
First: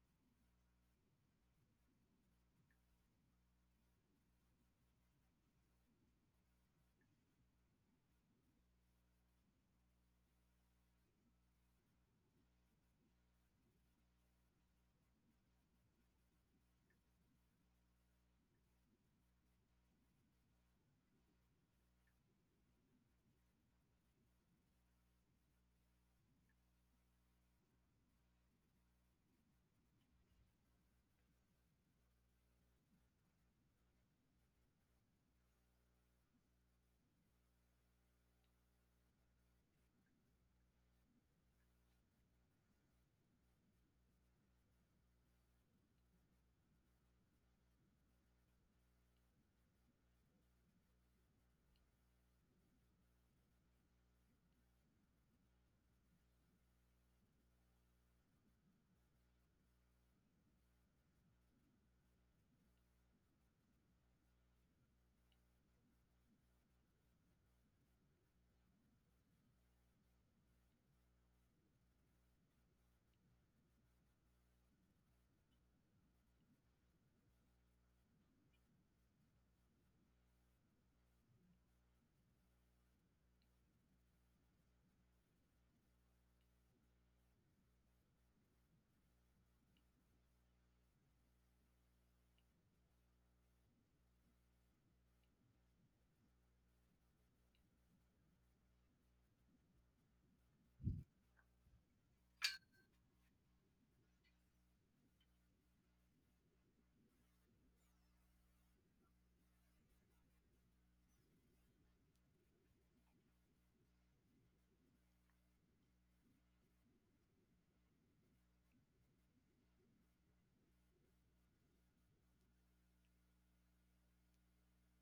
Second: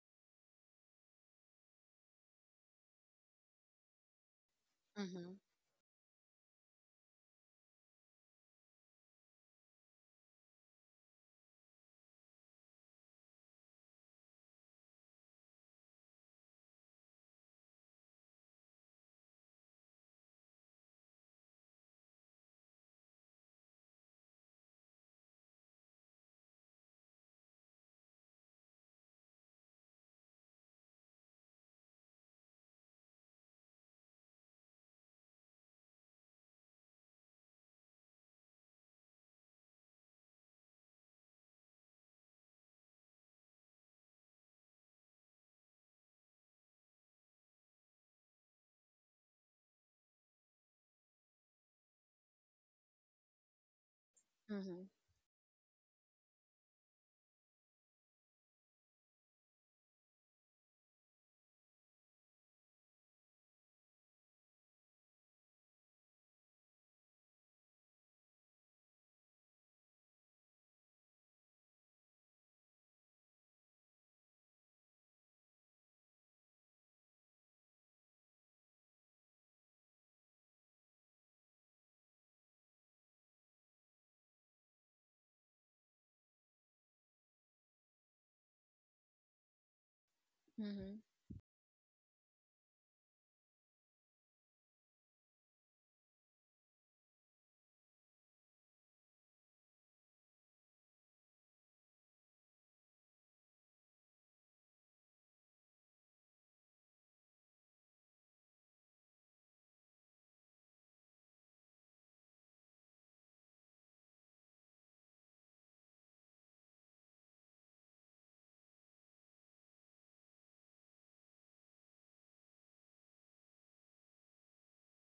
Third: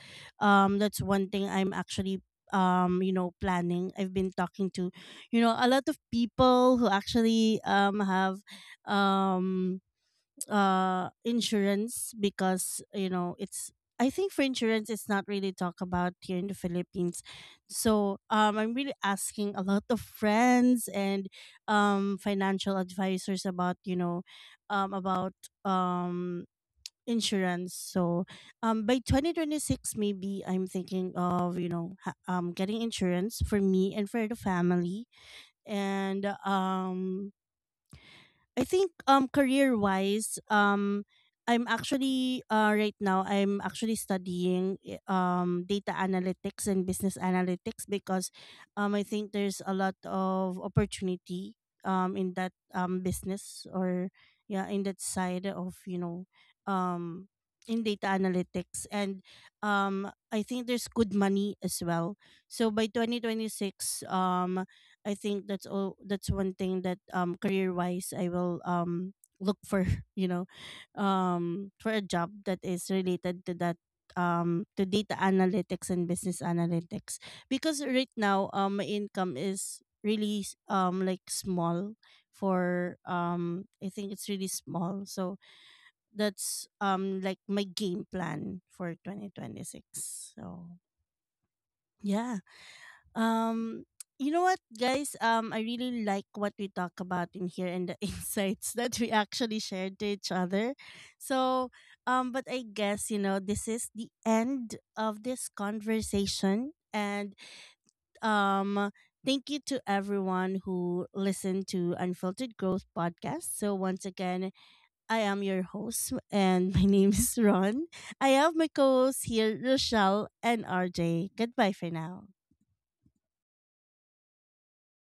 A: That's one thing I'm actually planning. I've been talking to,
B: Mm-hmm.
A: you know, a lot of people who actually have um insurance, because you know, it's I think for insurance, it's not really talked about here in the Philippines. So I'm really asking a lot of friends and financial advisors about, you know, about um insurance. So by 2026, maybe I'm thinking of, you know, getting insurance for me and for the family. And I think, career wise, I'm actually, right now, I'm actually studying data analytics and business analytics, because I think there's a lot of opportunity in that business, or yeah, in that side of, you know, um in data analytics. And I think there's good money as well. So by 2026, I think that's all that's one thing that, career wise, I will look for, (laughs) you know, for a job that is related to that, to data analytics and business analytics, because right now my income is really like small for, I think it's really small. So that's like my game plan for 2026. So
B: Mm-hmm.
A: yeah. Um, you know what, guys? I really like what we talk about in here, and the (laughs) insights that we actually shared to each other. So, but I guess you know this is the end of this conversation. And um, thank you to everyone who listened to Unfiltered Growth podcast. So once again, I am your host, and (laughs) my name is Ron. I have my co-hosts here, Rochelle and RJ. Goodbye for now.